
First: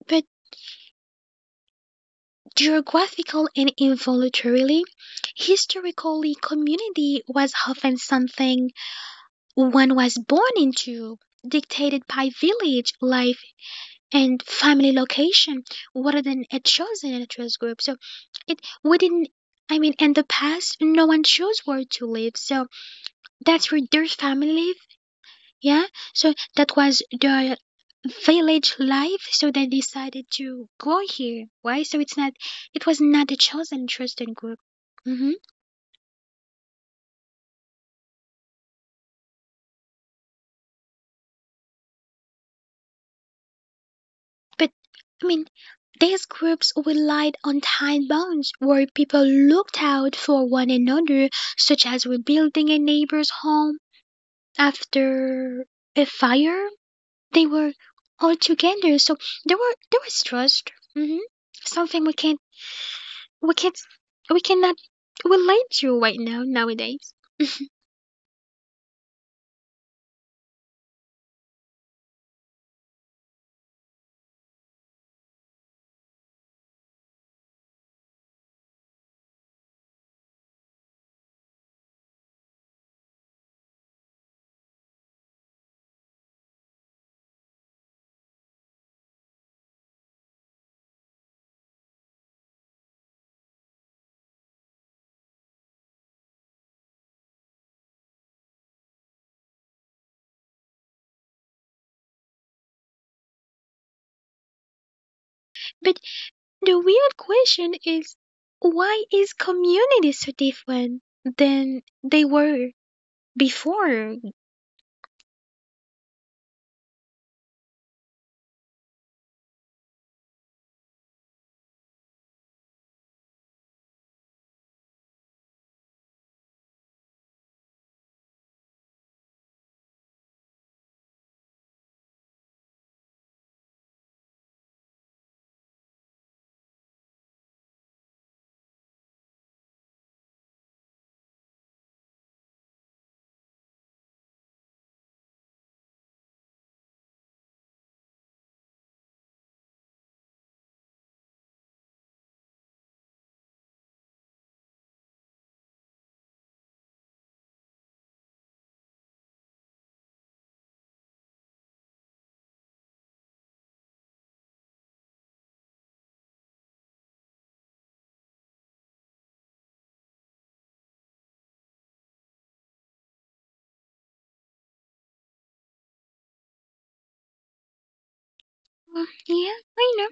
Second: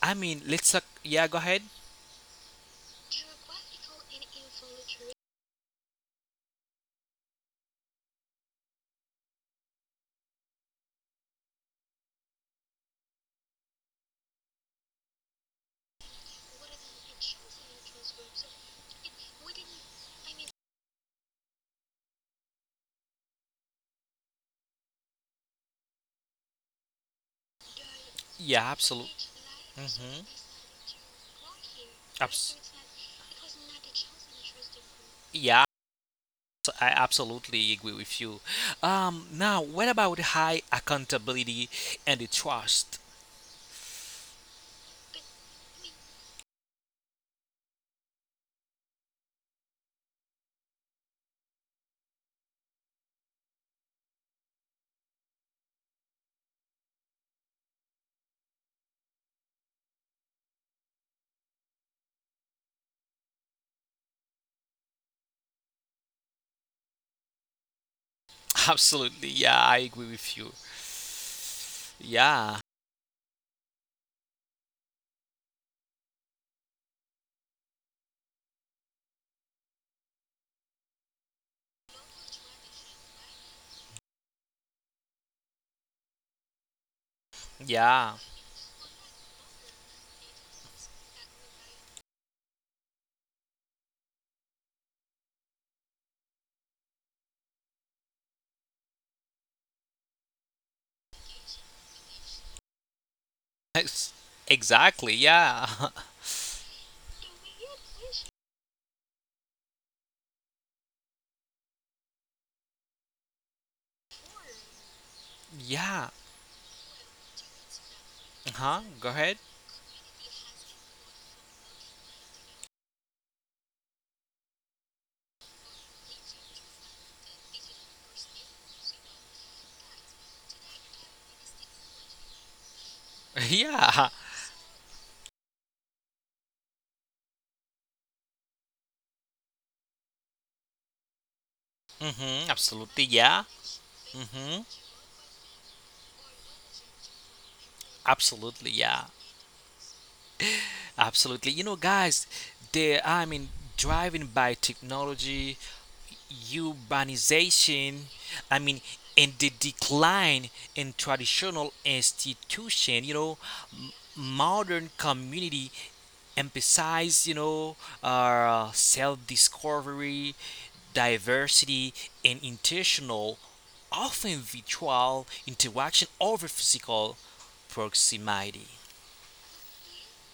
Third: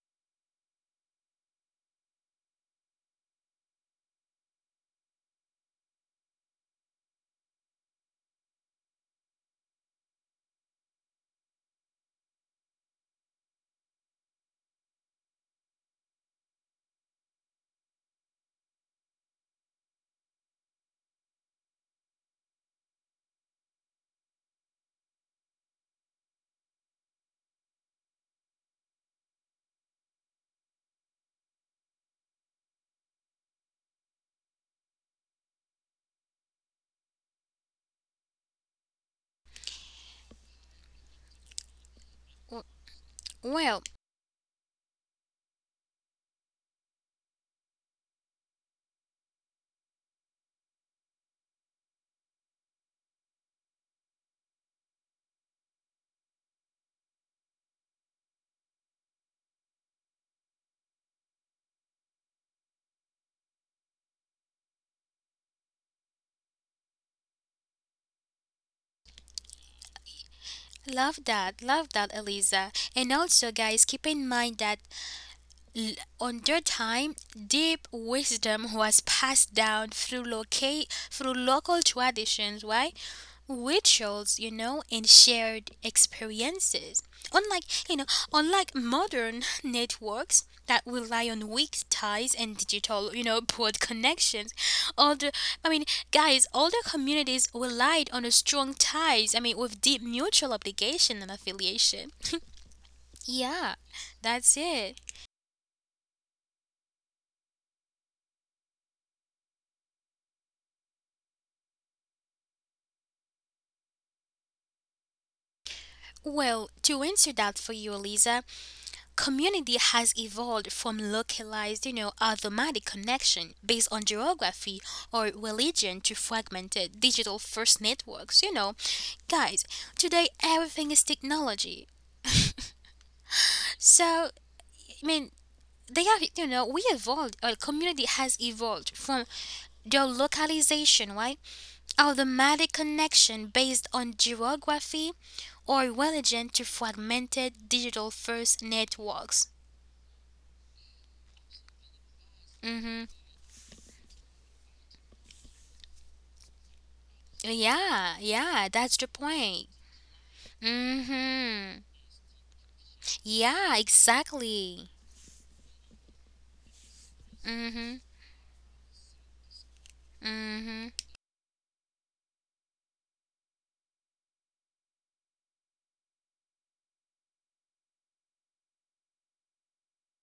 Speaker 3: but
Speaker 2: let's talk, yeah, go ahead.
Speaker 3: geographical and involuntarily, historically, community was often something one was born into, dictated by village life and family location, rather than a chosen interest group. So It we didn't. I mean in the past no one chose where to live, so that's where their family live, yeah. So that was the
Speaker 2: Yeah,
Speaker 3: village
Speaker 2: absolutely.
Speaker 3: life, so they decided to go here. Why? So
Speaker 2: Abs-
Speaker 3: it was not a chosen trusted group. Hmm.
Speaker 2: yeah, I absolutely agree with you. Now, what about high accountability and the
Speaker 1: W-
Speaker 2: trust?
Speaker 1: Well,
Speaker 3: But I mean these groups relied on tight bonds where people looked out for one another, such as rebuilding a neighbor's home after a fire they were all together. So there was trust. Hmm. Something we can't we cannot relate to right now nowadays.
Speaker 2: Absolutely, yeah, I agree with you.
Speaker 1: love that,
Speaker 2: Yeah,
Speaker 1: Eliza. And also, guys, keep in mind that L- under time, deep wisdom was passed down through, through local traditions, right? Rituals, you know, and shared experiences. Unlike, you
Speaker 2: yeah,
Speaker 1: know, unlike modern networks that rely on weak ties and digital, you know, broad connections, older, I mean, guys, older communities relied on a strong ties. I mean, with deep mutual obligation and affiliation. Yeah,
Speaker 2: Ex-
Speaker 1: that's it.
Speaker 2: exactly, yeah,
Speaker 3: But the real question is why is community so different than they were before? Mm.
Speaker 2: yeah.
Speaker 1: Well, to answer that for you, Eliza,
Speaker 2: Huh? Go ahead.
Speaker 1: community has evolved from localized, you know, automatic connection based on geography or religion to fragmented digital first networks, you know. Guys, today everything is technology.
Speaker 2: Yeah.
Speaker 1: So, I mean, they have, you know, we evolved, our community has evolved from the localization, right?
Speaker 2: Mm-hmm.
Speaker 1: Automatic
Speaker 2: Absolutely, yeah.
Speaker 1: connection based on
Speaker 2: Mm-hmm.
Speaker 1: geography or relevant to fragmented digital
Speaker 2: Absolutely,
Speaker 1: first
Speaker 2: yeah.
Speaker 1: networks.
Speaker 2: Absolutely. You know, guys, they
Speaker 1: hmm
Speaker 2: I mean, driving by technology urbanization,
Speaker 1: Yeah,
Speaker 2: I
Speaker 1: yeah,
Speaker 2: mean,
Speaker 1: that's the
Speaker 2: and the
Speaker 1: point.
Speaker 2: decline in traditional
Speaker 1: hmm
Speaker 2: institution, you know,
Speaker 1: Yeah,
Speaker 2: modern
Speaker 1: exactly.
Speaker 2: community emphasize, you know,
Speaker 1: hmm
Speaker 2: self-discovery,
Speaker 1: hmm
Speaker 2: diversity, and intentional, often virtual interaction over physical proximity.
Speaker 3: Yeah, I know.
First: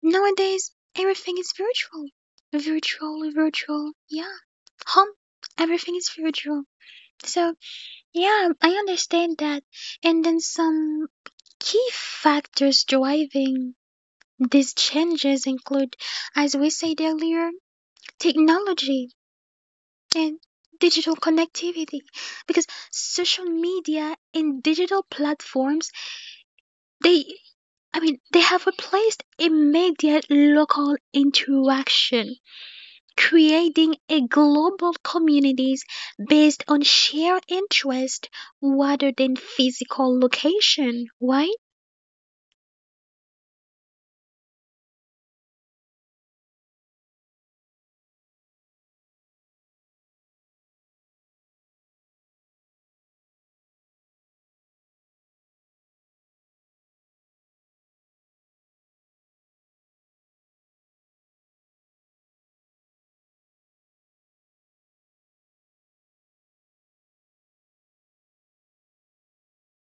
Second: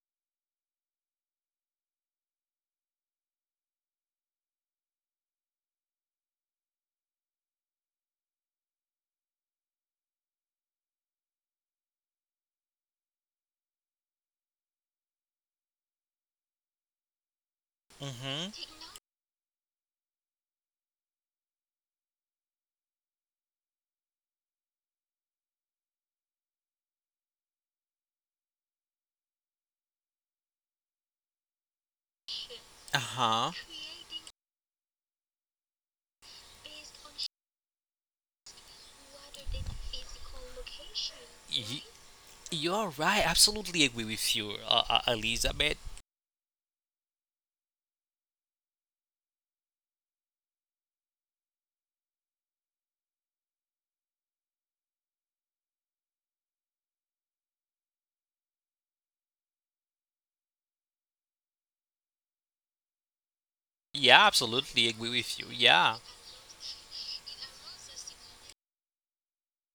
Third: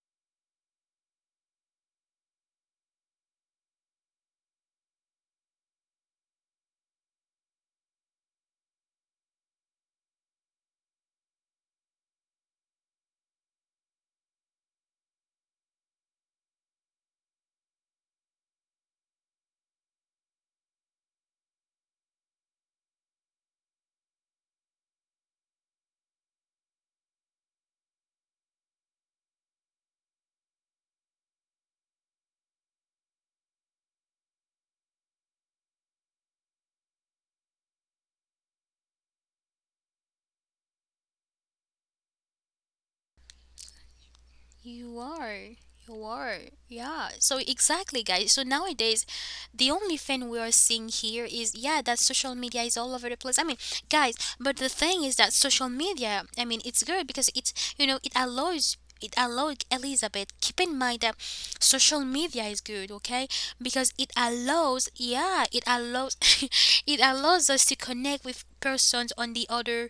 Speaker 3: Nowadays everything is virtual. Virtual, virtual, yeah. Home everything is virtual. So yeah, I understand that. And then some key factors driving these changes include, as we said earlier,
Speaker 2: Mm-hmm.
Speaker 3: technology and digital connectivity because social media and digital platforms they I mean they have replaced immediate local interaction,
Speaker 2: Uh-huh.
Speaker 3: creating a global communities based on shared interest rather than physical location, right?
Speaker 2: Y- You're right. Absolutely agree with you,
Speaker 1: You are.
Speaker 2: Elizabeth.
Speaker 1: You are. Yeah. So exactly, guys. So nowadays the only thing we are seeing here is, yeah, that social media is all over the place. I mean, guys, but the thing is that social media, I mean, it's good because it's, you know, it allows Elizabeth, keep in mind that social media is good, okay? Because it
Speaker 2: Yeah,
Speaker 1: allows,
Speaker 2: absolutely agree
Speaker 1: yeah,
Speaker 2: with you.
Speaker 1: it
Speaker 2: Yeah,
Speaker 1: allows it allows us to connect with persons on the other,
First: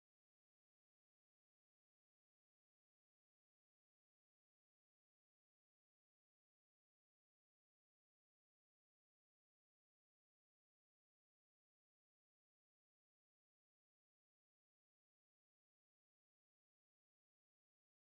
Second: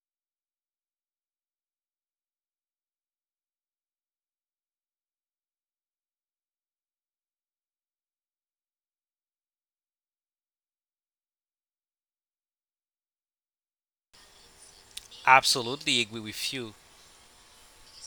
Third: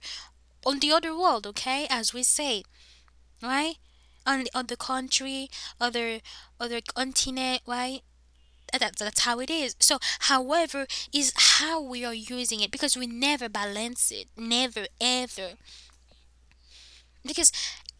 Speaker 1: on the other world, okay? As we say, right? On the country, other other continent, right? That's how it is. So, however, is how we are using it because we never balance it, never ever.
Speaker 2: absolutely agree with you.
Speaker 1: Because,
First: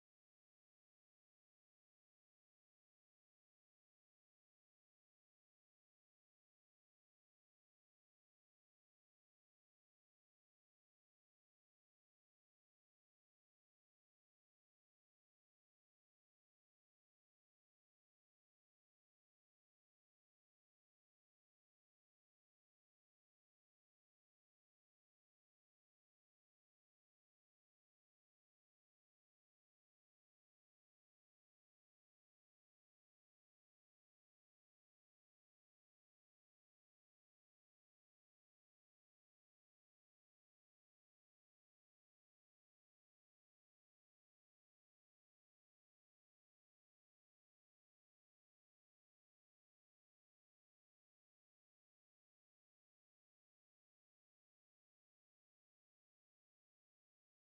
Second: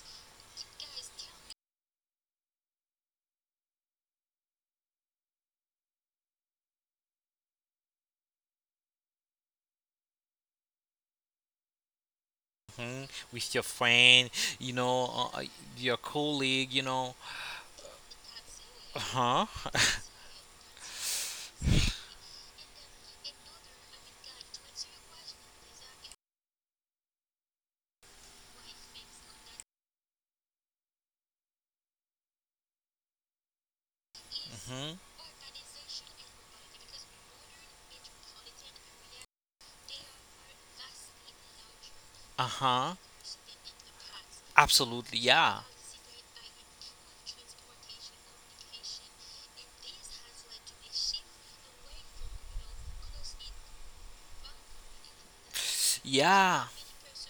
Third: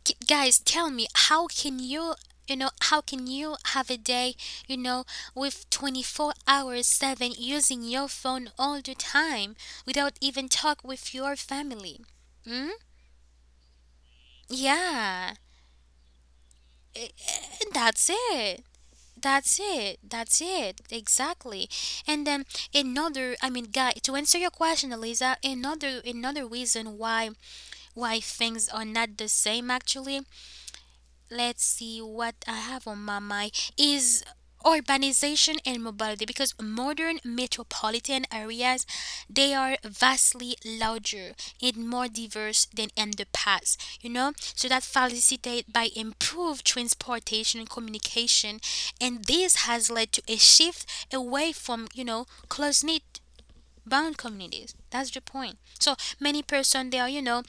Speaker 1: guys, tell me, how can you, you know, how can you have a day, you know, with 24 hours seven using your phone all the time without even talk with your family? Hmm?
Speaker 2: Mhm. With your friend, you know,
Speaker 1: Yeah.
Speaker 2: your colleague, you know.
Speaker 1: That's it.
Speaker 2: Uh
Speaker 1: That's
Speaker 2: huh.
Speaker 1: it. That's it. Exactly. And then another, I mean, guy, to answer your question, Eliza, another reason why, things are not the same actually, let's see what I have on my mind is
Speaker 2: Hmm.
Speaker 1: urbanization and mobility because modern metropolitan areas they are vastly larger and more
Speaker 2: Uh
Speaker 1: diverse than in
Speaker 2: huh.
Speaker 1: the past, you know, so that
Speaker 2: Absolutely.
Speaker 1: facilitated
Speaker 2: Yeah.
Speaker 1: by improved transportation and communication, and this has led to a shift away from, you know, close knit bound communities. That's the point. So many
Speaker 2: Yeah.
Speaker 1: person, they are you know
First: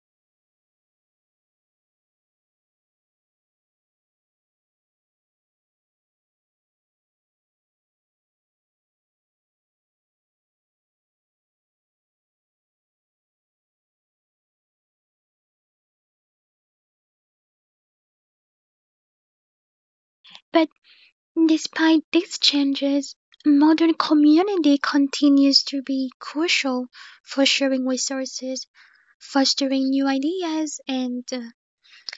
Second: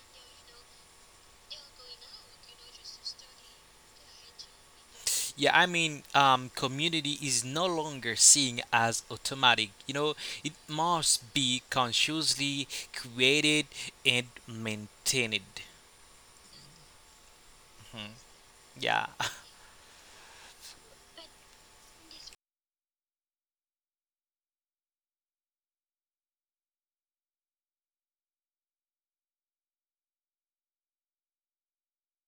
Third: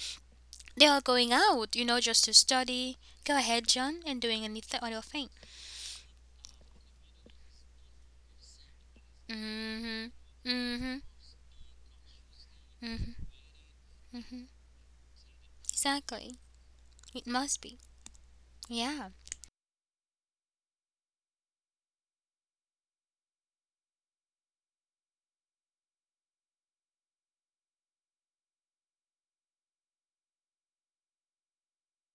Speaker 1: they are going out, you know, just to study. Go ahead, John, and doing a little audio thing.
Speaker 2: Yeah, community is no longer seen as automatic. You know,
Speaker 1: Mm-hmm.
Speaker 2: it
Speaker 1: Mm-hmm.
Speaker 2: must be consciously created and maintained.
Speaker 1: Exactly. It must be.
Speaker 2: Mhm. Yeah,
Speaker 1: Yeah.
Speaker 3: But despite these changes, modern community continues to be crucial for sharing resources, fostering new ideas, and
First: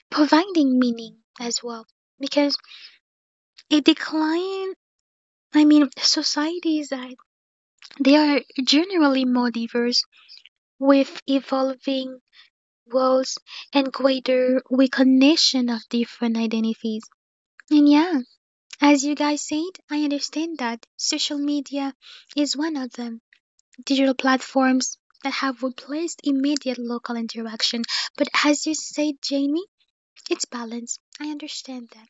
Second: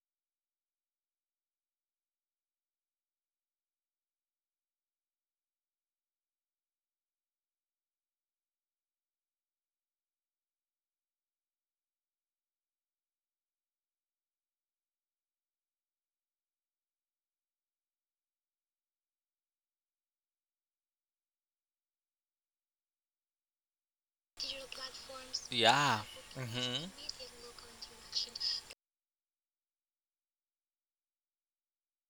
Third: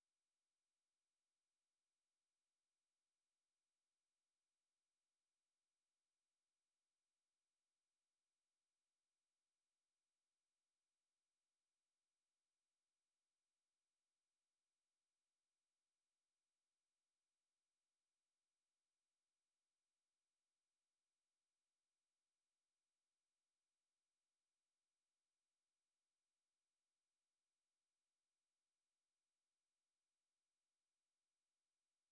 Speaker 3: providing meaning as well. Because a decline, I mean, societies are they are generally more diverse with evolving roles and greater recognition of different identities. And yeah, as you guys said, I understand that social media is one of them digital platforms that have
Speaker 2: yeah,
Speaker 3: replaced immediate
Speaker 2: hmm,
Speaker 3: local interaction. But as you said, Jamie, it's balance. I understand that.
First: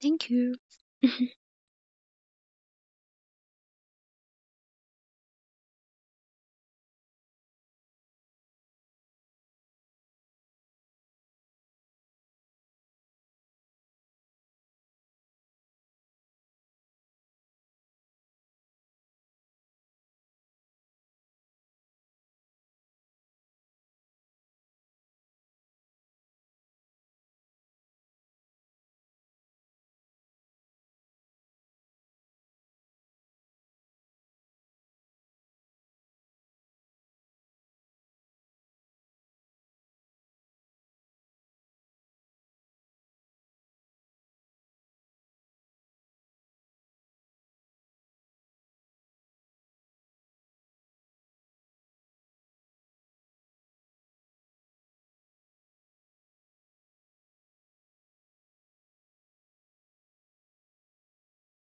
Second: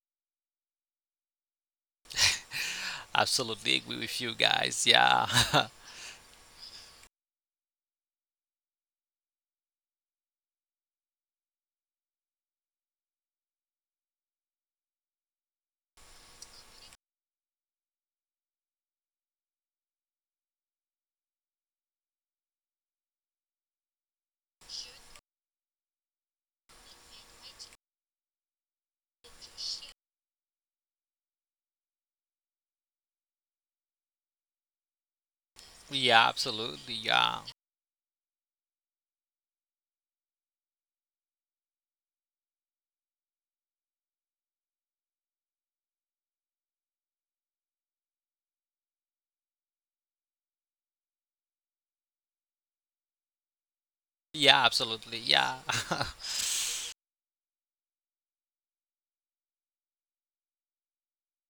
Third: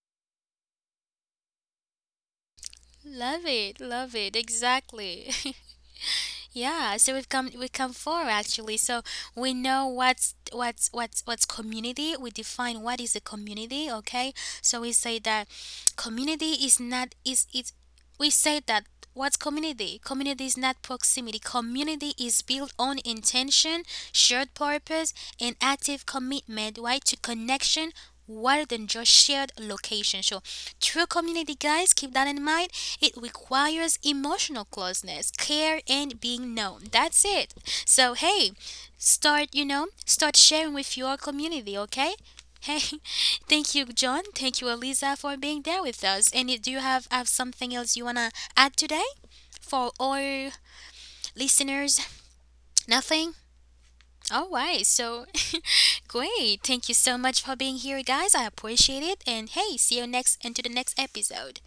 Speaker 3: Thank you.
Speaker 1: Love
Speaker 2: absolutely
Speaker 1: it.
Speaker 2: agree
Speaker 1: Love
Speaker 2: with you
Speaker 1: it.
Speaker 2: guys. Yeah,
Speaker 1: Exactly. Yeah, so we've come, we come forward actually. So we know what's community. We define what is a community, okay? So we say that community is not, is, it's, we say that, what's community? Community is not proximity. Community is built on intention, shared purpose, and active commitment, right? To connection rather than just shared location. So true community, guys, keep that in mind, it requires emotional closeness, care, and
Speaker 2: yeah,
Speaker 1: being known.
Speaker 2: absolutely.
Speaker 1: That's
Speaker 2: Yeah,
Speaker 1: it. So, hey, start, you know, start sharing with your community, okay? Hey, thank you, John. Thank you, Eliza, for being there with us. And do you have something else you want to add today for all listeners? Nothing? All
Speaker 2: yeah,
Speaker 1: right. So,
Speaker 2: absolutely. Yeah.
Speaker 1: great. Thank you so much for being here, guys. I appreciate it. And hey, see you next into the next episode.